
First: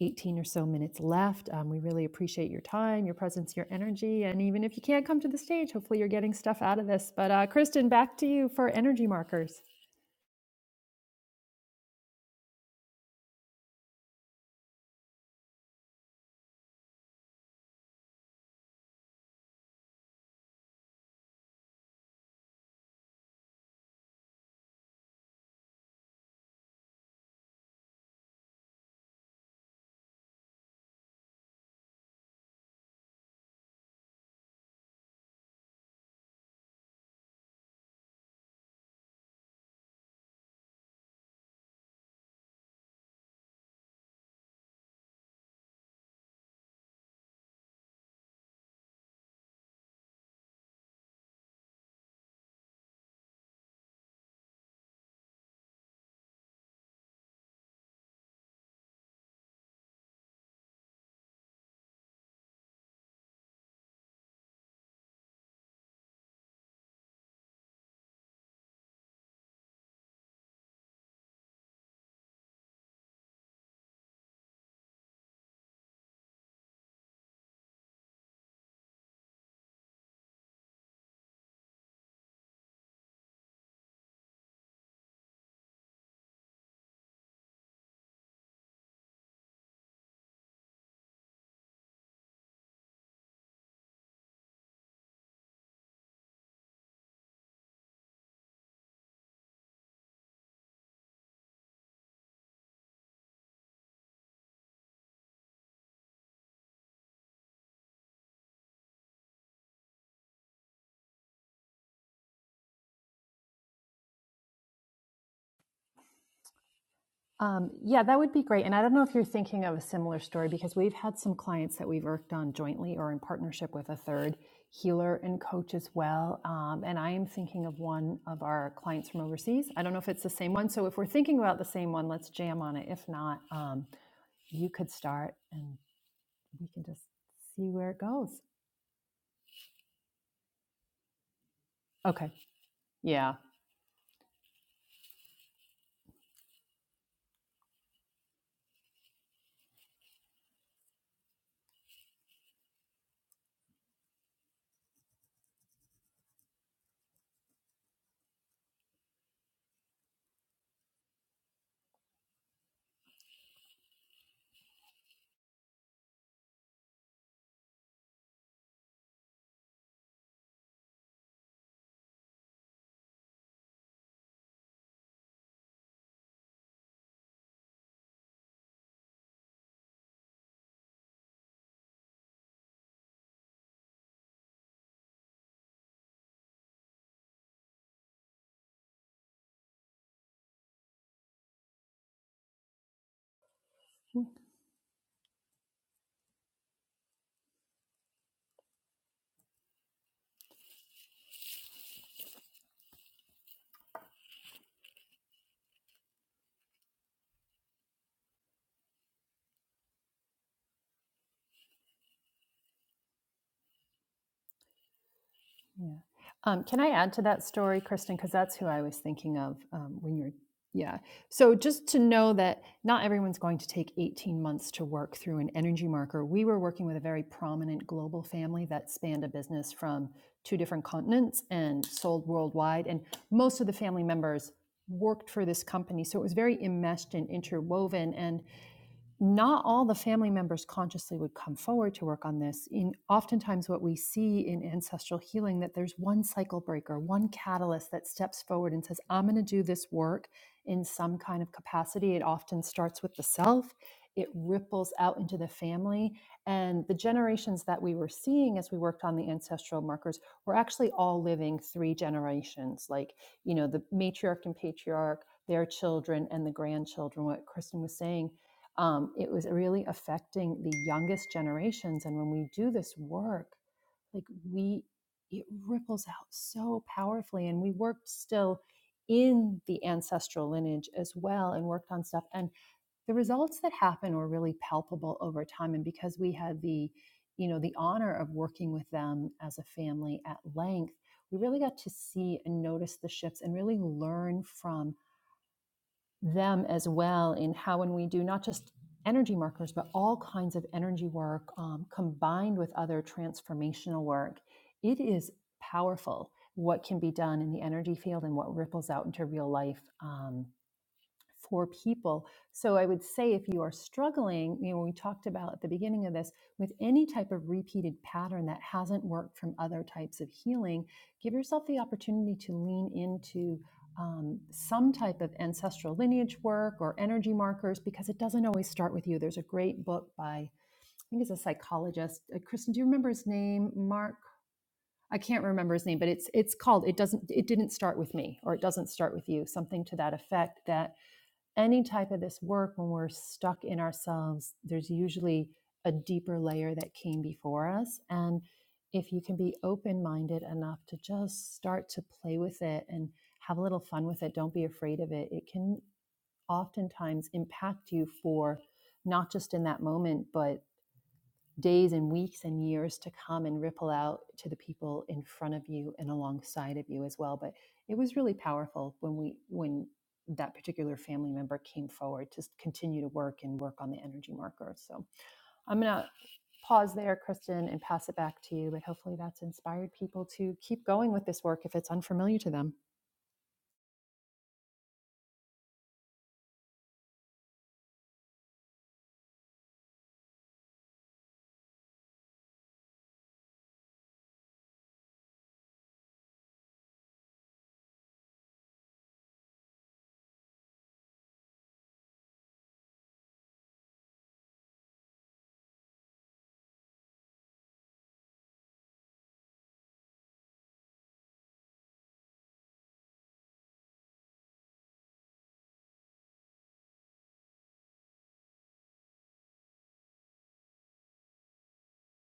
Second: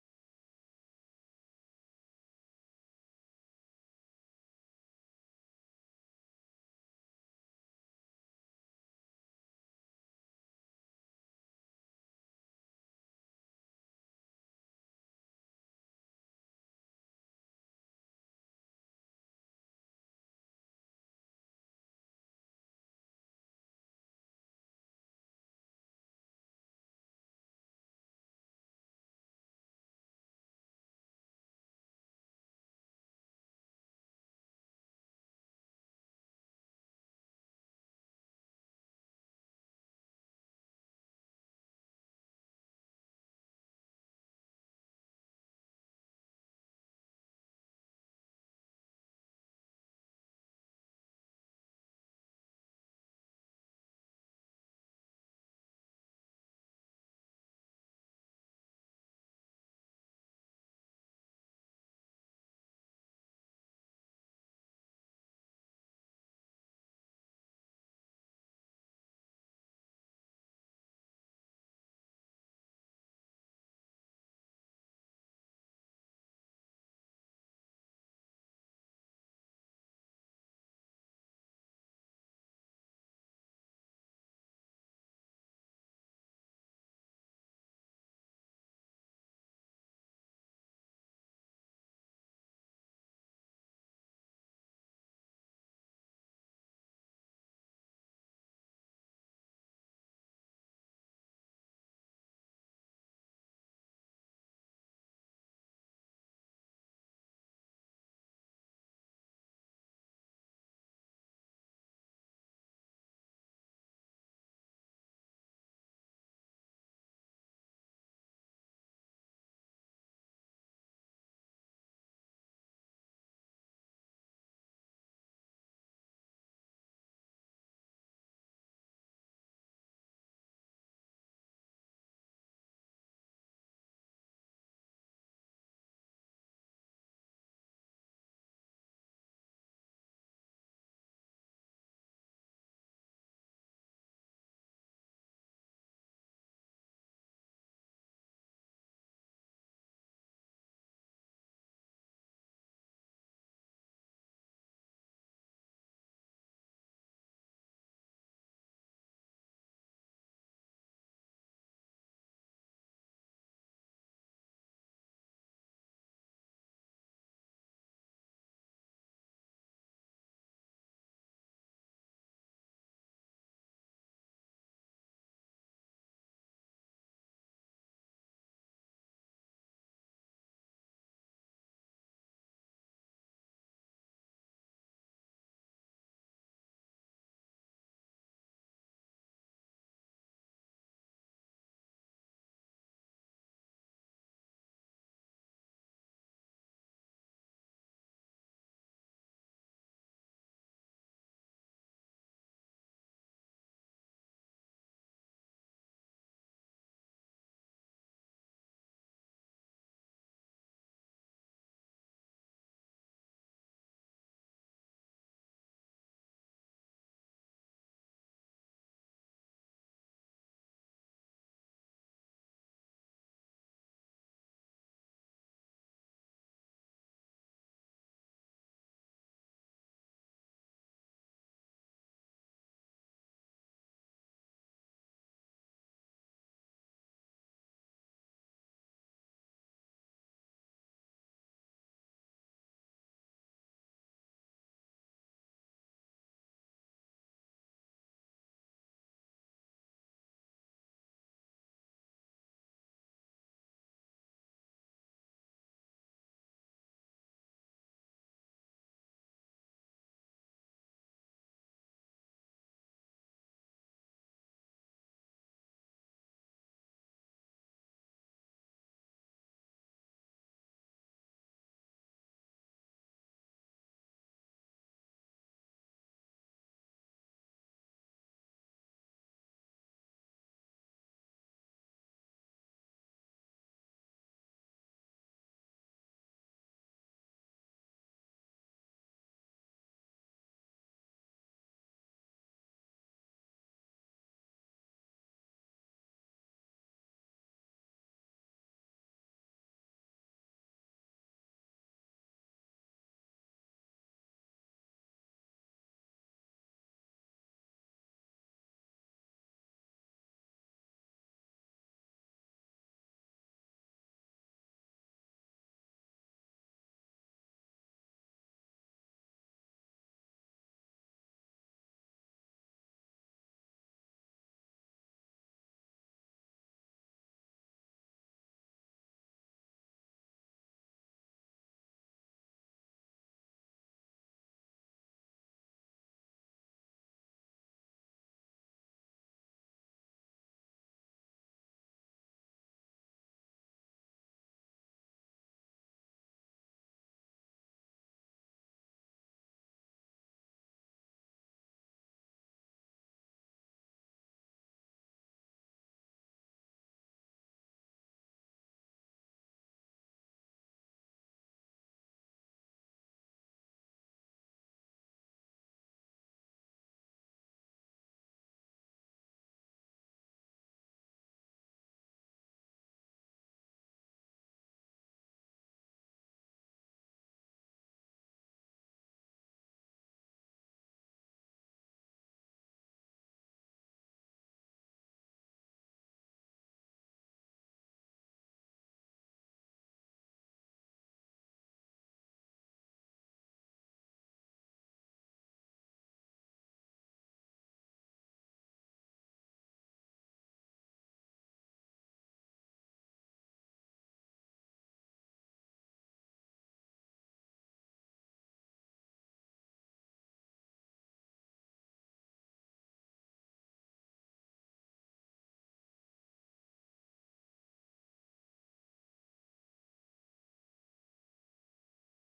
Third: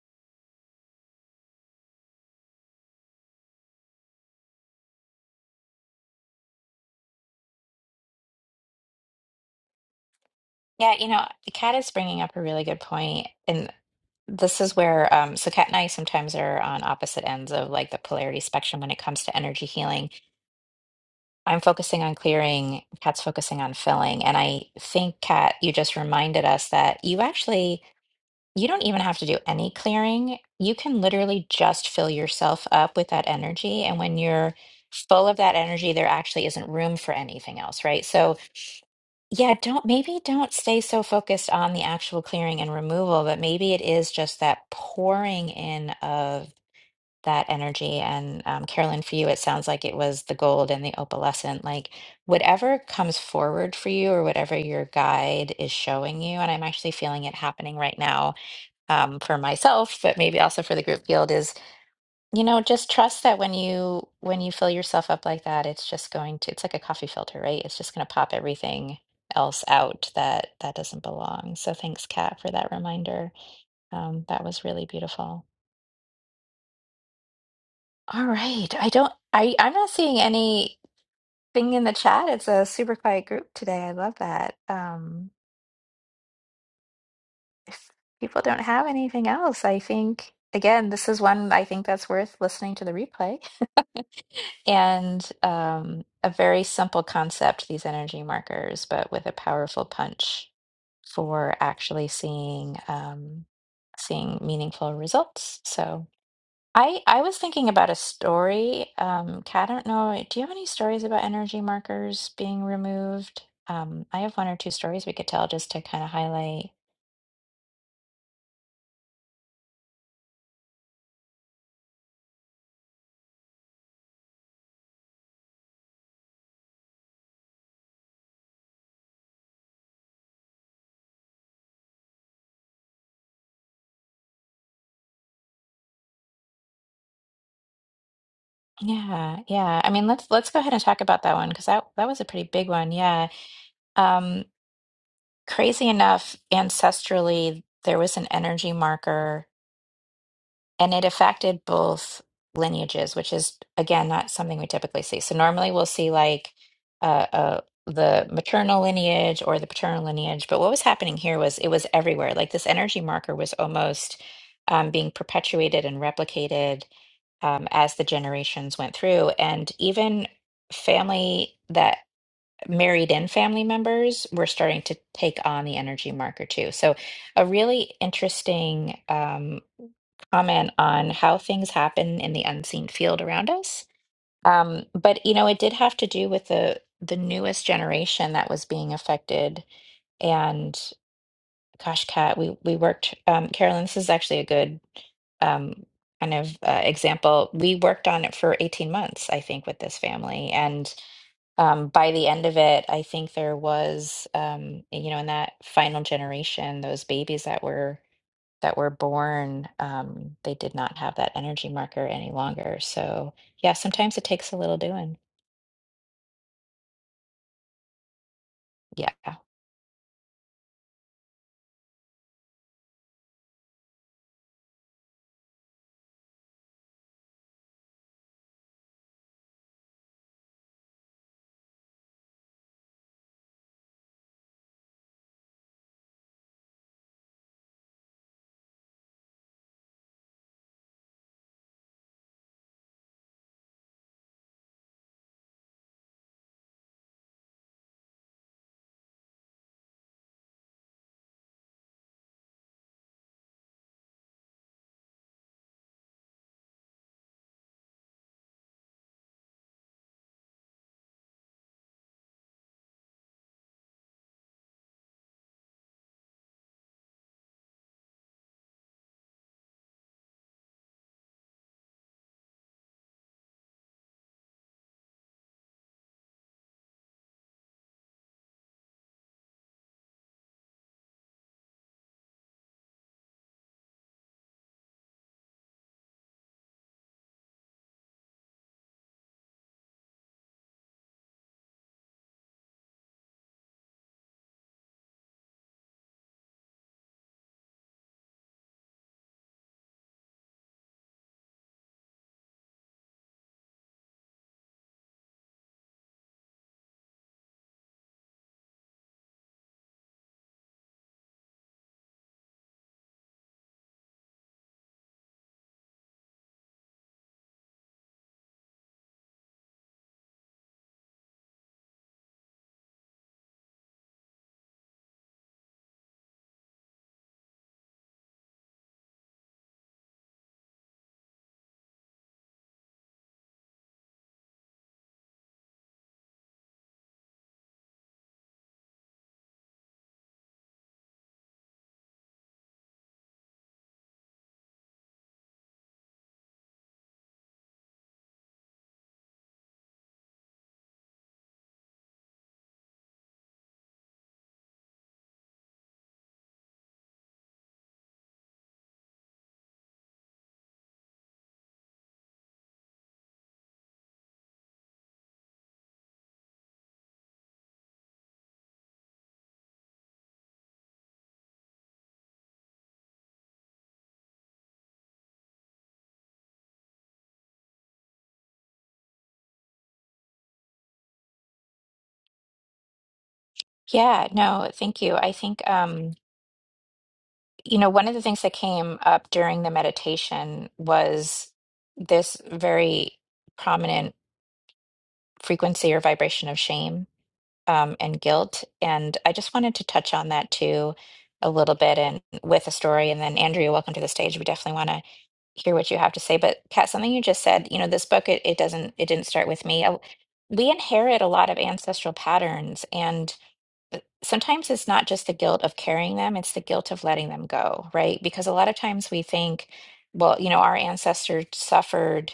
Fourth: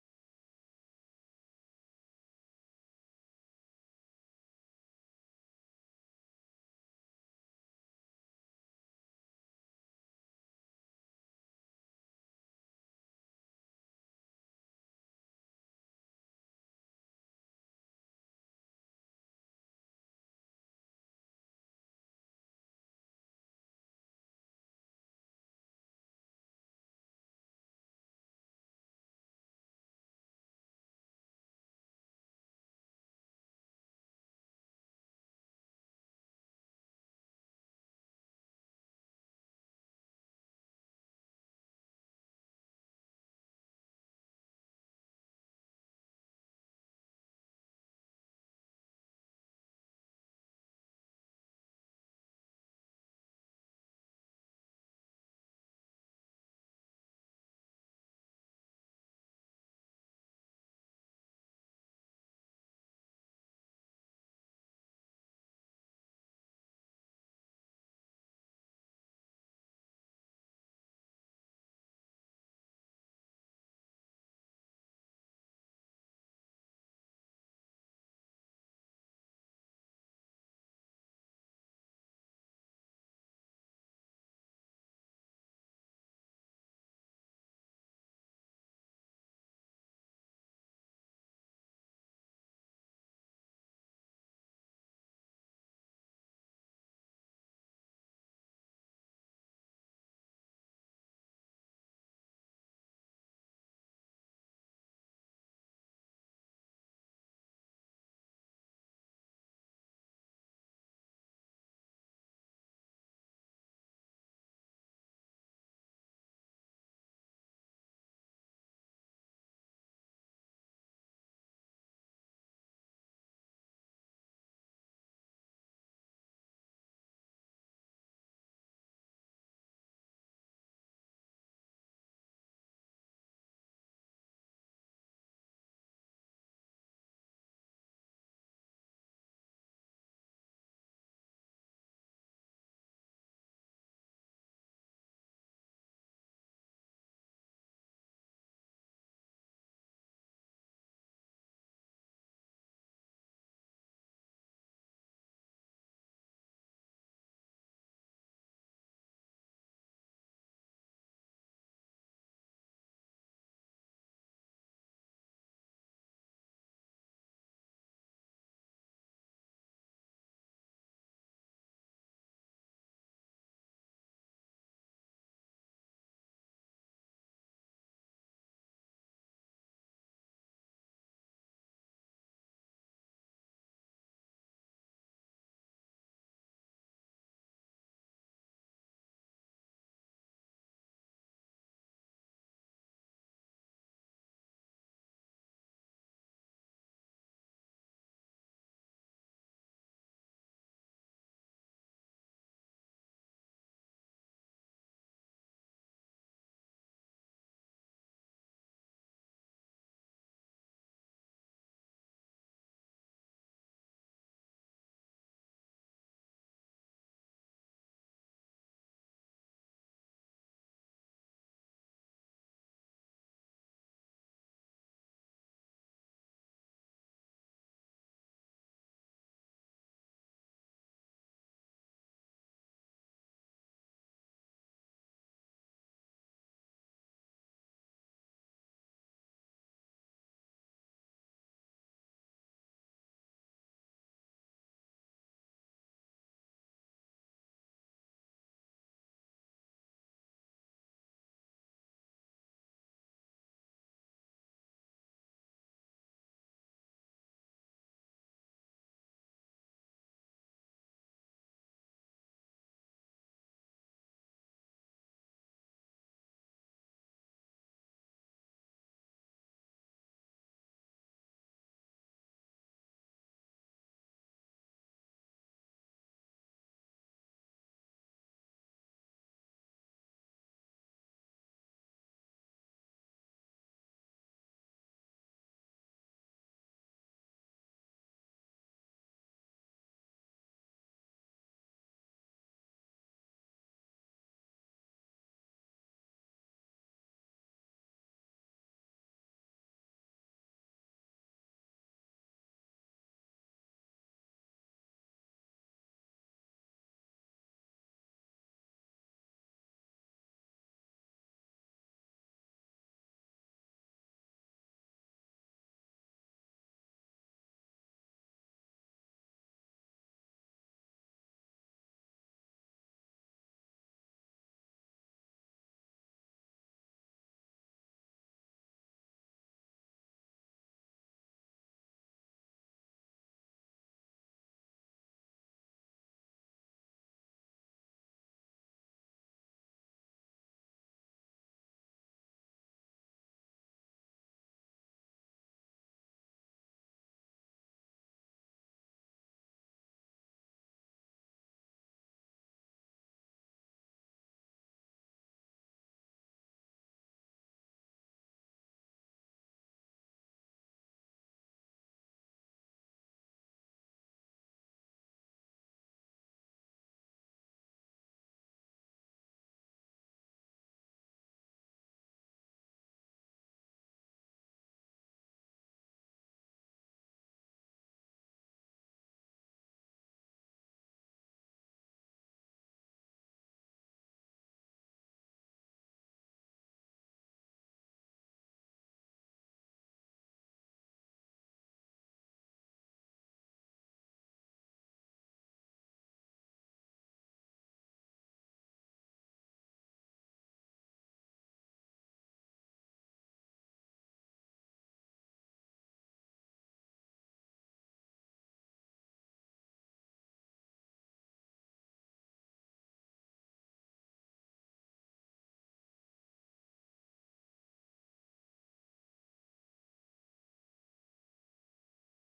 18 or so minutes left. Um, we really appreciate your time, your presence, your energy. And even if you can't come to the stage, hopefully you're getting stuff out of this. But uh, Kristen, back to you for energy markers. Yeah, you know, Kat is bringing up a really good point, and this is where um, so Kat and I sometimes are on opposite ends of like the polarity spectrum when it comes to energy healing I'm focusing on clearing, Kat's focusing on filling. And I think, Kat, you just reminded us that you actually you don't even have to do any clearing. You can literally just fill yourself up with that energy. And when you're full of that energy, there actually isn't room for anything else, right? So yeah, don't maybe don't stay so focused on the actual clearing and removal, but maybe it is just that pouring in of that energy. And um, Carolyn, for you, it sounds like it was the gold and the opalescent. Like whatever comes forward for you, or whatever your guide is showing you, and I'm actually feeling it happening right now um, for myself, but maybe also for the group field is you know just trust that when you when you fill yourself up like that, it's just going to it's like a coffee filter, right? It's just going to pop everything else out that that doesn't belong. So thanks, Kat, for that reminder. Um, that was really beautiful. All right. I don't I I'm not seeing anything in the chat. It's a super quiet group today. I love that. Um if people don't have anything else, I think again, this is one I think that's worth listening to the replay. And um a very simple concept, these energy markers, but with a powerful punch for actually seeing um seeing meaningful results. So I I was thinking about a story. Um, Kat, I don't know. Do you have any stories about energy markers being removed? Um, I have one or two stories we could tell just to kind of highlight. Um, yeah, that would be great. And I don't know if you're thinking of a similar story because we've had some clients that we've worked on jointly or in partnership with a third healer and coach as well. Um, and I am thinking of one of our clients from overseas. I don't know if it's the same one. So if we're thinking about the same one, let's jam on it. If not, um, you could start and we can just see where it goes. Yeah, yeah. I mean, let's let's go ahead and talk about that one because that that was a Okay. pretty big one. Yeah. Yeah. Um, crazy enough, ancestrally, there was an energy marker. and it affected both lineages, which is again not something we typically see. So normally we'll see like uh, uh, the maternal lineage or the paternal lineage, but what was happening here was it was everywhere. Like this energy marker was almost um, being perpetuated and replicated um, as the generations went through, and even family that married in family members were starting to take on the energy marker too. So, a really interesting um, comment on how things happen in the unseen field around us. Um, but you know, it did have to do with the the newest generation that was being affected. And gosh, Kat, we we worked. Um, Carolyn, this is actually a good um, kind of uh, example. We worked on it for 18 months, I think, with this family. And um, by the end of it, I think there was, um, you know, in that final generation, those babies that were that were born, um, they did not have that energy marker any longer. So yeah, sometimes it takes a little doing. Yeah. Um, can I add to that story, Kristen? Because that's who I was Yeah. thinking of um, when you're. Yeah. So just to know that not everyone's going to take 18 months to work through an energy marker. We were working with a very prominent global family that spanned a business from two different continents and sold worldwide. And most of the family members worked for this company. So it was very enmeshed and interwoven. And not all the family members consciously would come forward to work on this in oftentimes what we see in ancestral healing that there's one cycle breaker one catalyst that steps forward and says i'm going to do this work in some kind of capacity it often starts with the self it ripples out into the family and the generations that we were seeing as we worked on the ancestral markers were actually all living three generations like you know the matriarch and patriarch their children and the grandchildren what kristen was saying um, it was really affecting the youngest generations. And when we do this work, like we, it ripples out so powerfully. And we worked still in the ancestral lineage as well and worked on stuff. And the results that happen were really palpable over time. And because we had the, you know, the honor of working with them as a family at length, we really got to see and notice the shifts and really learn from them as well in how when we do not just energy markers but all kinds of energy work um, combined with other transformational work it is powerful what can be done in the energy field and what ripples out into real life um, for people. So I would say if you are struggling, you know, we talked about at the beginning of this with any type of repeated pattern that hasn't worked from other types of healing, give yourself the opportunity to lean into um, some type of ancestral lineage work or energy markers because it doesn't always start with you. There's a great book by I think it's a psychologist. Uh, Kristen, do you remember his name? Mark. I can't remember his name, but it's it's called it doesn't it didn't start with me or it doesn't start with you, something to that effect that any type of this work, when we're stuck in ourselves, there's usually a deeper layer that came before us. And if you can be open minded enough to just start to play with it and have a little fun with it, don't be afraid of it. It can oftentimes impact you for not just in that moment, but days and weeks and years to come and ripple out to the people in front of you and alongside of you as well but it was really powerful when we when that particular family member came forward to continue to work and work on the energy marker so i'm going to pause there kristen and pass it back to you but hopefully that's inspired people to keep going with this work if it's unfamiliar to them Yeah, no, thank you. I think, um, you know, one of the things that came up during the meditation was this very prominent frequency or vibration of shame um, and guilt. And I just wanted to touch on that too a little bit and with a story. And then, Andrea, welcome to the stage. We definitely want to hear what you have to say. But Kat, something you just said, you know, this book, it, it doesn't, it didn't start with me. I, we inherit a lot of ancestral patterns and sometimes it's not just the guilt of carrying them, it's the guilt of letting them go, right? Because a lot of times we think, well, you know, our ancestors suffered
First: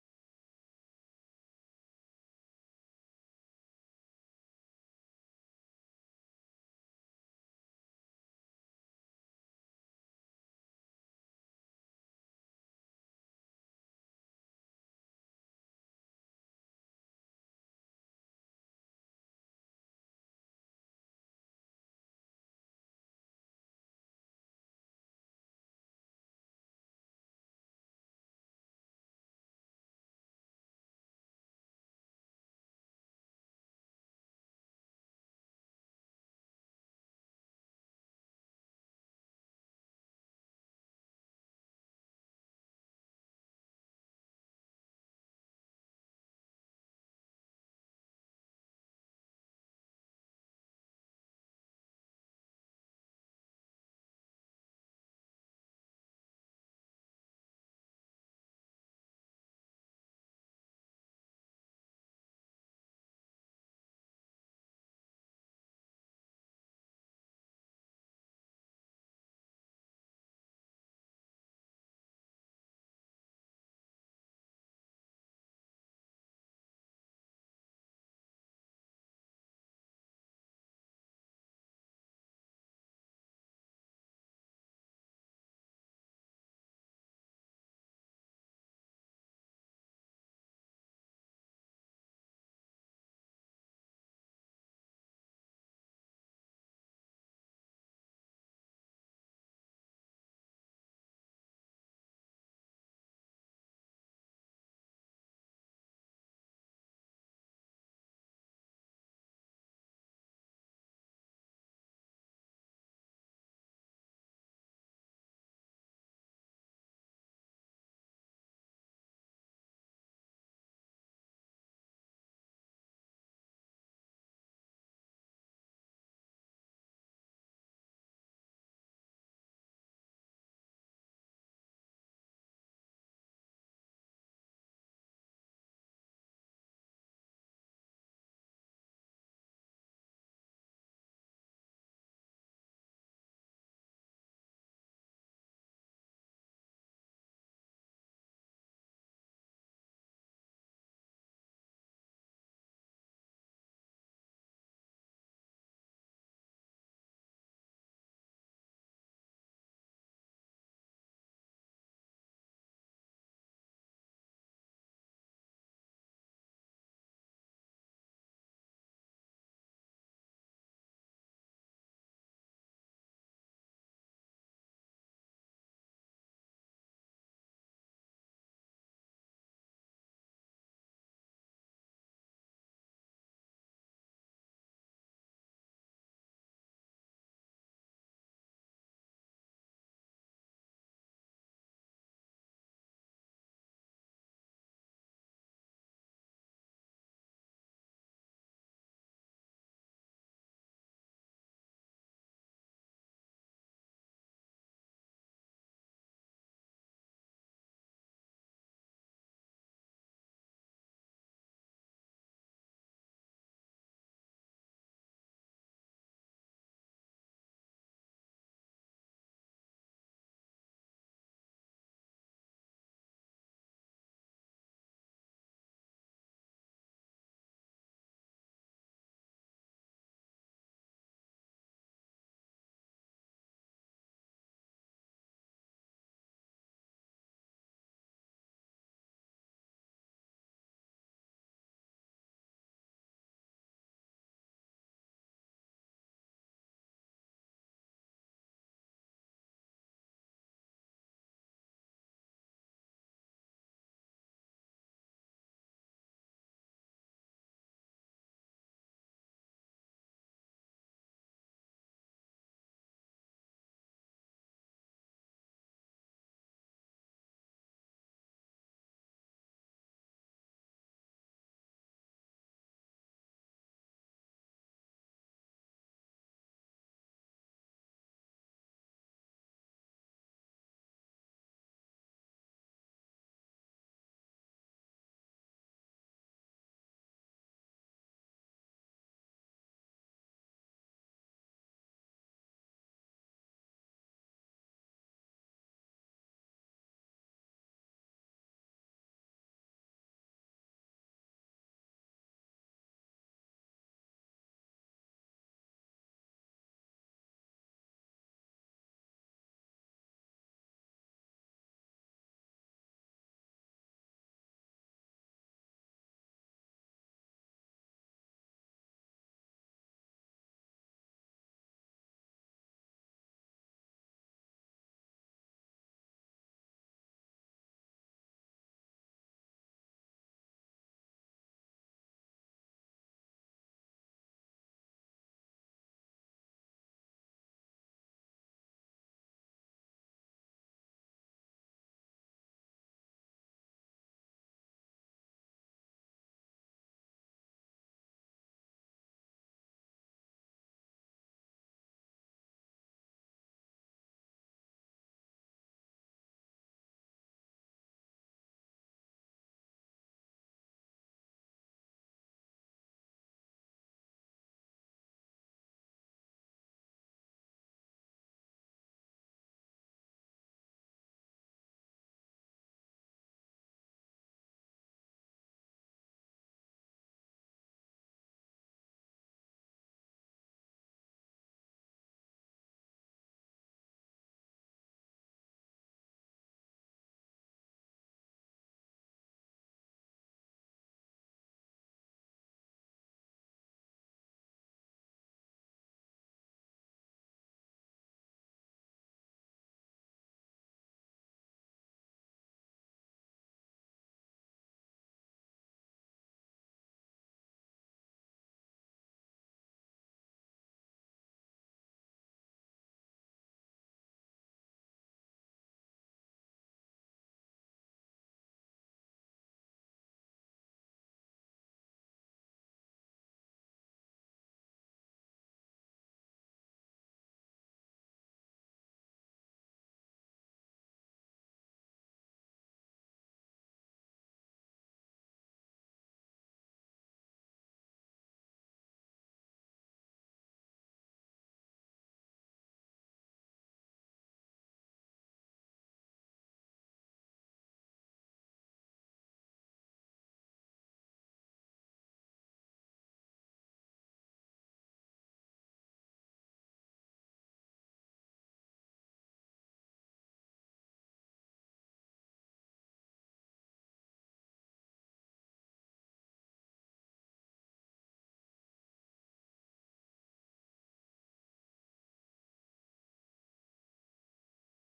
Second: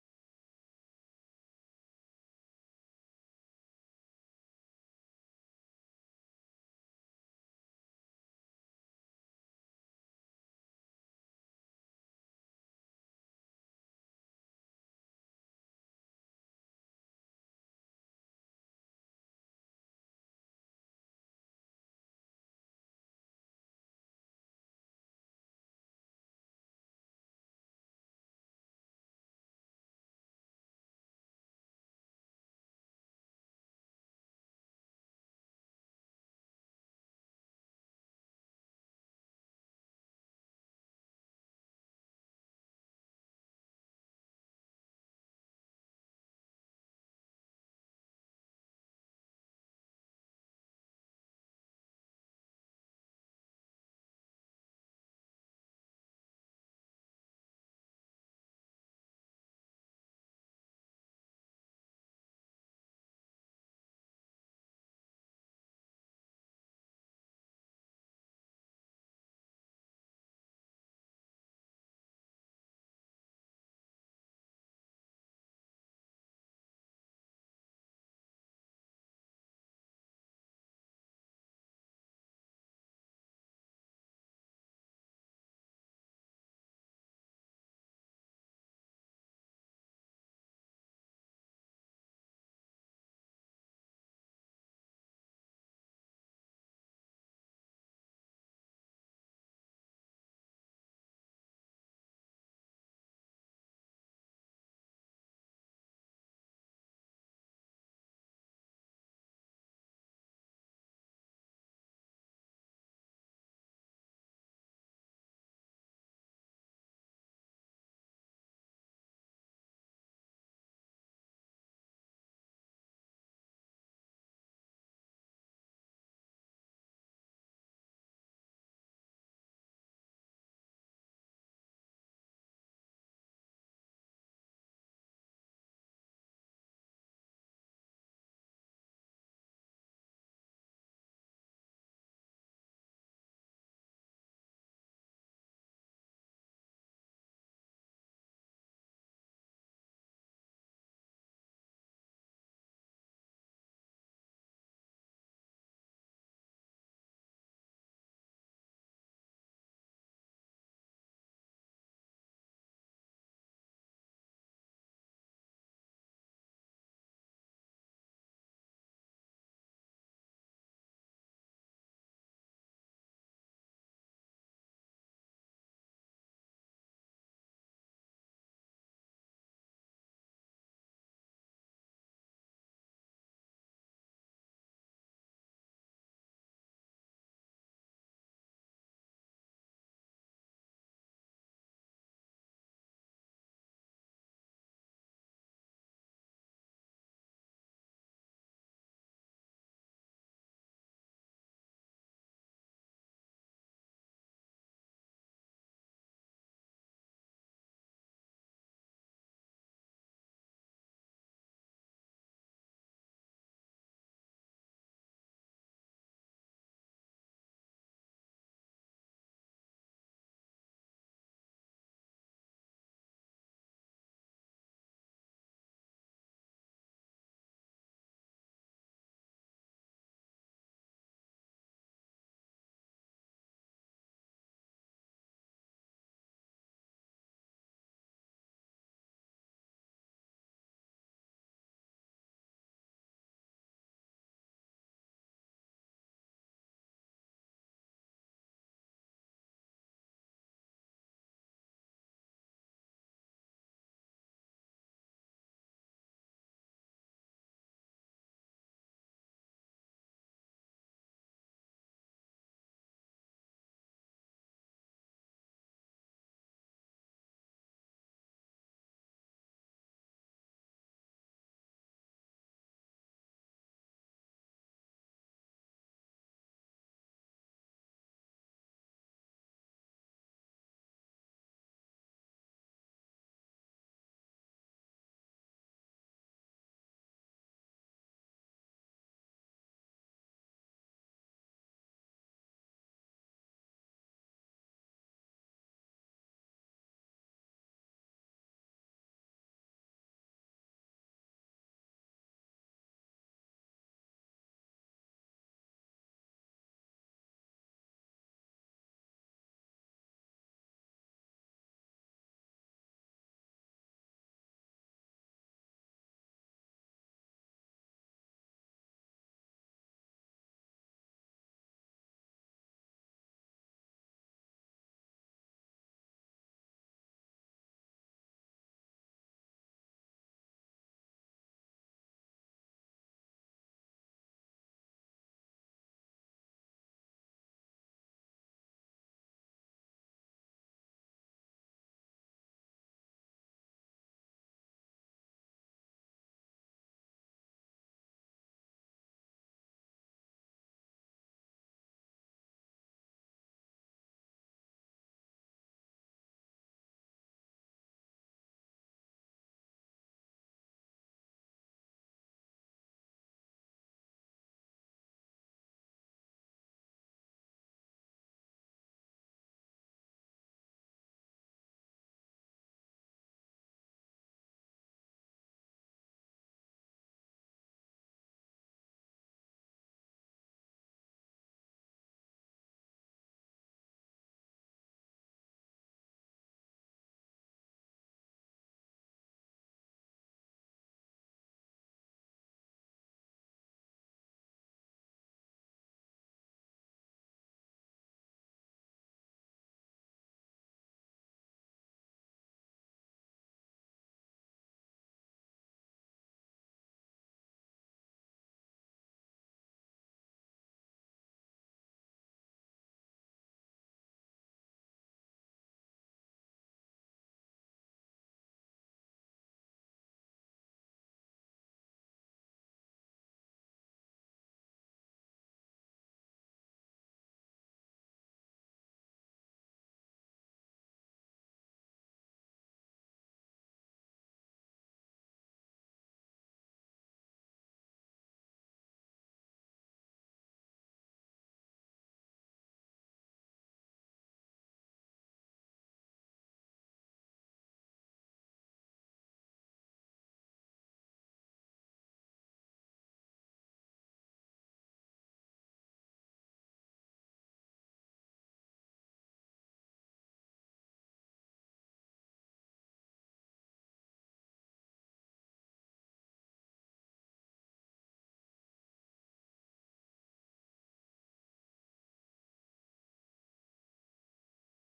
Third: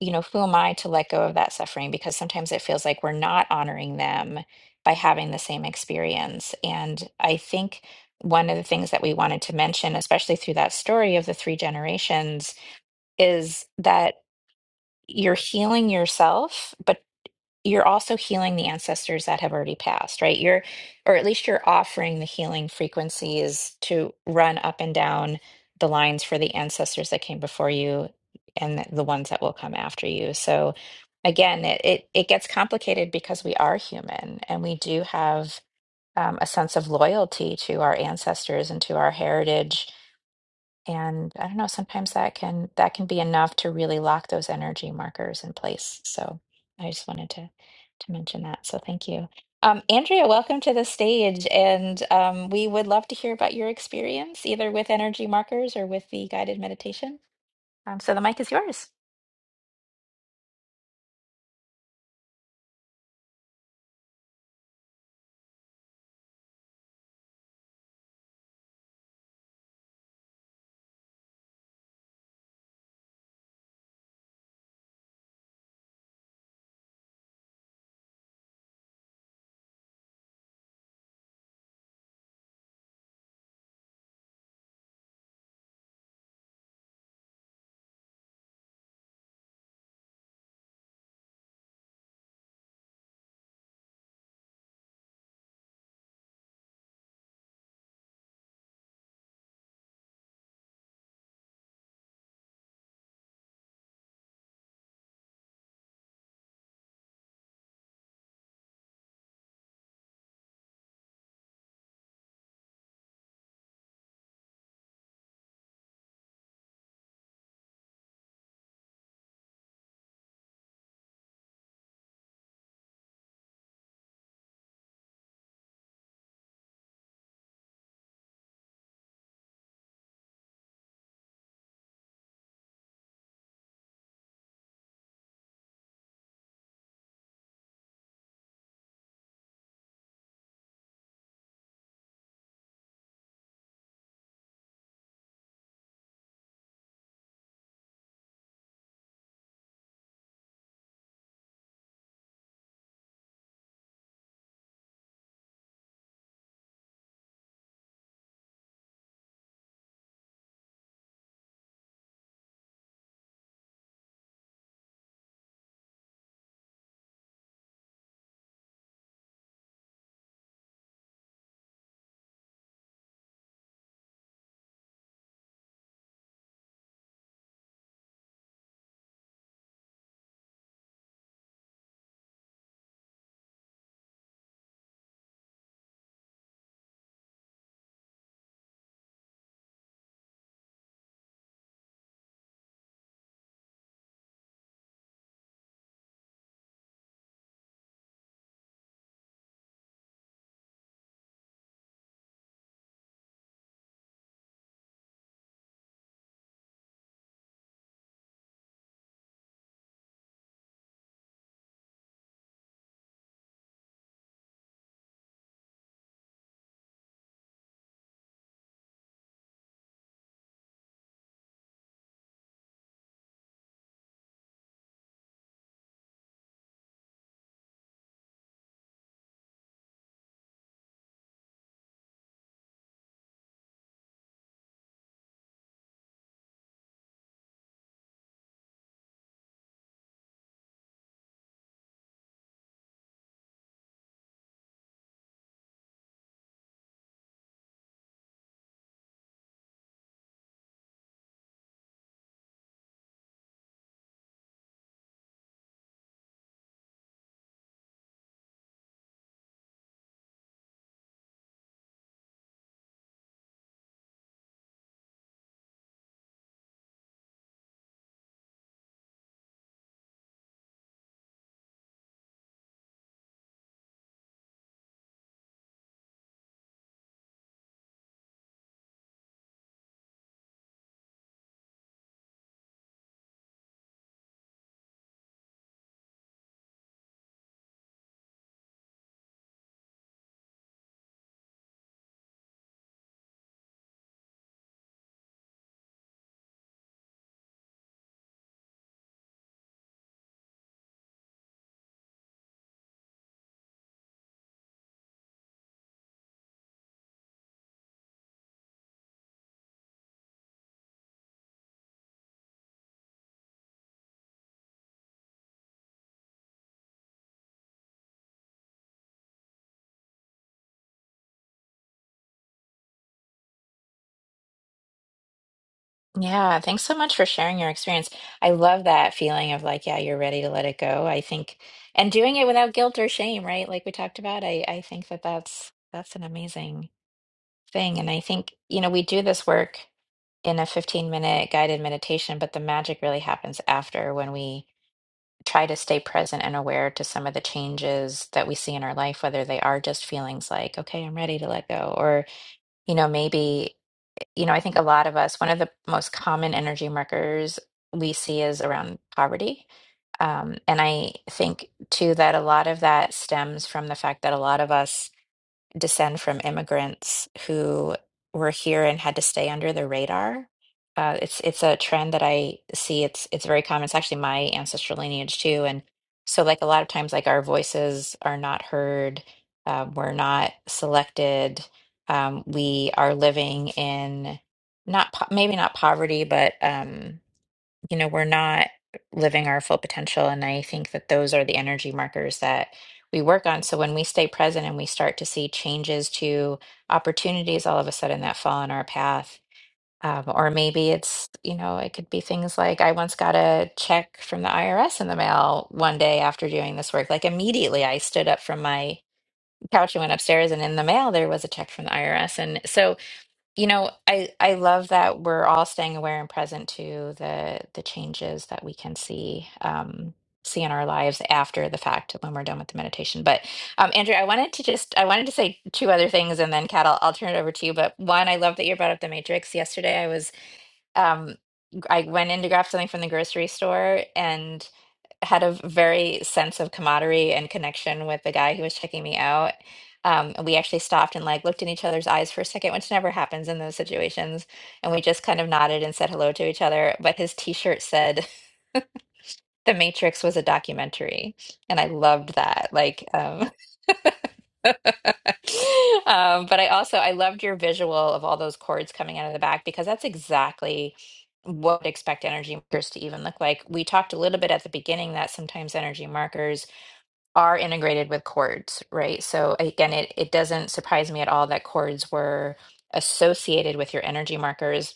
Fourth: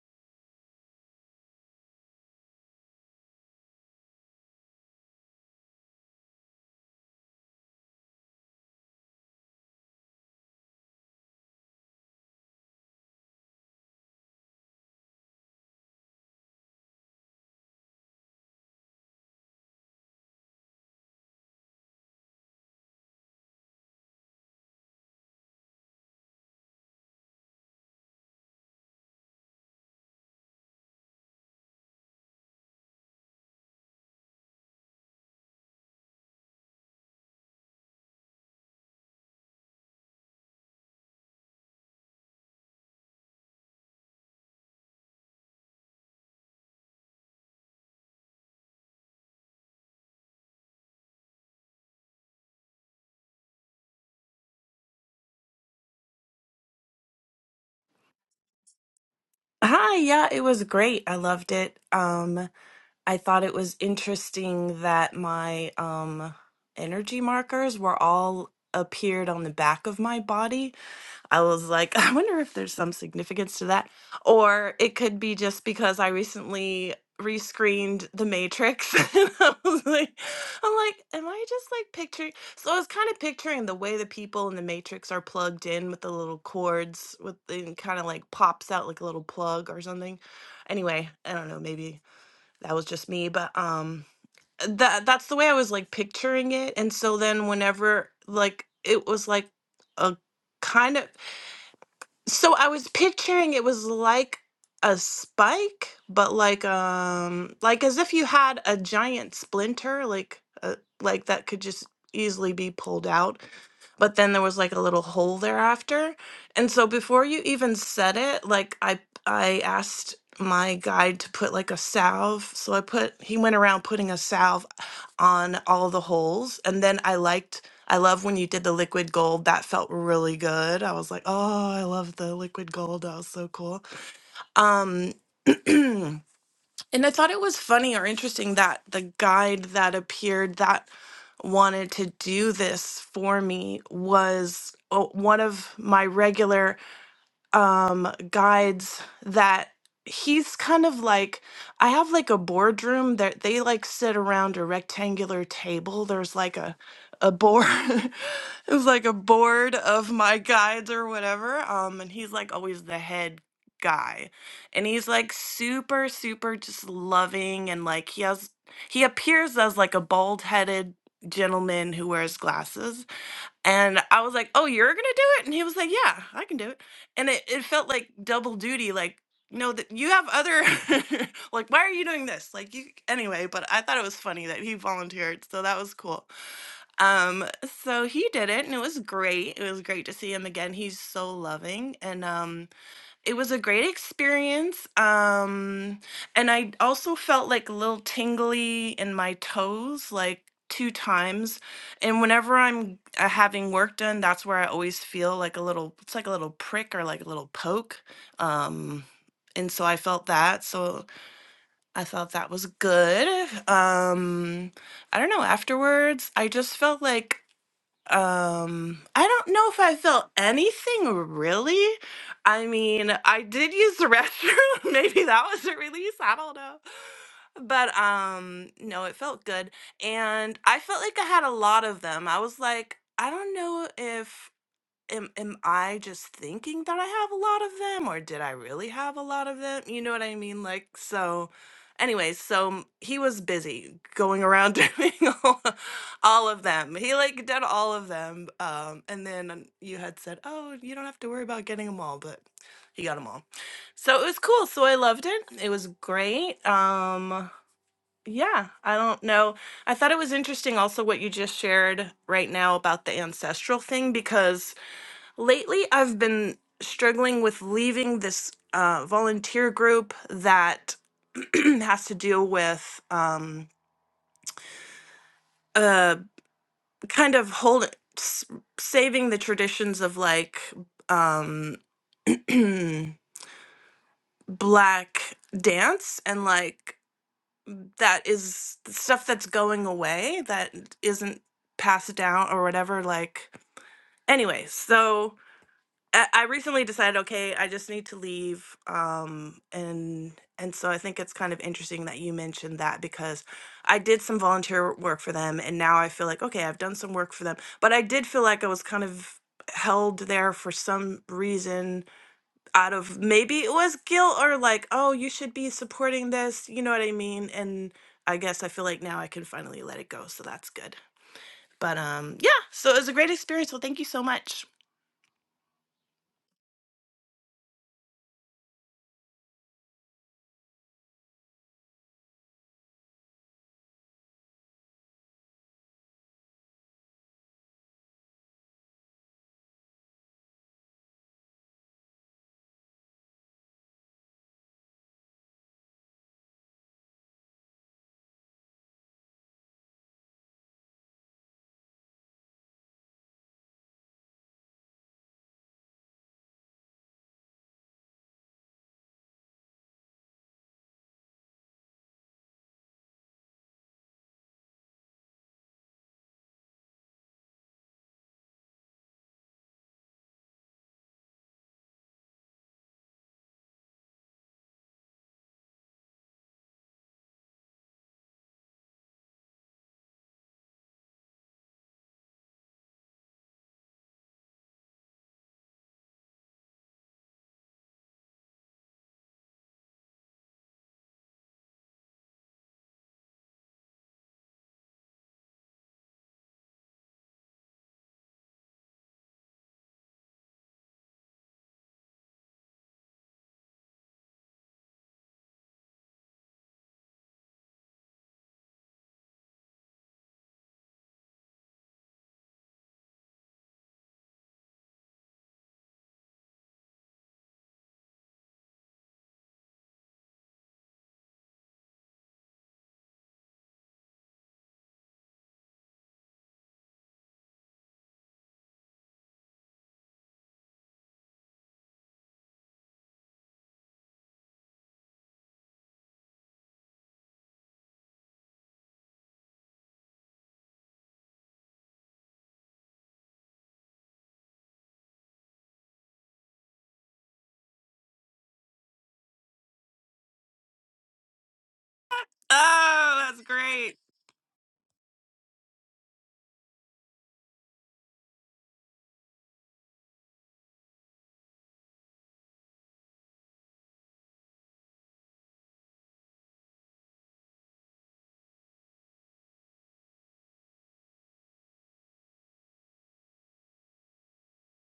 you know, who am I to let go of that suffering? Because sometimes it feels like we're not honoring them by having the same experience. And I think one of the things that we wanted to mention, especially through that story of the three generations, is that you're healing yourself, but you're also healing the ancestors that have already passed, right? You're, or at least you're offering the healing frequencies to run up and down the lines for the ancestors that came before you and the ones that will come after you. So again, it it, it gets complicated because we are human and we do have um, a sense of loyalty to our ancestors and to our heritage and I don't know, sometimes that can that can be enough to really lock those energy markers in place. So I just wanted to to mention that. So thank you. Um, Andrea, welcome to the stage, and um, we would love to hear about your experience, either with energy markers or with the guided meditation. Um, so the mic is yours. Hi, yeah, it was great. I loved it. Um, I thought it was interesting that my um energy markers were all appeared on the back of my body. I was like, I wonder if there's some significance to that. Or it could be just because I recently rescreened The Matrix. and I was like, I'm like, am I just like picturing? So I was kind of picturing the way the people in The Matrix are plugged in with the little cords, with and kind of like pops out like a little plug or something. Anyway, I don't know, maybe that was just me, but um that that's the way I was like picturing it. And so then whenever like it was like a kind of so I was picturing it was like a spike, but like um like as if you had a giant splinter, like uh, like that could just easily be pulled out but then there was like a little hole thereafter. And so before you even said it, like I I asked my guide to put like a salve. So I put he went around putting a salve on all the holes and then I liked I love when you did the liquid gold. That felt really good. I was like, "Oh, I love the liquid gold. That was so cool." Um And I thought it was funny or interesting that the guide that appeared that wanted to do this for me was uh, one of my regular um guides that he's kind of like I have like a boardroom that they like sit around a rectangular table. There's like a a board it was like a board of my guides or whatever. Um and he's like always the head guy. And he's like super super just loving and like he has he appears as like a bald-headed gentleman who wears glasses and I was like, "Oh, you're gonna do it?" And he was like, "Yeah, I can do it." And it, it felt like double duty, like no, that you have other, like why are you doing this? Like you anyway. But I thought it was funny that he volunteered, so that was cool. Um, so he did it, and it was great. It was great to see him again. He's so loving, and um. It was a great experience. Um, and I also felt like a little tingly in my toes, like two times. And whenever I'm uh, having work done, that's where I always feel like a little, it's like a little prick or like a little poke. Um, and so I felt that. So I thought that was good. Um, I don't know. Afterwards, I just felt like um, I don't know if I felt anything really. I mean, I did use the restroom. Maybe that was a release. I don't know. But um, no, it felt good. And I felt like I had a lot of them. I was like, I don't know if am am I just thinking that I have a lot of them or did I really have a lot of them? You know what I mean? Like so anyways, so m- he was busy going around doing all, all of them. He like did all of them. Um and then you had said, "Oh, you don't have to worry about getting them all," but he got them all. So it was cool. So I loved it. It was great. Um yeah, I don't know. I thought it was interesting also what you just shared right now about the ancestral thing because Lately, I've been struggling with leaving this uh, volunteer group that has to deal with um, uh, kind of hold s- saving the traditions of like um, black dance and like that is stuff that's going away that isn't passed down or whatever. Like, anyway, so. I I recently decided, okay, I just need to leave. Um, and and so I think it's kind of interesting that you mentioned that because I did some volunteer work for them, and now I feel like, okay, I've done some work for them, but I did feel like I was kind of held there for some reason out of maybe it was guilt or like, oh, you should be supporting this, you know what I mean? And I guess I feel like now I can finally let it go, so that's good. But um, yeah, so it was a great experience. Well, thank you so much. Yeah, thanks so much for sharing your experience. I love that feeling of like, yeah, you're ready to let it go. I think, and doing it without guilt or shame, right? Like we talked about, I I think that that's that's an amazing thing. And I think, you know, we do this work in a 15 minute guided meditation, but the magic really happens after when we try to stay present and aware to some of the changes that we see in our life, whether they are just feelings like, okay, I'm ready to let go, or, you know, maybe, you know, I think a lot of us, one of the most common energy markers we see is around poverty. Um, and I think too that a lot of that stems from the fact that a lot of us descend from immigrants who were here and had to stay under the radar. Uh, it's it's a trend that I see. It's it's very common. It's actually my ancestral lineage too. And so, like a lot of times, like our voices are not heard. Uh, we're not selected. Um, we are living in not po- maybe not poverty, but um, you know, we're not living our full potential. And I think that those are the energy markers that we work on. So when we stay present and we start to see changes to opportunities all of a sudden that fall in our path, um, or maybe it's, you know, it could be things like I once got a check from the IRS in the mail one day after doing this work. Like immediately I stood up from my couch and went upstairs, and in the mail there was a check from the IRS. And so you know, I I love that we're all staying aware and present to the the changes that we can see um see in our lives after the fact when we're done with the meditation. But um Andrew, I wanted to just I wanted to say two other things and then Kat, I'll, I'll turn it over to you. But one, I love that you brought up the Matrix. Yesterday I was um I went in to grab something from the grocery store and had a very sense of camaraderie and connection with the guy who was checking me out. Um, and we actually stopped and like looked in each other's eyes for a second, which never happens in those situations. And we just kind of nodded and said hello to each other. But his t-shirt said The Matrix was a documentary, and I loved that. Like, Oh, that's um, great. Um, but I also I loved your visual of all those cords coming out of the back because that's exactly what I'd expect energy markers to even look like. We talked a little bit at the beginning that sometimes energy markers are integrated with cords, right? So again, it it doesn't surprise me at all that cords were associated with your energy markers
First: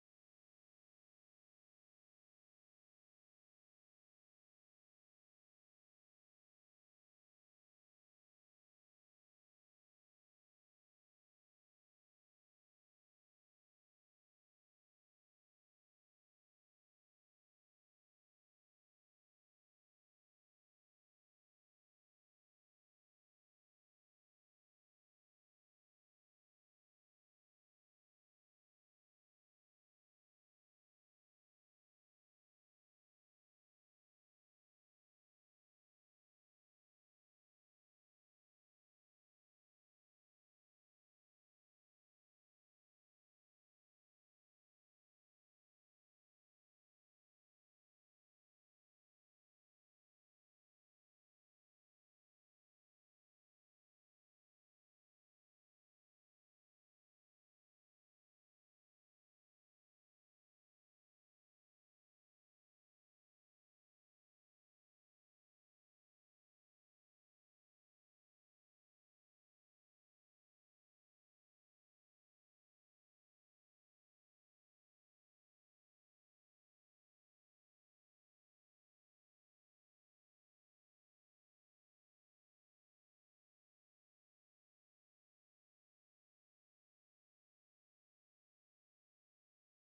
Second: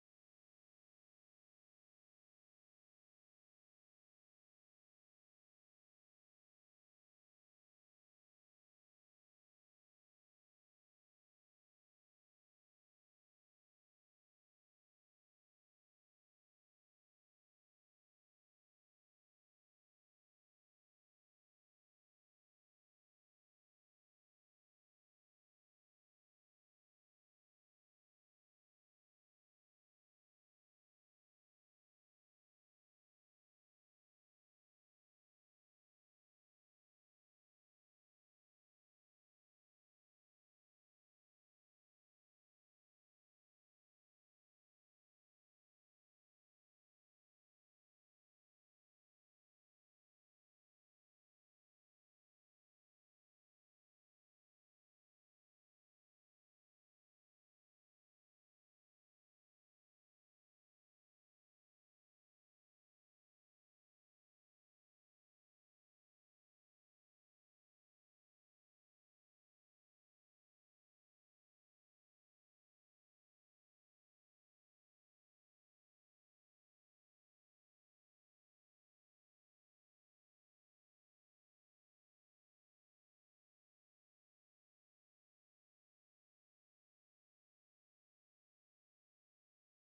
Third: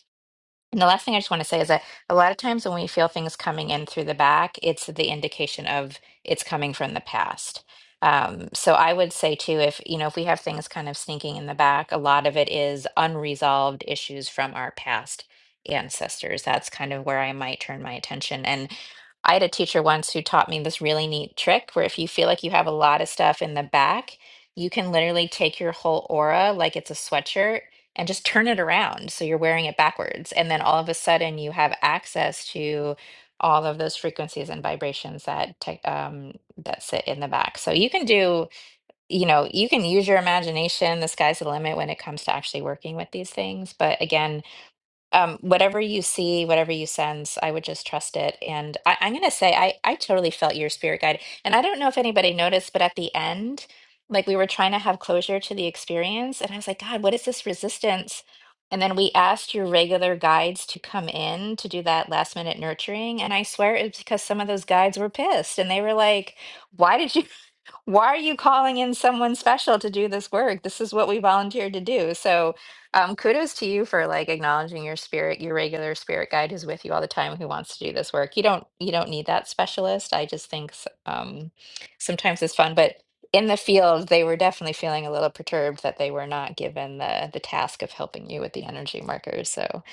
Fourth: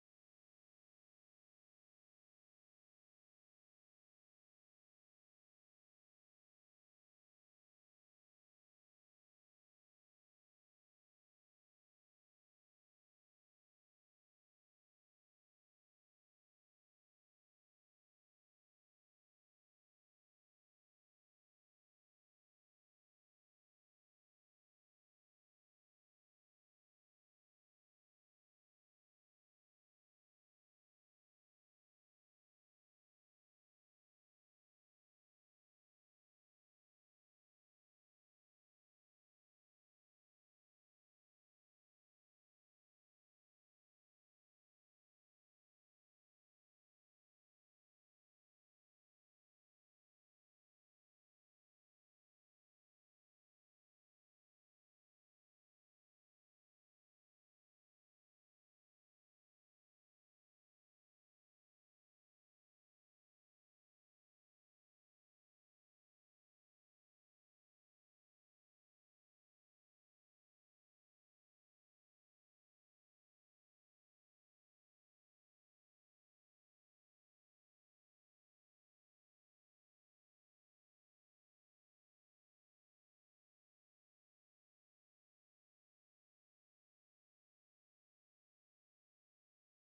and the last thing I just want to say is that a lot of times when we feel things coming in through the back, it's the indication of it's coming from the past. Um, so I would say too, if you know, if we have things kind of sneaking in the back, a lot of it is unresolved issues from our past ancestors. That's kind of where I might turn my attention. And I had a teacher once who taught me this really neat trick where if you feel like you have a lot of stuff in the back, you can literally take your whole aura like it's a sweatshirt and just turn it around so you're wearing it backwards and then all of a sudden you have access to all of those frequencies and vibrations that tech- um, that sit in the back so you can do you know you can use your imagination the sky's the limit when it comes to actually working with these things but again um, whatever you see, whatever you sense, I would just trust it. And I, I'm going to say, I, I totally felt your spirit guide. And I don't know if anybody noticed, but at the end, like we were trying to have closure to the experience. And I was like, God, what is this resistance? And then we asked your regular guides to come in to do that last minute nurturing. And I swear it's because some of those guides were pissed and they were like, why did you? Why are you calling in someone special to do this work? This is what we volunteered to do. So, um, kudos to you for like acknowledging your spirit, your regular spirit guide who's with you all the time, who wants to do this work. You don't, you don't need that specialist. I just think s- um, sometimes it's fun, but in the field, they were definitely feeling a little perturbed that they were not given the the task of helping you with the energy markers. So,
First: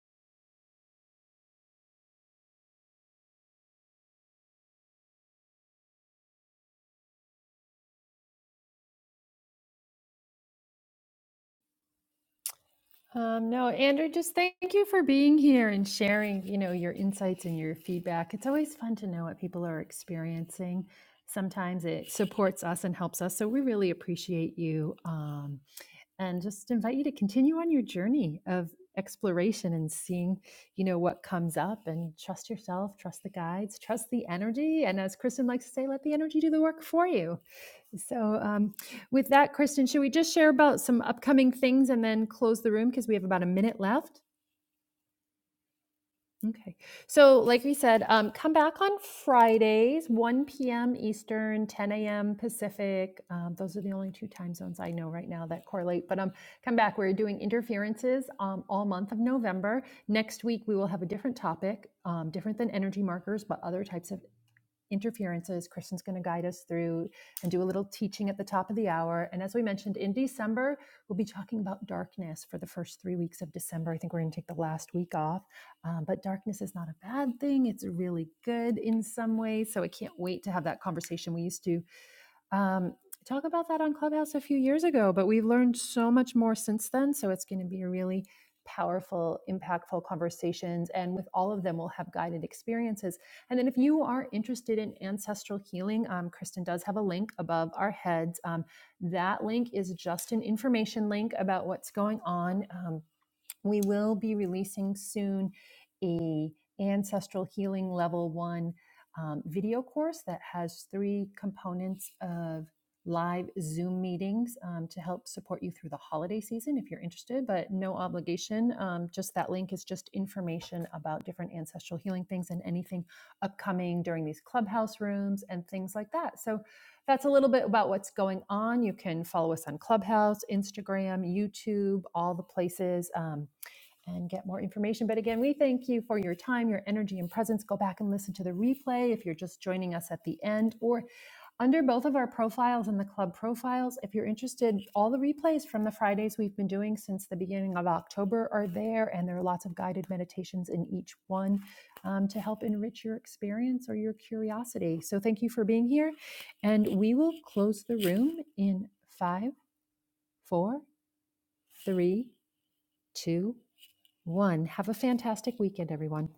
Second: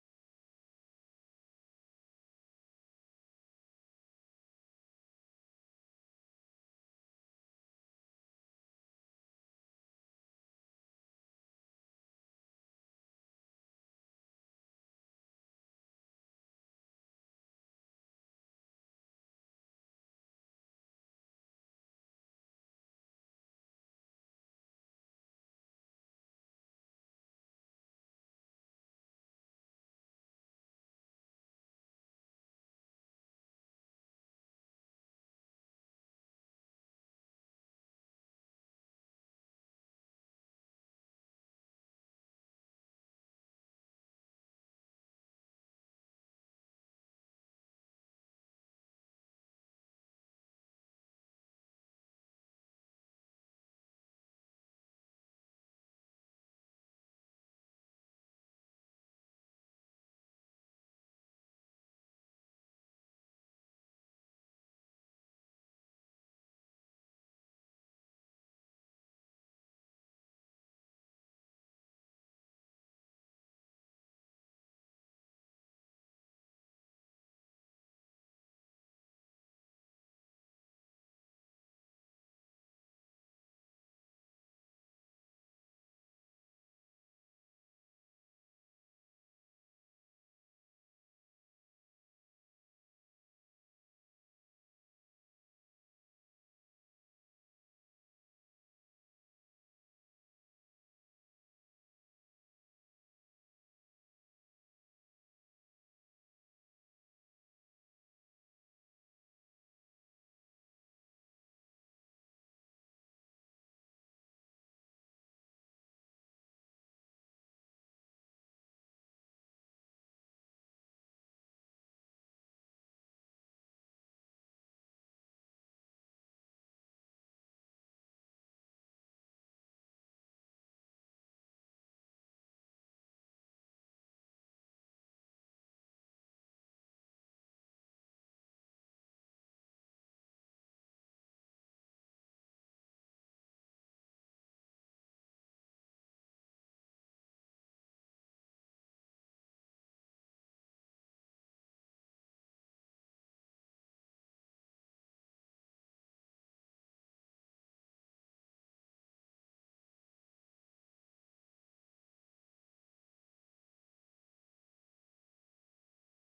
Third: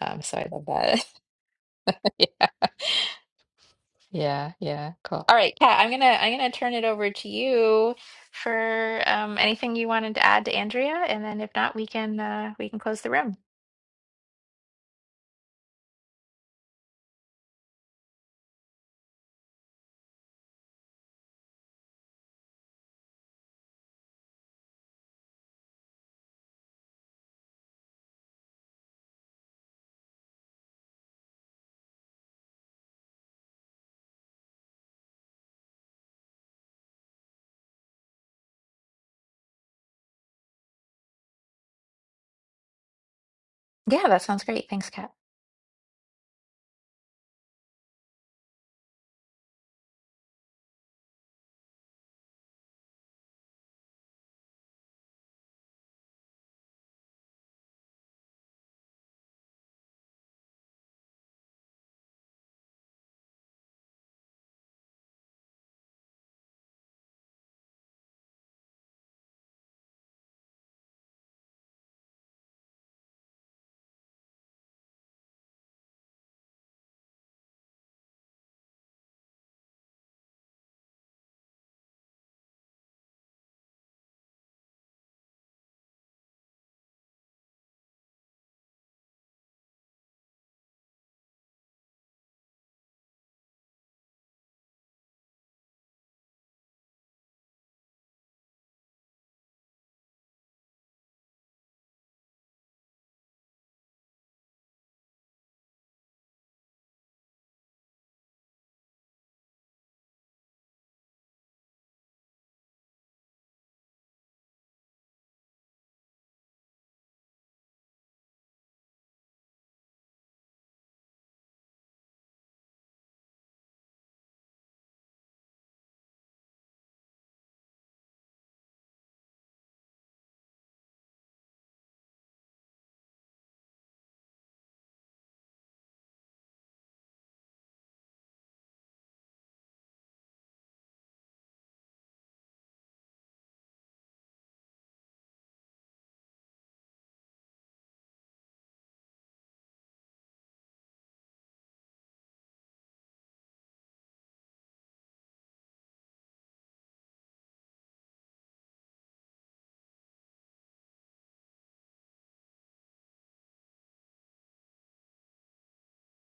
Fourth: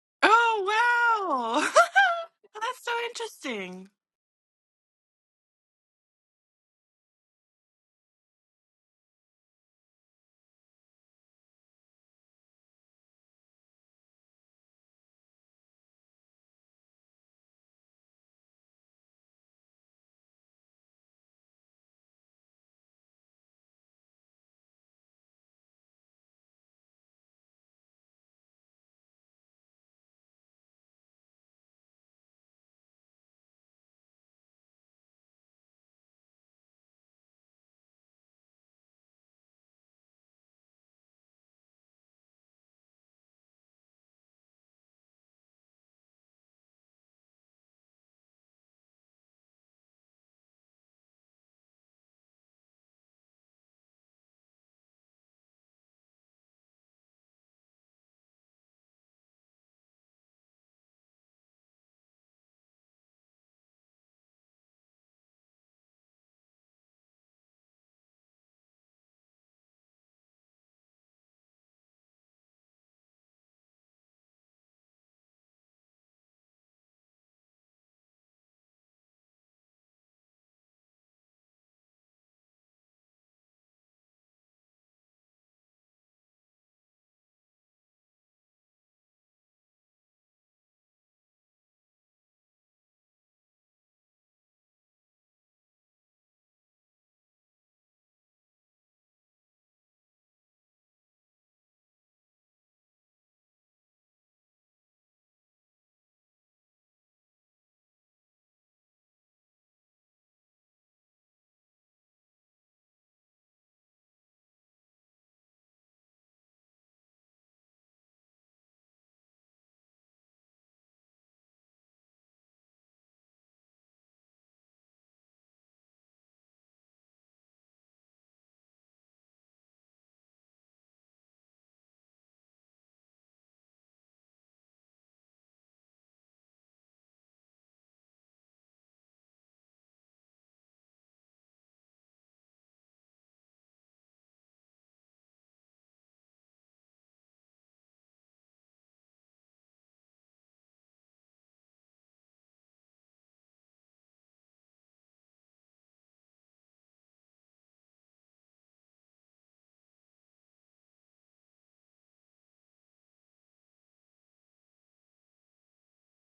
um, so I love that. Oh wow, that's so interesting. Yeah, yeah, cool. All right, Kat, I'm gonna I'm gonna turn it over to you for um, anything you wanted to add to Andrea, and then if not, we can uh, we can close the room. Um, no, Andrew, just thank you for being here and sharing, you know, your insights and your feedback. It's always fun to know what people are experiencing. Sometimes it supports us and helps us. So we really appreciate you. Um, and just invite you to continue on your journey of exploration and seeing you know what comes up and trust yourself trust the guides trust the energy and as kristen likes to say let the energy do the work for you so um, with that kristen should we just share about some upcoming things and then close the room because we have about a minute Yeah, left that sounds great. Thanks, Kat. Okay. So, like we said, um, come back on Fridays, 1 p.m. Eastern, 10 a.m. Pacific. Um, those are the only two time zones I know right now that correlate. But um, come back. We're doing interferences um, all month of November. Next week, we will have a different topic, um, different than energy markers, but other types of interferences. Kristen's going to guide us through and do a little teaching at the top of the hour. And as we mentioned, in December, we'll be talking about darkness for the first three weeks of December. I think we're going to take the last week off. Um, but darkness is not a bad thing, it's really good in some ways. So I can't wait to have that conversation. We used to um, talk about that on Clubhouse a few years ago, but we've learned so much more since then. So it's going to be a really powerful, impactful conversations. And with all of them, we'll have guided experiences. And then if you are interested in ancestral healing, um, Kristen does have a link above our heads. Um, that link is just an information link about what's going on. Um, we will be releasing soon a ancestral healing level one um, video course that has three components of live zoom meetings um, to help support you through the holiday season if you're interested but no obligation um, just that link is just information about different ancestral healing things and anything upcoming during these clubhouse rooms and things like that so that's a little bit about what's going on. You can follow us on Clubhouse, Instagram, YouTube, all the places. Um, and get more information. But again, we thank you for your time, your energy, and presence. Go back and listen to the replay if you're just joining us at the end or under both of our profiles and the club profiles. If you're interested, all the replays from the Fridays we've been doing since the beginning of October are there, and there are lots of guided meditations in each one um, to help enrich your experience or your curiosity. So thank you for being here. And we will close the room in five, four, three, two, one. Have a fantastic weekend, everyone.